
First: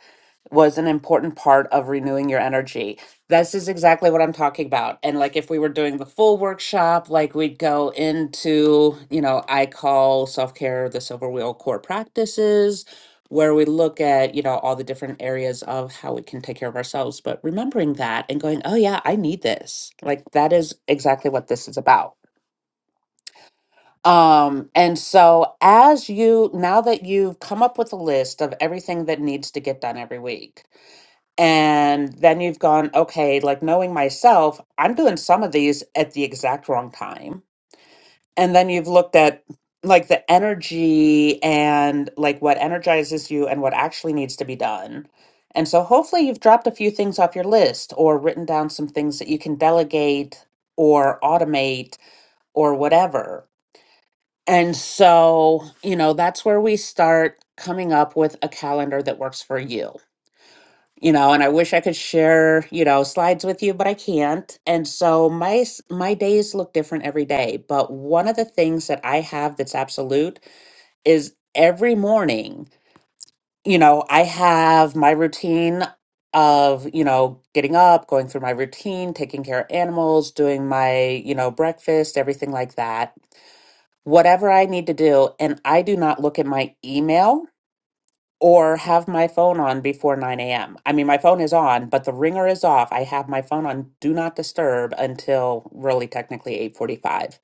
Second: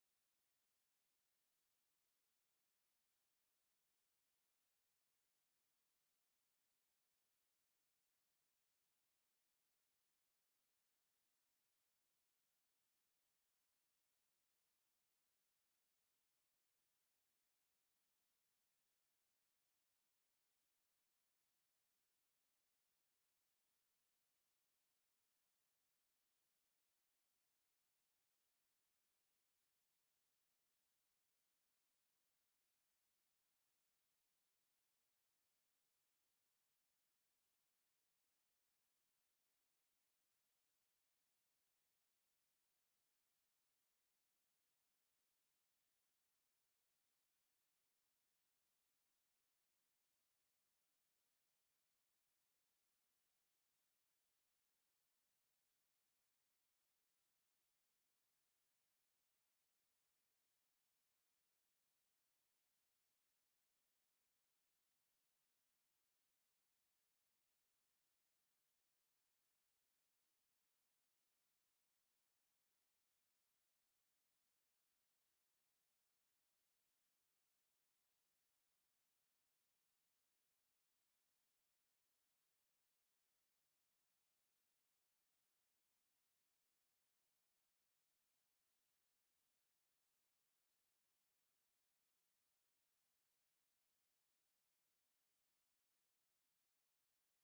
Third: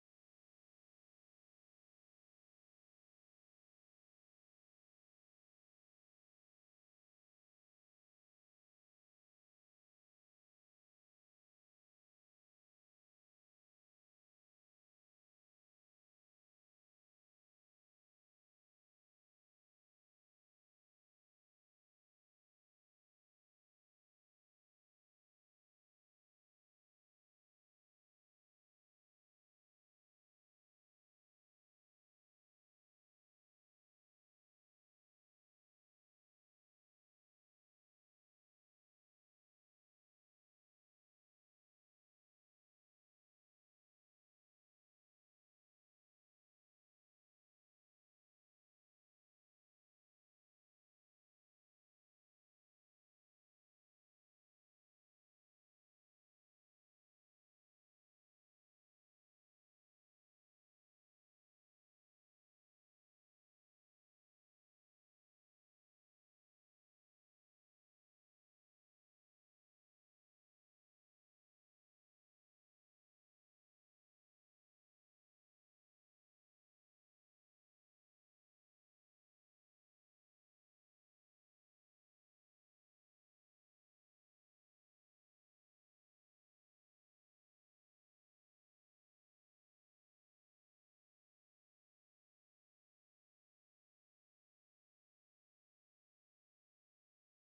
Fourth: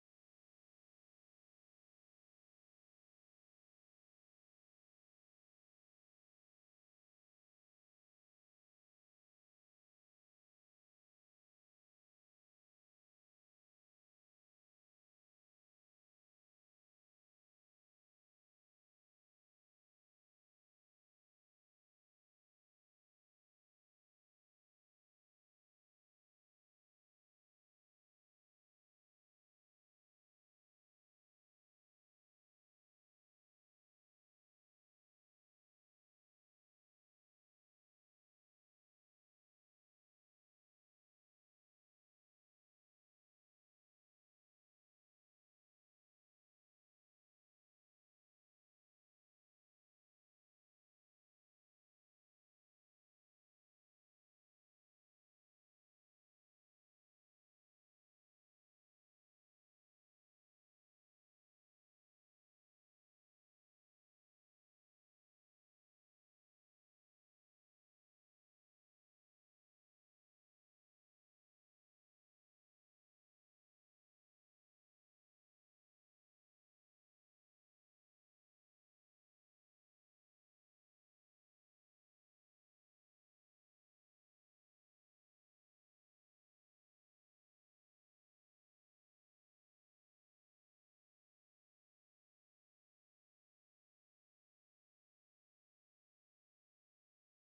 Speaker 2: was an important part of renewing your energy. This is exactly what I'm talking about. And like if we were doing the full workshop, like we'd go into, you know, I call self care the silver wheel core practices, where we look at, you know, all the different areas of how we can take care of ourselves. But remembering that and going, oh, yeah, I need this. Like that is exactly what this is about. Um, and so as you now that you've come up with a list of everything that needs to get done every week, and then you've gone, okay, like knowing myself, I'm doing some of these at the exact wrong time. And then you've looked at like the energy and like what energizes you and what actually needs to be done. And so hopefully you've dropped a few things off your list or written down some things that you can delegate or automate or whatever and so, you know, that's where we start coming up with a calendar that works for you. You know, and I wish I could share, you know, slides with you, but I can't. And so my s- my days look different every day, but one of the things that I have that's absolute is every morning, you know, I have my routine of, you know, getting up, going through my routine, taking care of animals, doing my, you know, breakfast, everything like that whatever I need to do, and I do not look at my email or have my phone on before 9 a.m. I mean, my phone is on, but the ringer is off. I have my phone on do not disturb until really technically 8:45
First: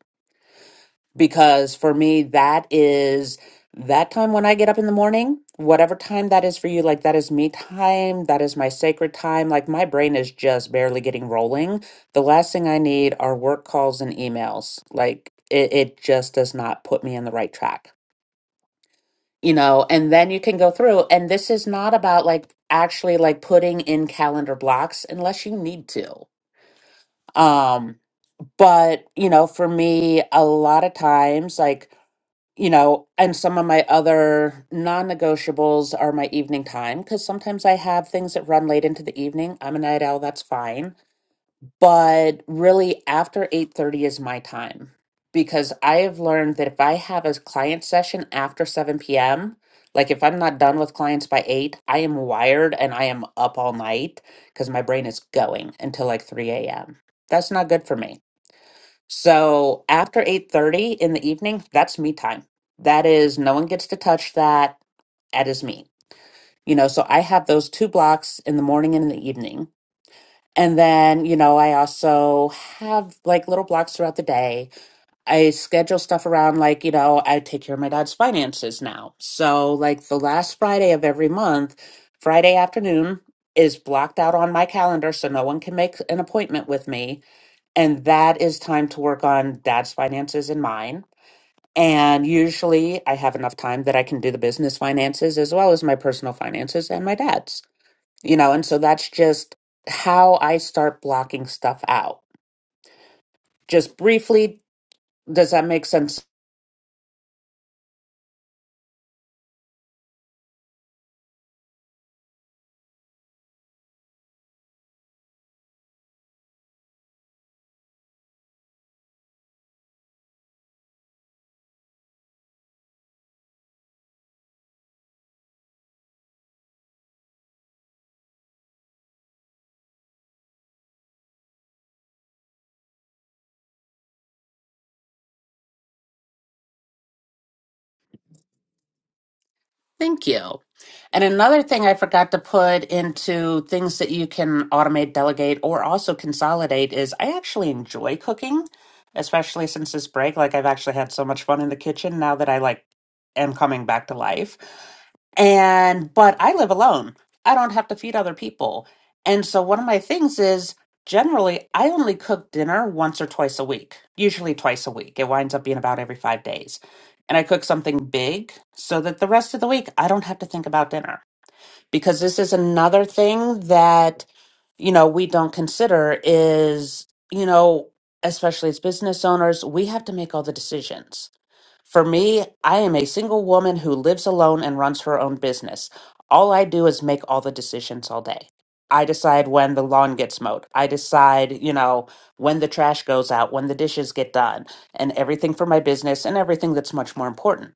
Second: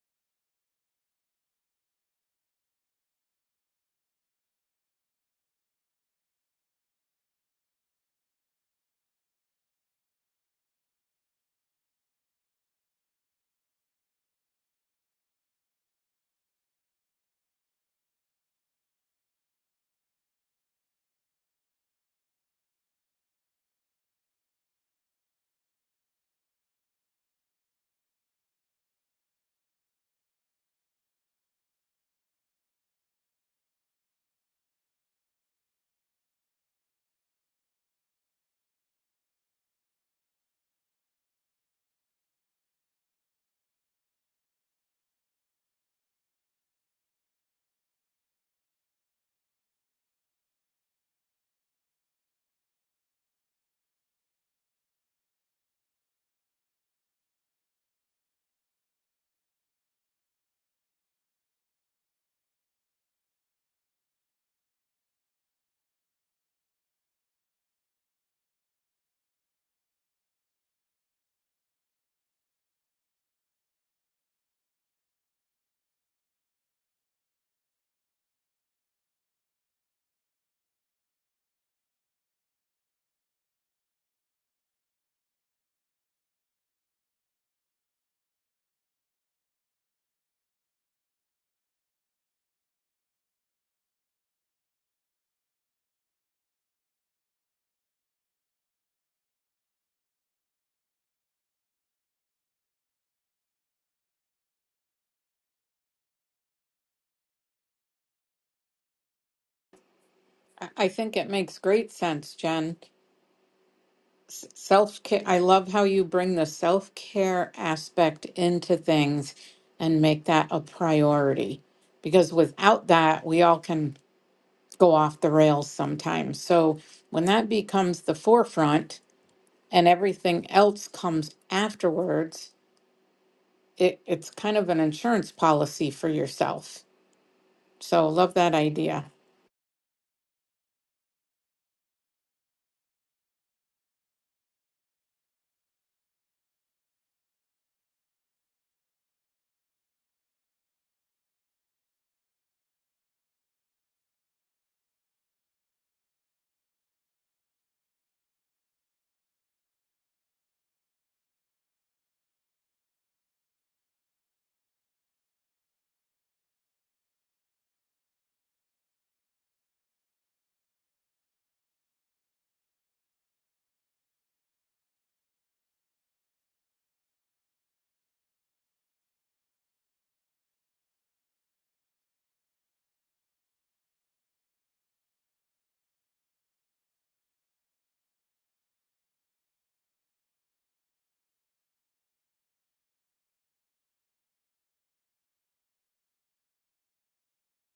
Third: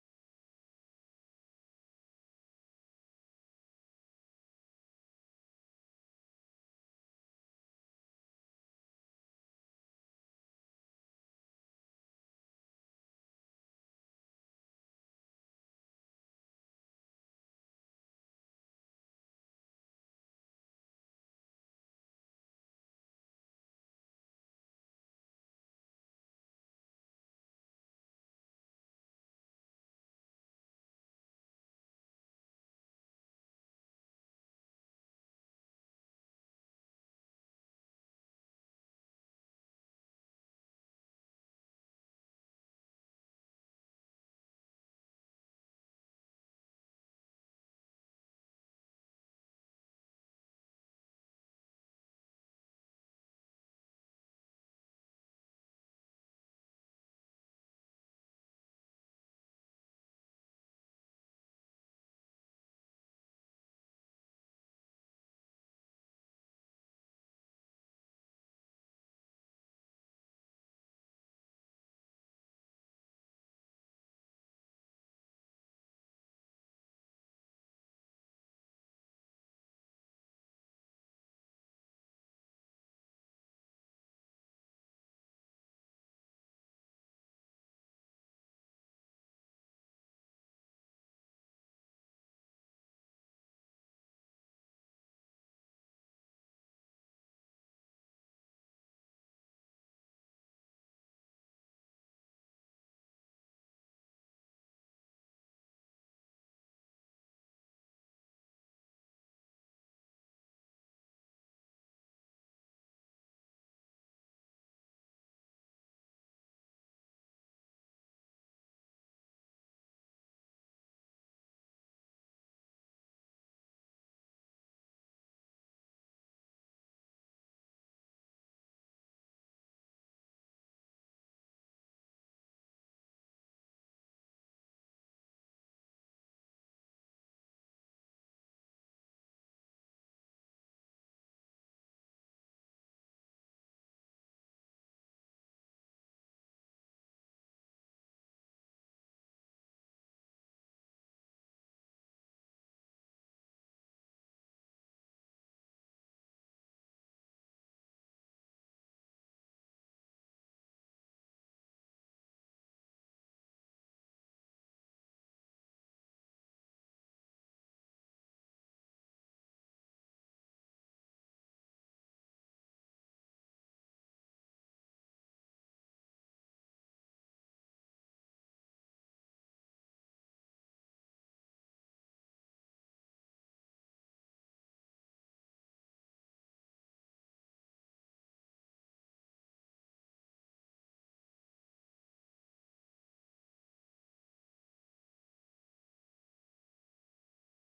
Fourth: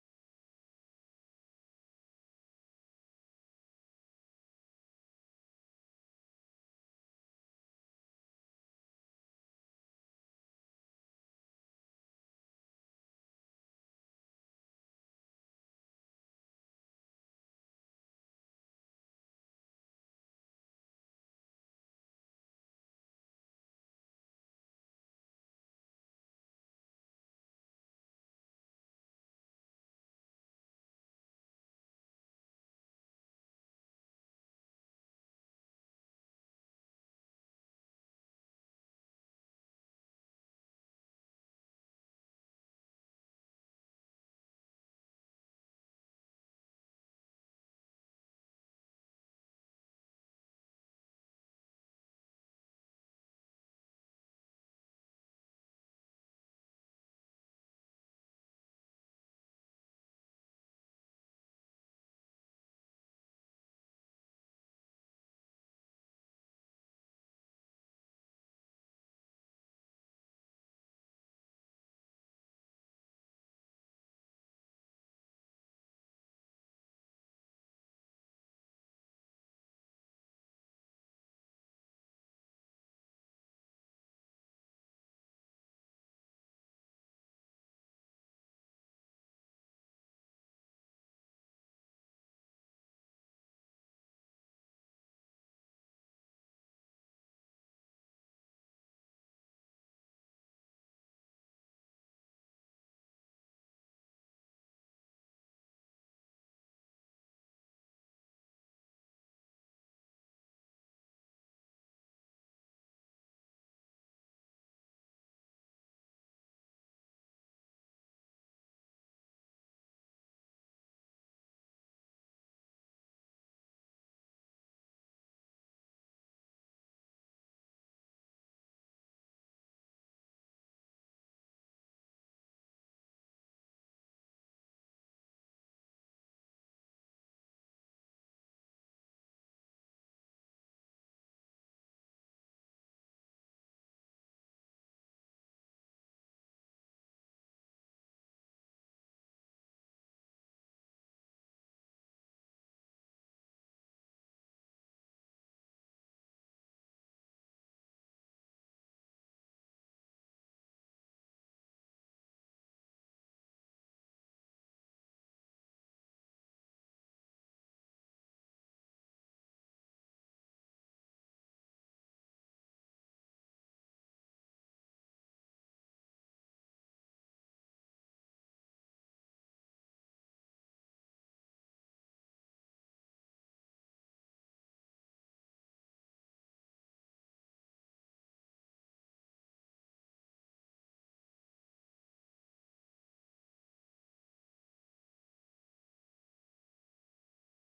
Speaker 2: because for me that is that time when I get up in the morning, whatever time that is for you, like that is me time, that is my sacred time. Like my brain is just barely getting rolling. The last thing I need are work calls and emails. Like it, it just does not put me in the right track. you know, and then you can go through. And this is not about like actually like putting in calendar blocks unless you need to. Um, but you know, for me, a lot of times, like, you know, and some of my other non negotiables are my evening time because sometimes I have things that run late into the evening. I'm a night owl, that's fine but really after 8:30 is my time because I have learned that if I have a client session after 7 p.m., like if I'm not done with clients by 8, I am wired and I am up all night because my brain is going until like 3 a.m. That's not good for me. So after 8:30 in the evening, that's me time. That is no one gets to touch that. That is me. You know, so I have those two blocks in the morning and in the evening and then, you know, I also have like little blocks throughout the day. I schedule stuff around, like, you know, I take care of my dad's finances now. So, like, the last Friday of every month, Friday afternoon is blocked out on my calendar so no one can make an appointment with me. And that is time to work on dad's finances and mine. And usually I have enough time that I can do the business finances as well as my personal finances and my dad's you know and so that's just how i start blocking stuff out just briefly does that make sense
Speaker 1: I I think it makes great sense, Jen. Self care. I love how you bring the self care aspect into things and make that a priority because without that, we all can go off the rails sometimes. So when that becomes the forefront and everything else comes afterwards, it, it's kind of an insurance policy for yourself. So love that idea.
Speaker 2: Thank you. And another thing I forgot to put into things that you can automate, delegate, or also consolidate is I actually enjoy cooking, especially since this break. Like, I've actually had so much fun in the kitchen now that I like am coming back to life. And, but I live alone. I don't have to feed other people. And so one of my things is generally I only cook dinner once or twice a week, usually twice a week. It winds up being about every five days and I cook something big so that the rest of the week I don't have to think about dinner. Because this is another thing that, you know, we don't consider is, you know, especially as business owners, we have to make all the decisions. For me, I am a single woman who lives alone and runs her own business. All I do is make all the decisions all day. I decide when the lawn gets mowed. I decide, you know, when the trash goes out, when the dishes get done, and everything for my business and everything that's much more important.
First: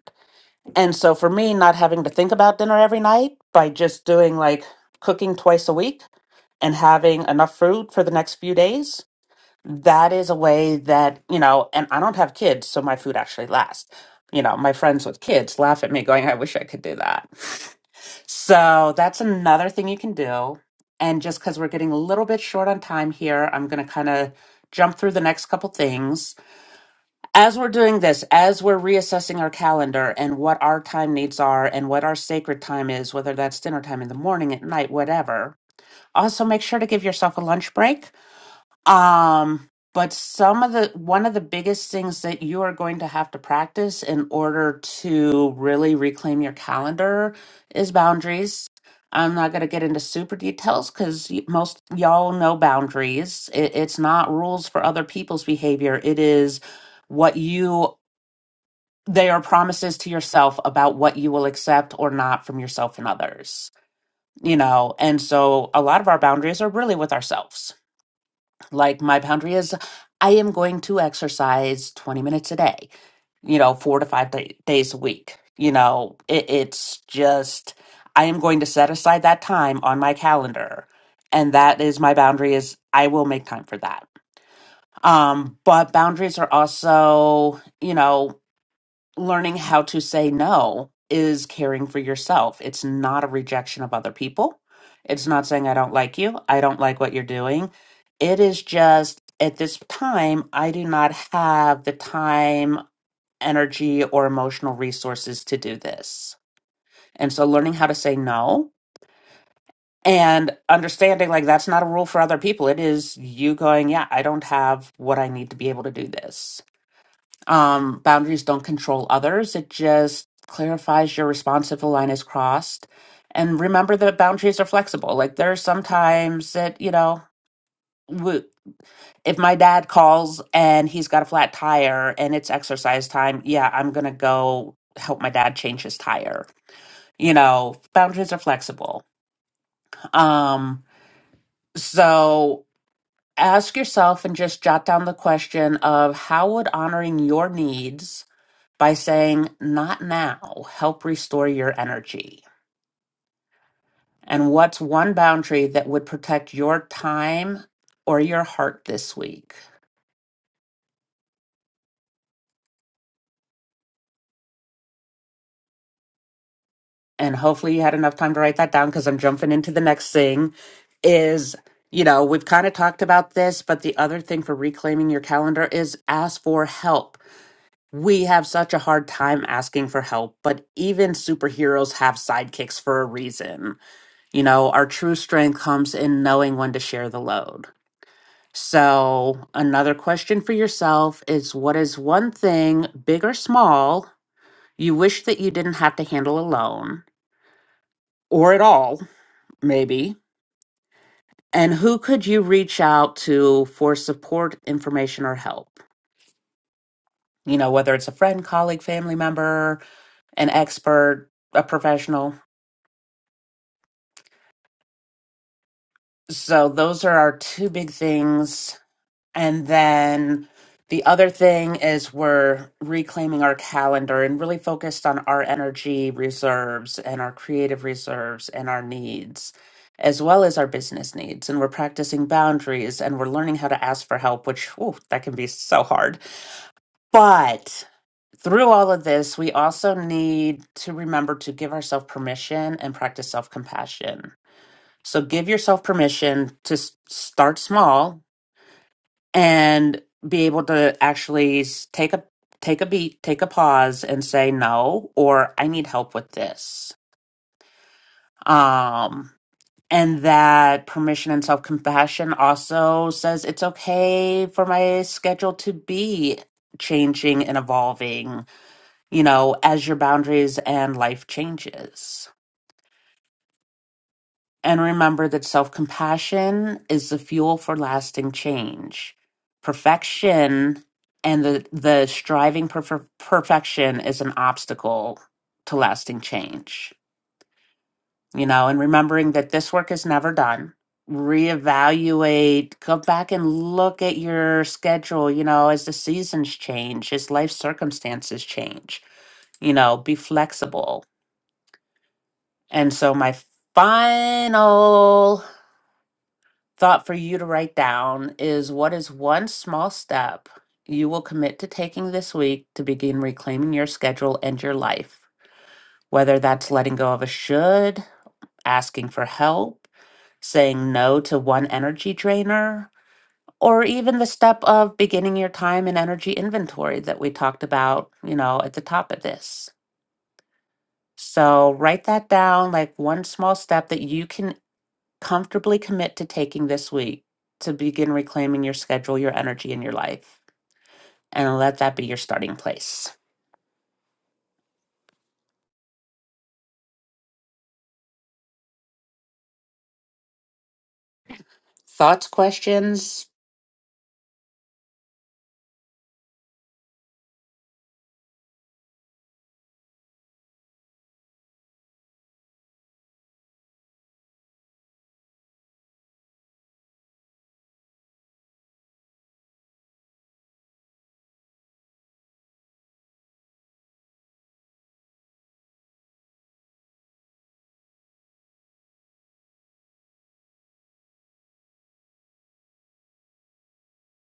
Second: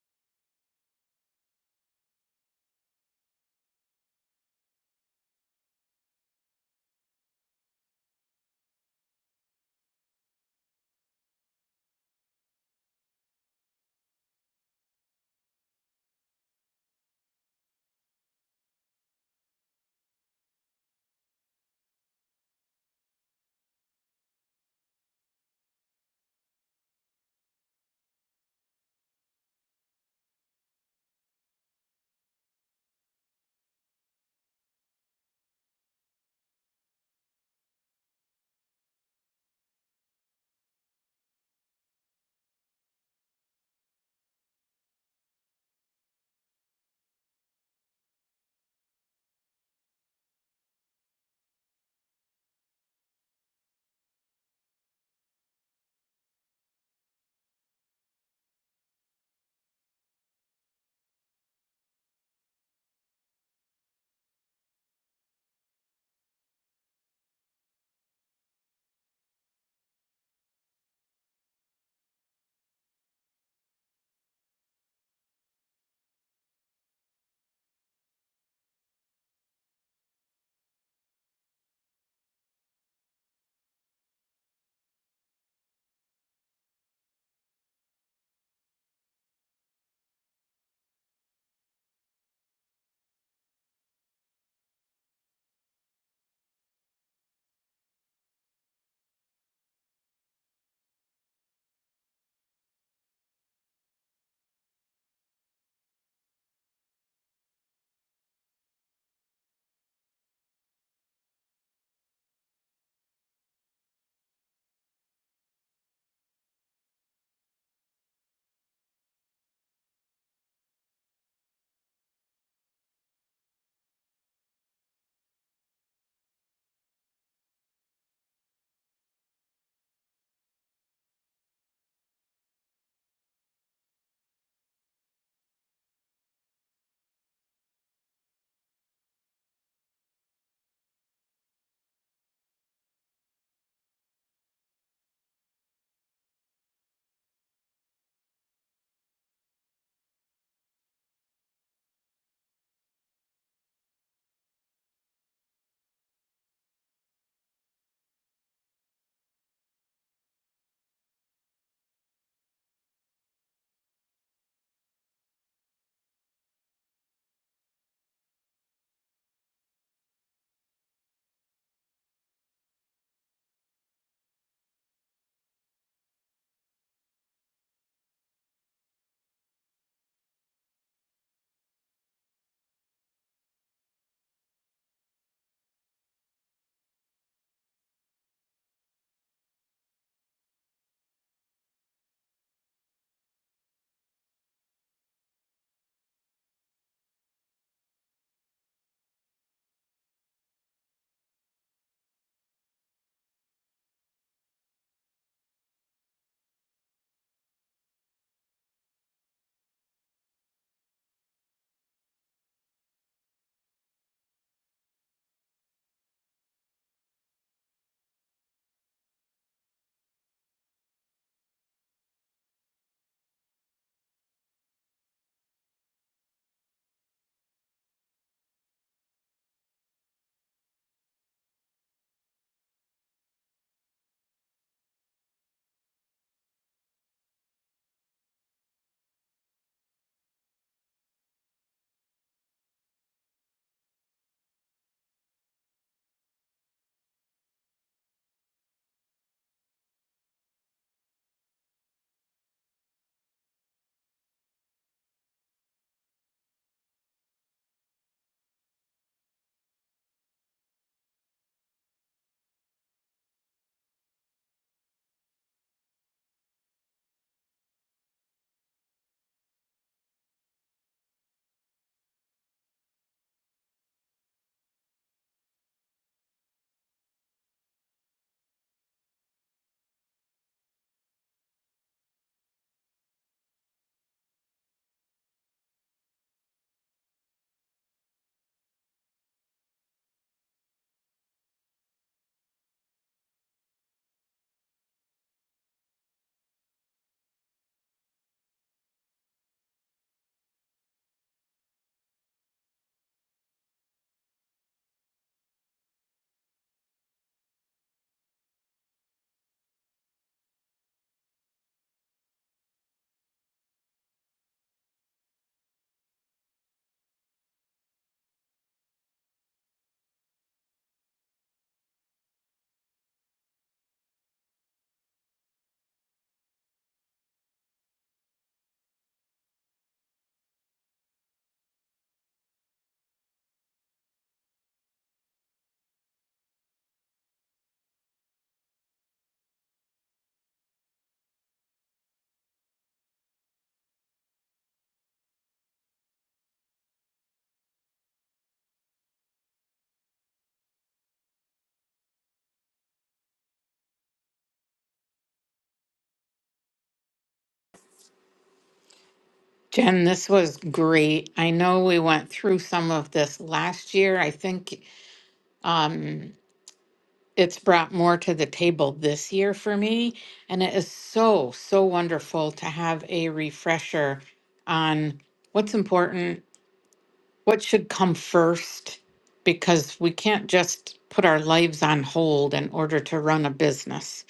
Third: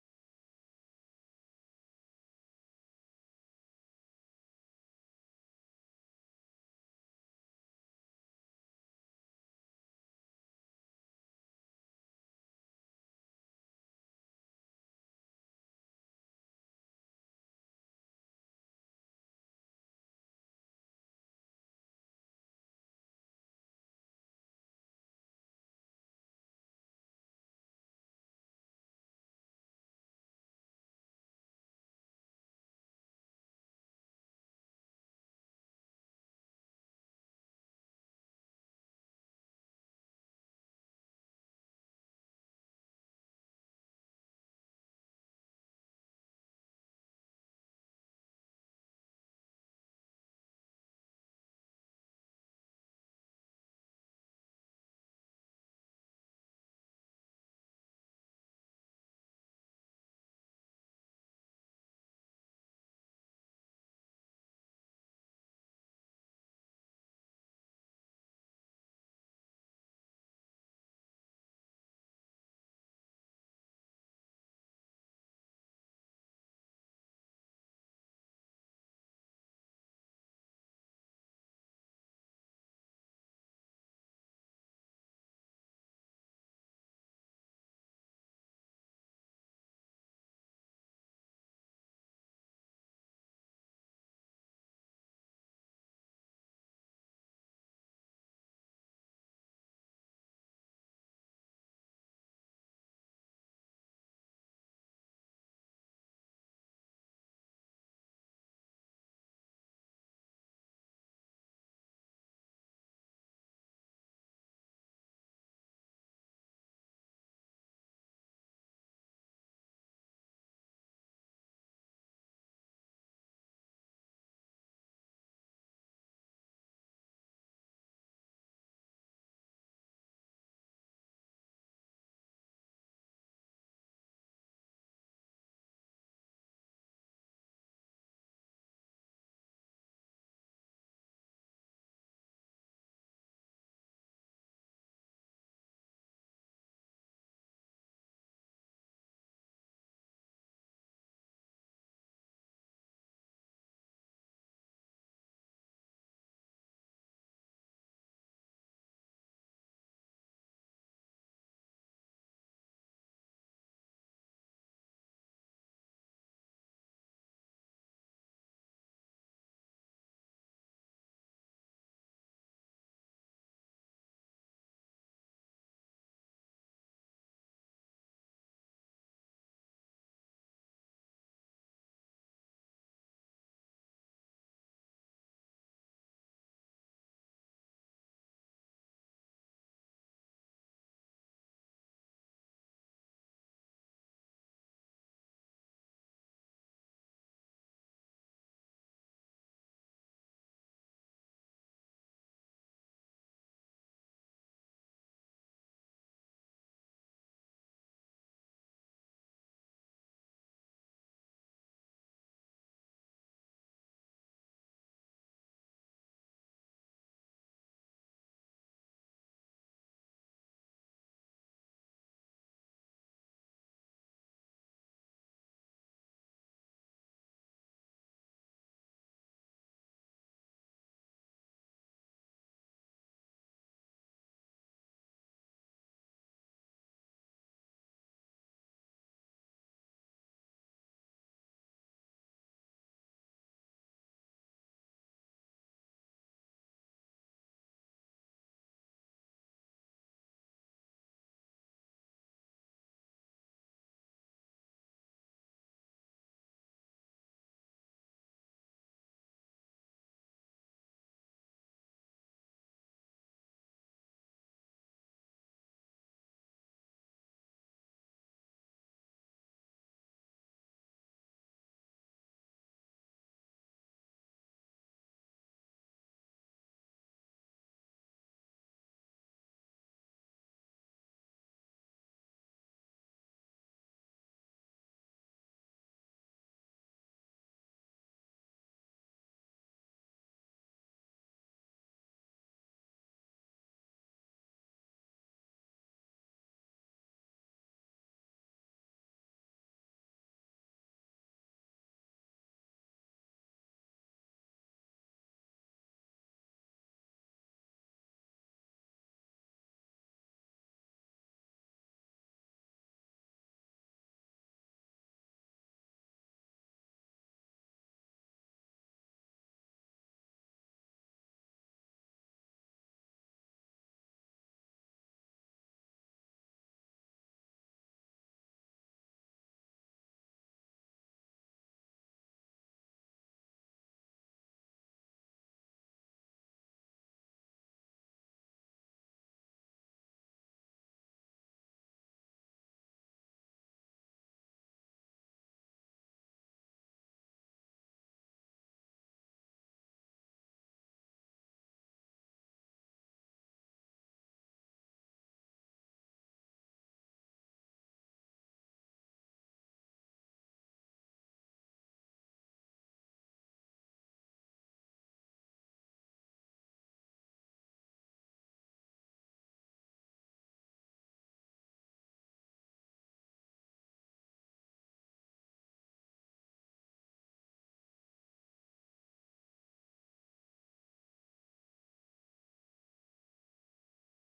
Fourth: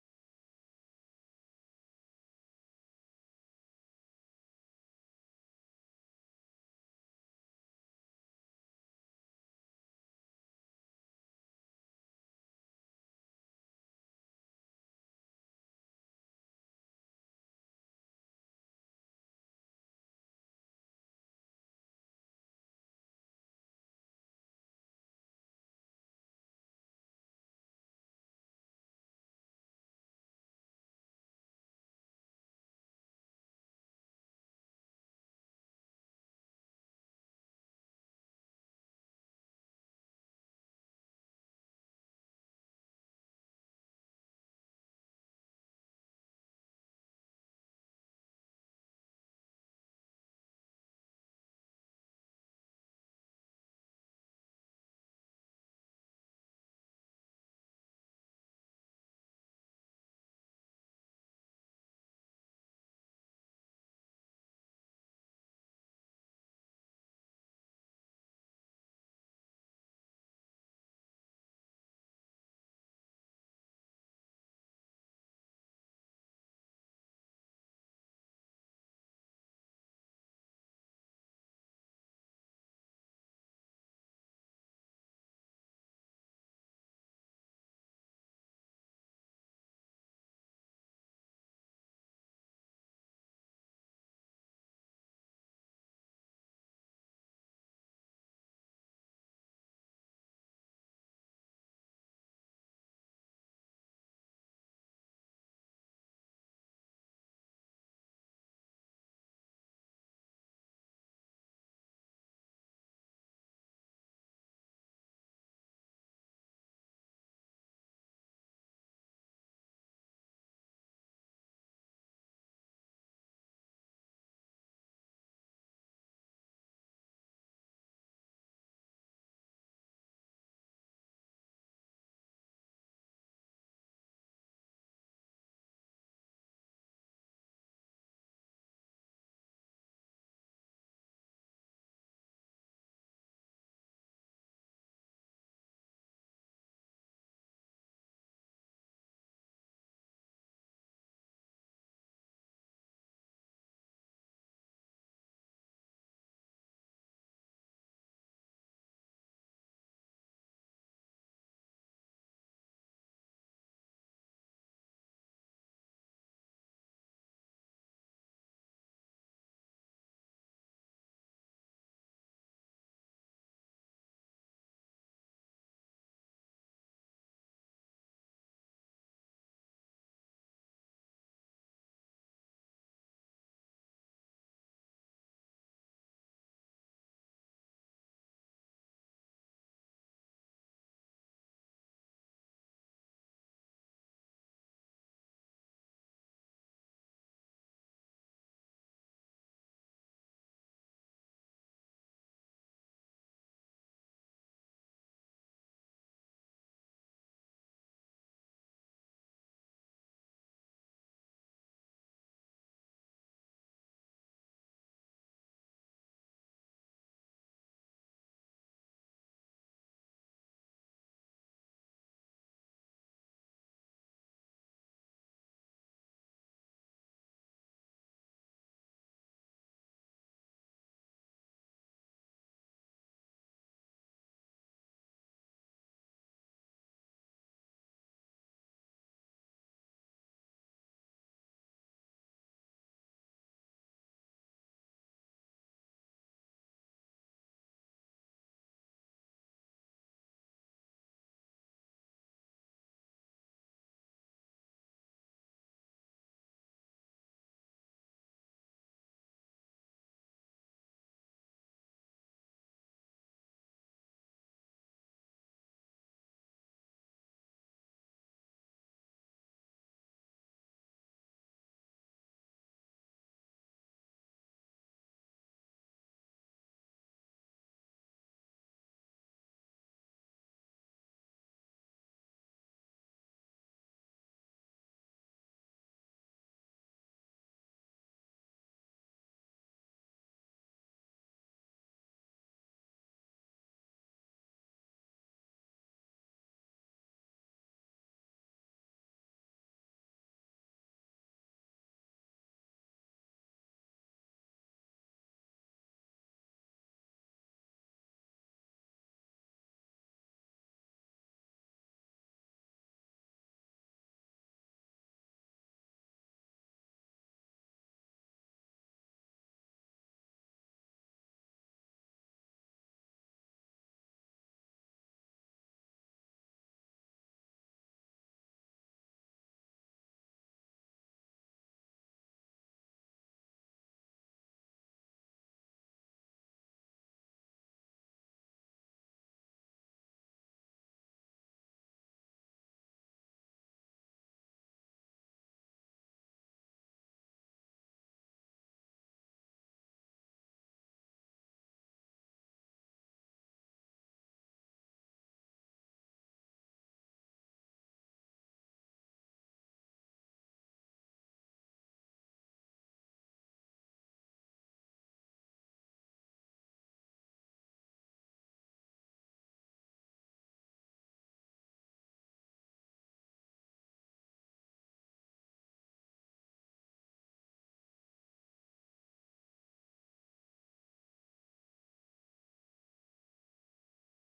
Speaker 2: And so for me, not having to think about dinner every night by just doing like cooking twice a week and having enough food for the next few days, that is a way that, you know, and I don't have kids, so my food actually lasts. You know, my friends with kids laugh at me going, I wish I could do that. So that's another thing you can do. And just because we're getting a little bit short on time here, I'm going to kind of jump through the next couple things as we're doing this, as we're reassessing our calendar and what our time needs are and what our sacred time is, whether that's dinner time in the morning, at night, whatever, also make sure to give yourself a lunch break. Um, but some of the one of the biggest things that you are going to have to practice in order to really reclaim your calendar is boundaries. I'm not going to get into super details because most y'all know boundaries. It, it's not rules for other people's behavior. It is what you they are promises to yourself about what you will accept or not from yourself and others you know and so a lot of our boundaries are really with ourselves like my boundary is i am going to exercise 20 minutes a day you know four to five day, days a week you know it, it's just i am going to set aside that time on my calendar and that is my boundary is i will make time for that um but boundaries are also you know learning how to say no is caring for yourself. It's not a rejection of other people. It's not saying, I don't like you. I don't like what you're doing. It is just, at this time, I do not have the time, energy, or emotional resources to do this. And so learning how to say no and understanding like that's not a rule for other people. It is you going, yeah, I don't have what I need to be able to do this um, boundaries don't control others. It just clarifies your response if the line is crossed. And remember that boundaries are flexible. Like there are some times that, you know, w- if my dad calls and he's got a flat tire and it's exercise time, yeah, I'm going to go help my dad change his tire. You know, boundaries are flexible. Um, so ask yourself and just jot down the question of how would honoring your needs by saying, Not now, help restore your energy? And what's one boundary that would protect your time or your heart this week? And hopefully you had enough time to write that down because I'm jumping into the next thing. Is, you know, we've kind of talked about this, but the other thing for reclaiming your calendar is ask for help. We have such a hard time asking for help, but even superheroes have sidekicks for a reason. You know, our true strength comes in knowing when to share the load. So, another question for yourself is what is one thing, big or small, you wish that you didn't have to handle alone or at all, maybe? And who could you reach out to for support, information, or help? You know, whether it's a friend, colleague, family member, an expert, a professional. So, those are our two big things And then the other thing is we're reclaiming our calendar and really focused on our energy reserves and our creative reserves and our needs, as well as our business needs. And we're practicing boundaries and we're learning how to ask for help, which, ooh, that can be so hard. But through all of this, we also need to remember to give ourselves permission and practice self compassion. So give yourself permission to s- start small and be able to actually s- take a take a beat, take a pause and say no or I need help with this. Um and that permission and self-compassion also says it's okay for my schedule to be changing and evolving, you know, as your boundaries and life changes. And remember that self compassion is the fuel for lasting change. Perfection and the, the striving for per- perfection is an obstacle to lasting change. You know, and remembering that this work is never done. Reevaluate, go back and look at your schedule, you know, as the seasons change, as life circumstances change, you know, be flexible. And so, my final thought for you to write down is what is one small step you will commit to taking this week to begin reclaiming your schedule and your life? Whether that's letting go of a should, asking for help, saying no to one energy drainer, or even the step of beginning your time and energy inventory that we talked about, you know, at the top of this. So write that down like one small step that you can comfortably commit to taking this week to begin reclaiming your schedule, your energy, and your life, and let that be your starting place. Thoughts, questions?
Speaker 1: Jen, this was great. I know we went through some of this last year. I think um, it's brought more to the table this year for me. And it is so, so wonderful to have a refresher on what's important, what should come first, because we can't just put our lives on hold in order to run a business.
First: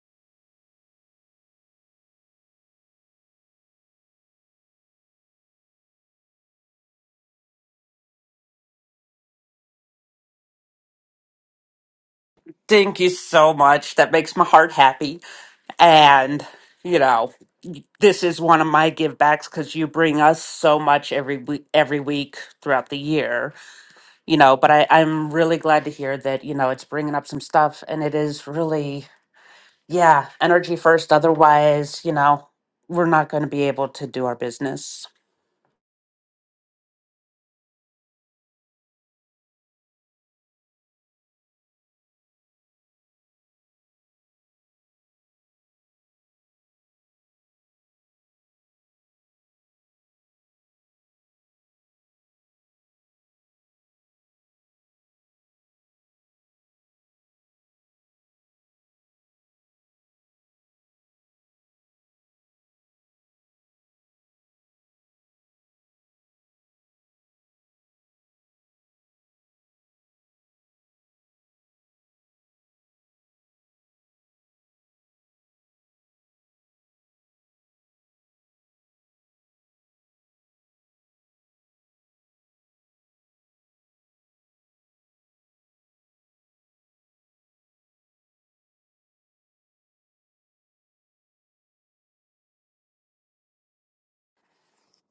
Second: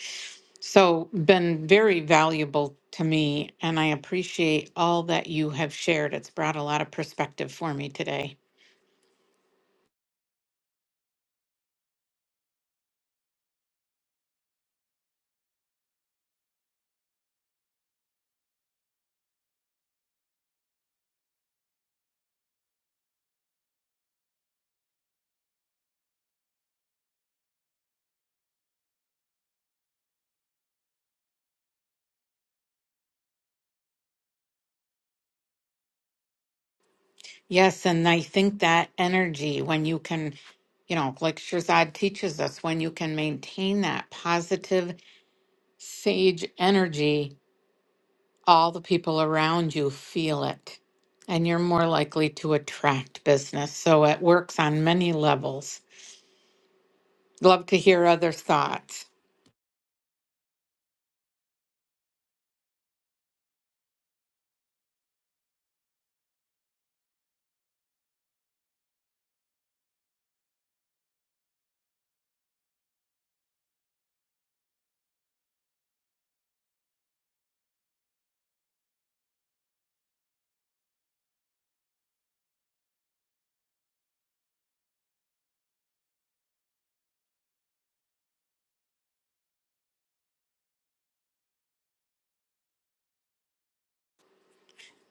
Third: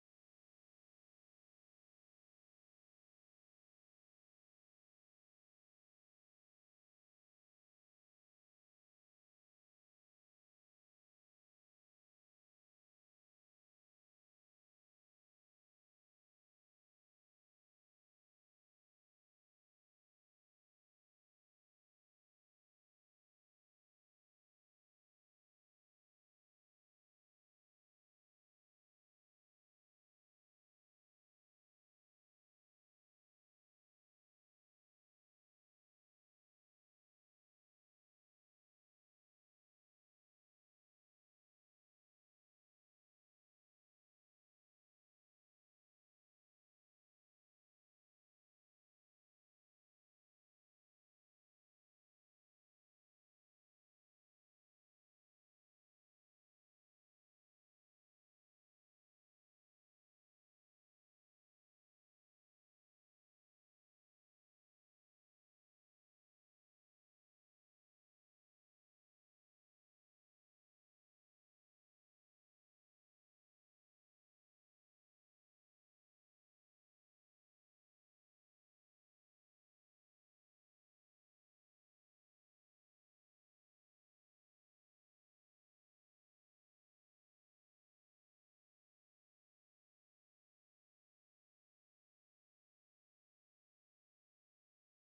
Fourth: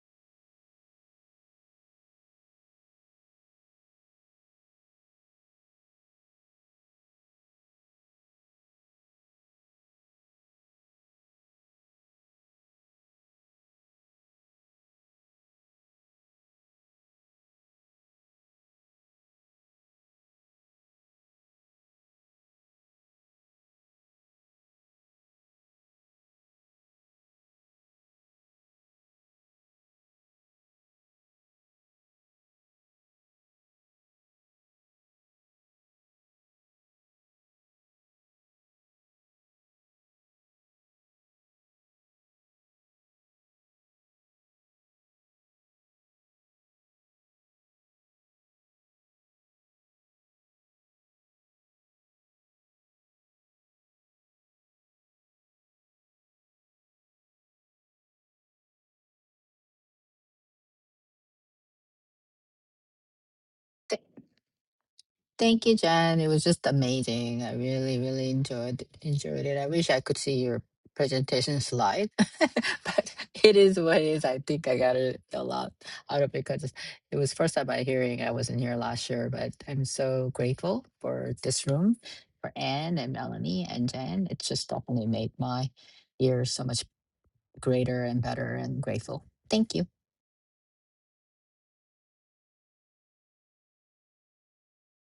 Speaker 1: So, been very valuable to me, and I appreciate all that you have shared. It's brought a lot of perspective for me today.
Speaker 2: Thank you so much. That makes my heart happy. And, you know, this is one of my give backs because you bring us so much every week, every week throughout the year, you know. But I, I'm really glad to hear that, you know, it's bringing up some stuff and it is really Yeah, energy first. Otherwise, you know, we're not going to be able to do our business.
Speaker 1: Yes, and I think that energy, when you can, you know, like Shirzad teaches us, when you can maintain that positive sage energy, all the people around you feel it. And you're more likely to attract business. So it works on many levels. Love to hear other thoughts.
Speaker 3: Thank you, Jen. It was just amazing. I really, really enjoyed enjoyed it. I wish I could see your presentation slide, but it is what it is. I think I got it a lot out of it because it was first time I hearing. I wasn't here last year, but I'm so grateful for this room, for Anne and Melanie and Jen. It just definitely made my year so much greater and better and grateful. Thank you.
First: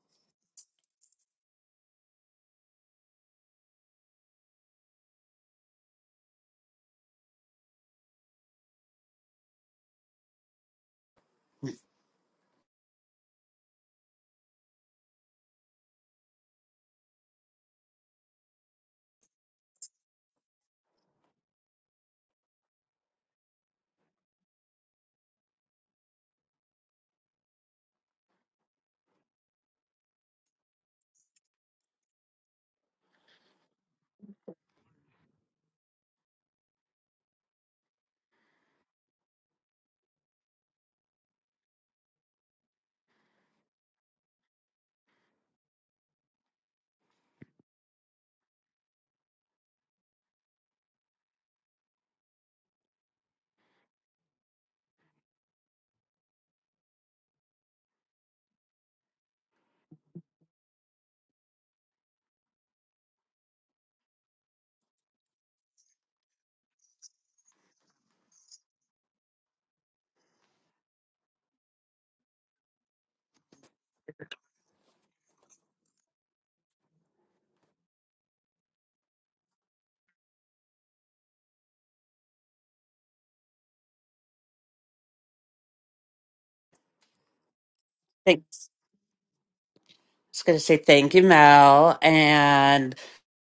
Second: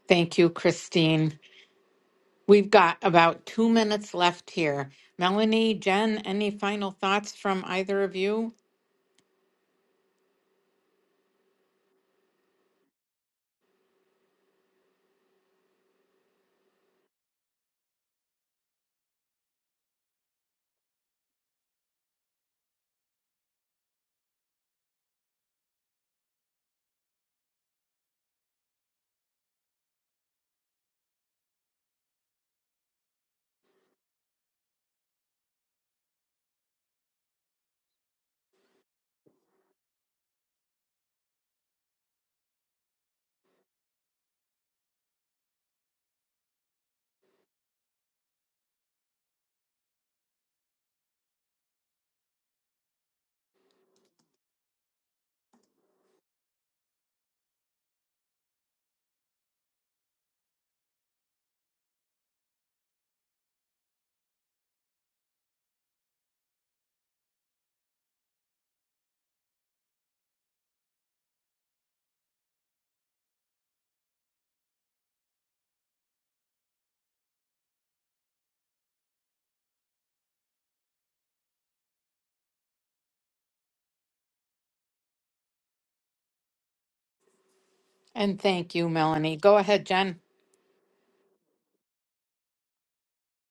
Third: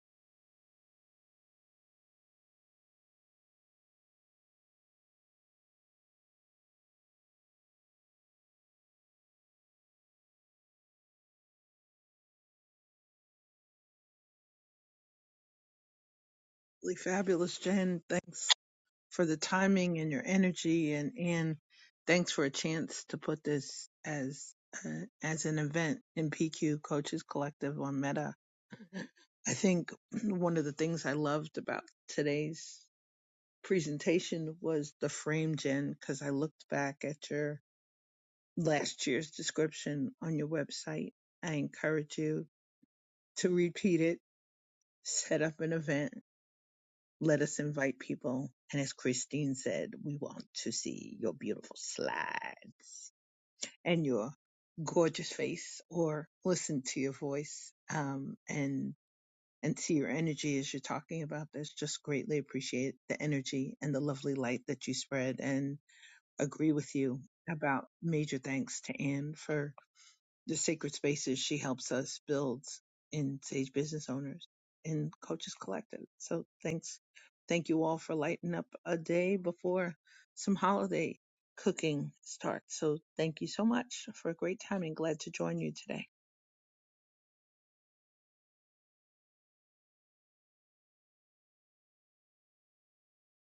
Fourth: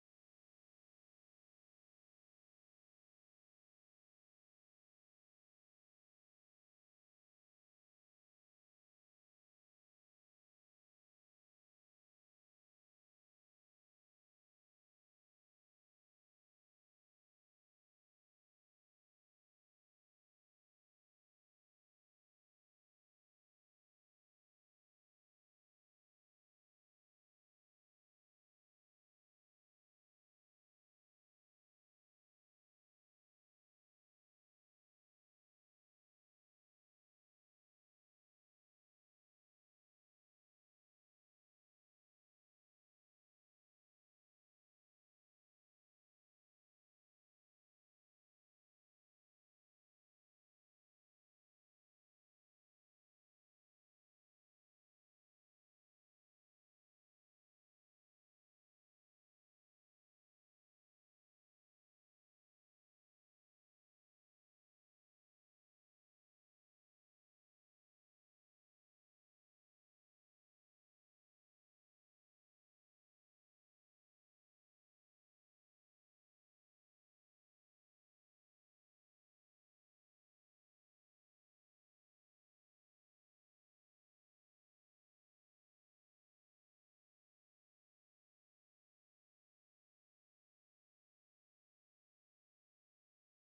Speaker 1: Thank you, Christine. We've got about two minutes left here. Melanie, Jen, any final thoughts from either of you?
Speaker 4: Really fabulous, Jen. Thanks for the timing and your energy, and and thanks for a chance to put this as uh, as an event in PQ Coaches Collective on Meta I think one of the things I loved about today's presentation was the frame, Jen, because I looked back at your last year's description on your website. I encourage you to repeat it, set up an event, let us invite people. And as Christine said, we want to see your beautiful slides and your gorgeous face or listen to your voice. Um, and and see your energy as you're talking about this. Just greatly appreciate the energy and the lovely light that you spread and agree with you about major thanks to Anne for the sacred spaces she helps us build in Sage Business Owners and Coaches Collective. So thanks. Thank you all for lighting up a day before some holiday cooking starts. So thank you so much for a great time and glad to join you today.
Speaker 1: And
Speaker 2: Thanks.
Speaker 1: thank you, Melanie. Go ahead, Jen.
Speaker 2: I was going to say thank you, Mel. And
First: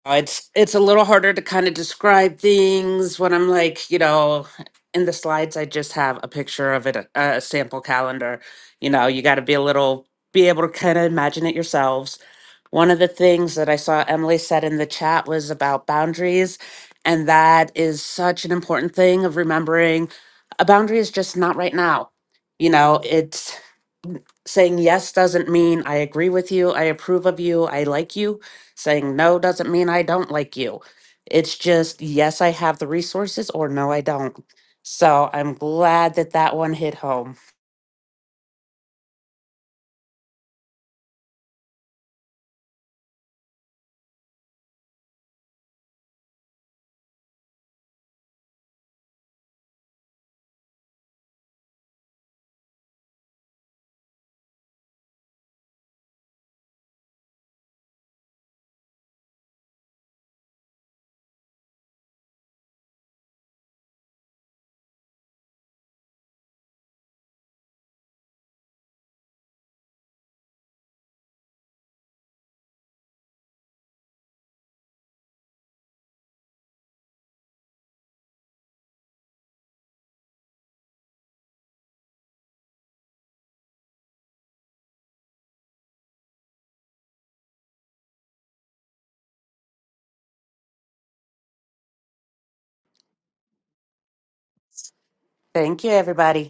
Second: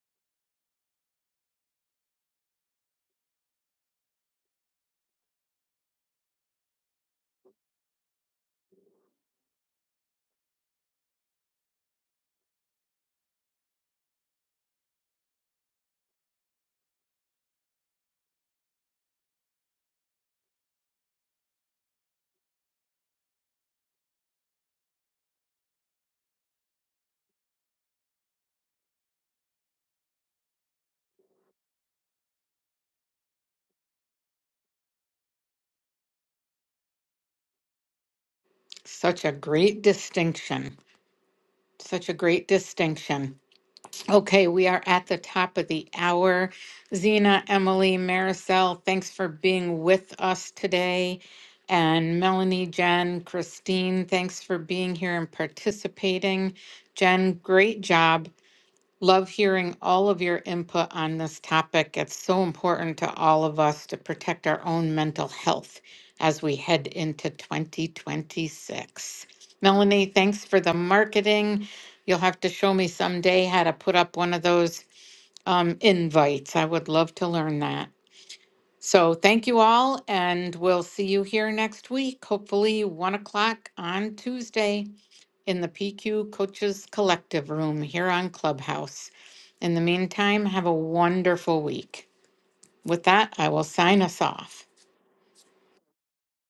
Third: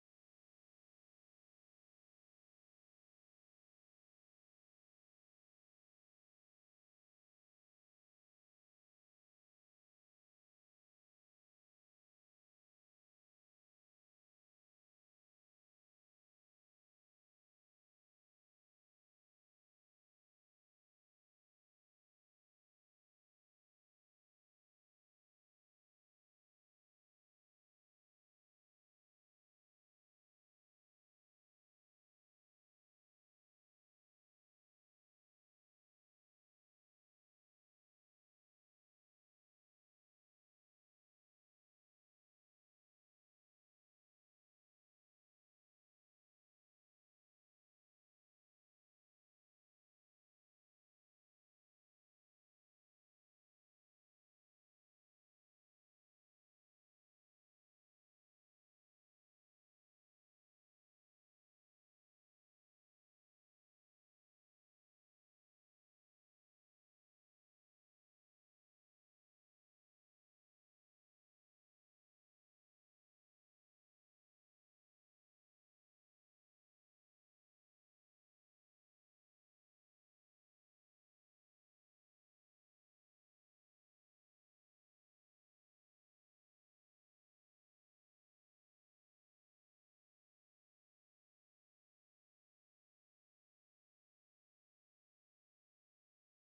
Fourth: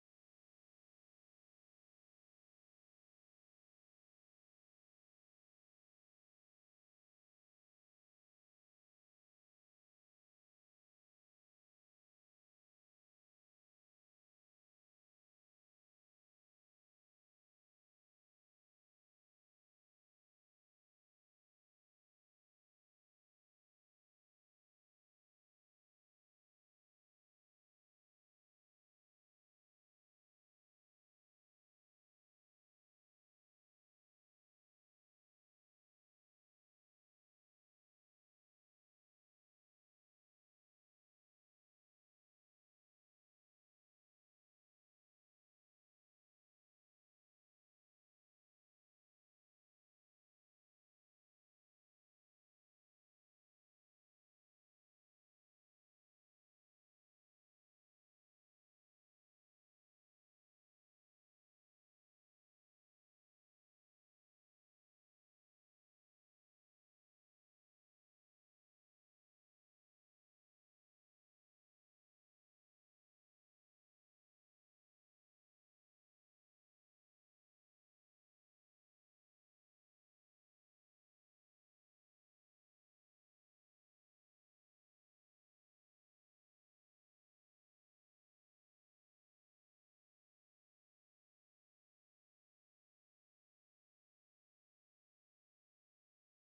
Speaker 2: uh, it's it's a little harder to kind of describe things when I'm like, you know, in the slides I just have a picture of it, a, a sample calendar. You know, you got to be a little be able to kind of imagine it yourselves. One of the things that I saw Emily said in the chat was about boundaries. And that is such an important thing of remembering a boundary is just not right now. You know, it's saying yes doesn't mean I agree with you, I approve of you, I like you. Saying no doesn't mean I don't like you. It's just yes, I have the resources or no, I don't. So I'm glad that that one hit home.
Speaker 1: Such a great distinction. Such a great distinction. Okay, we are at the top of the hour. Zena, Emily, Maricel, thanks for being with us today. And Melanie, Jen, Christine, thanks for being here and participating. Jen, great job. Love hearing all of your input on this topic. It's so important to all of us to protect our own mental health as we head into 2026. Melanie, thanks for the marketing. You'll have to show me someday how to put up one of those um, invites. I would love to learn that. So, thank you all, and we'll see you here next week, hopefully, one o'clock on Tuesday in the PQ Coaches Collective Room here on Clubhouse. In the meantime, have a wonderful week. With that, I will sign us off.
Speaker 2: Thank you, everybody.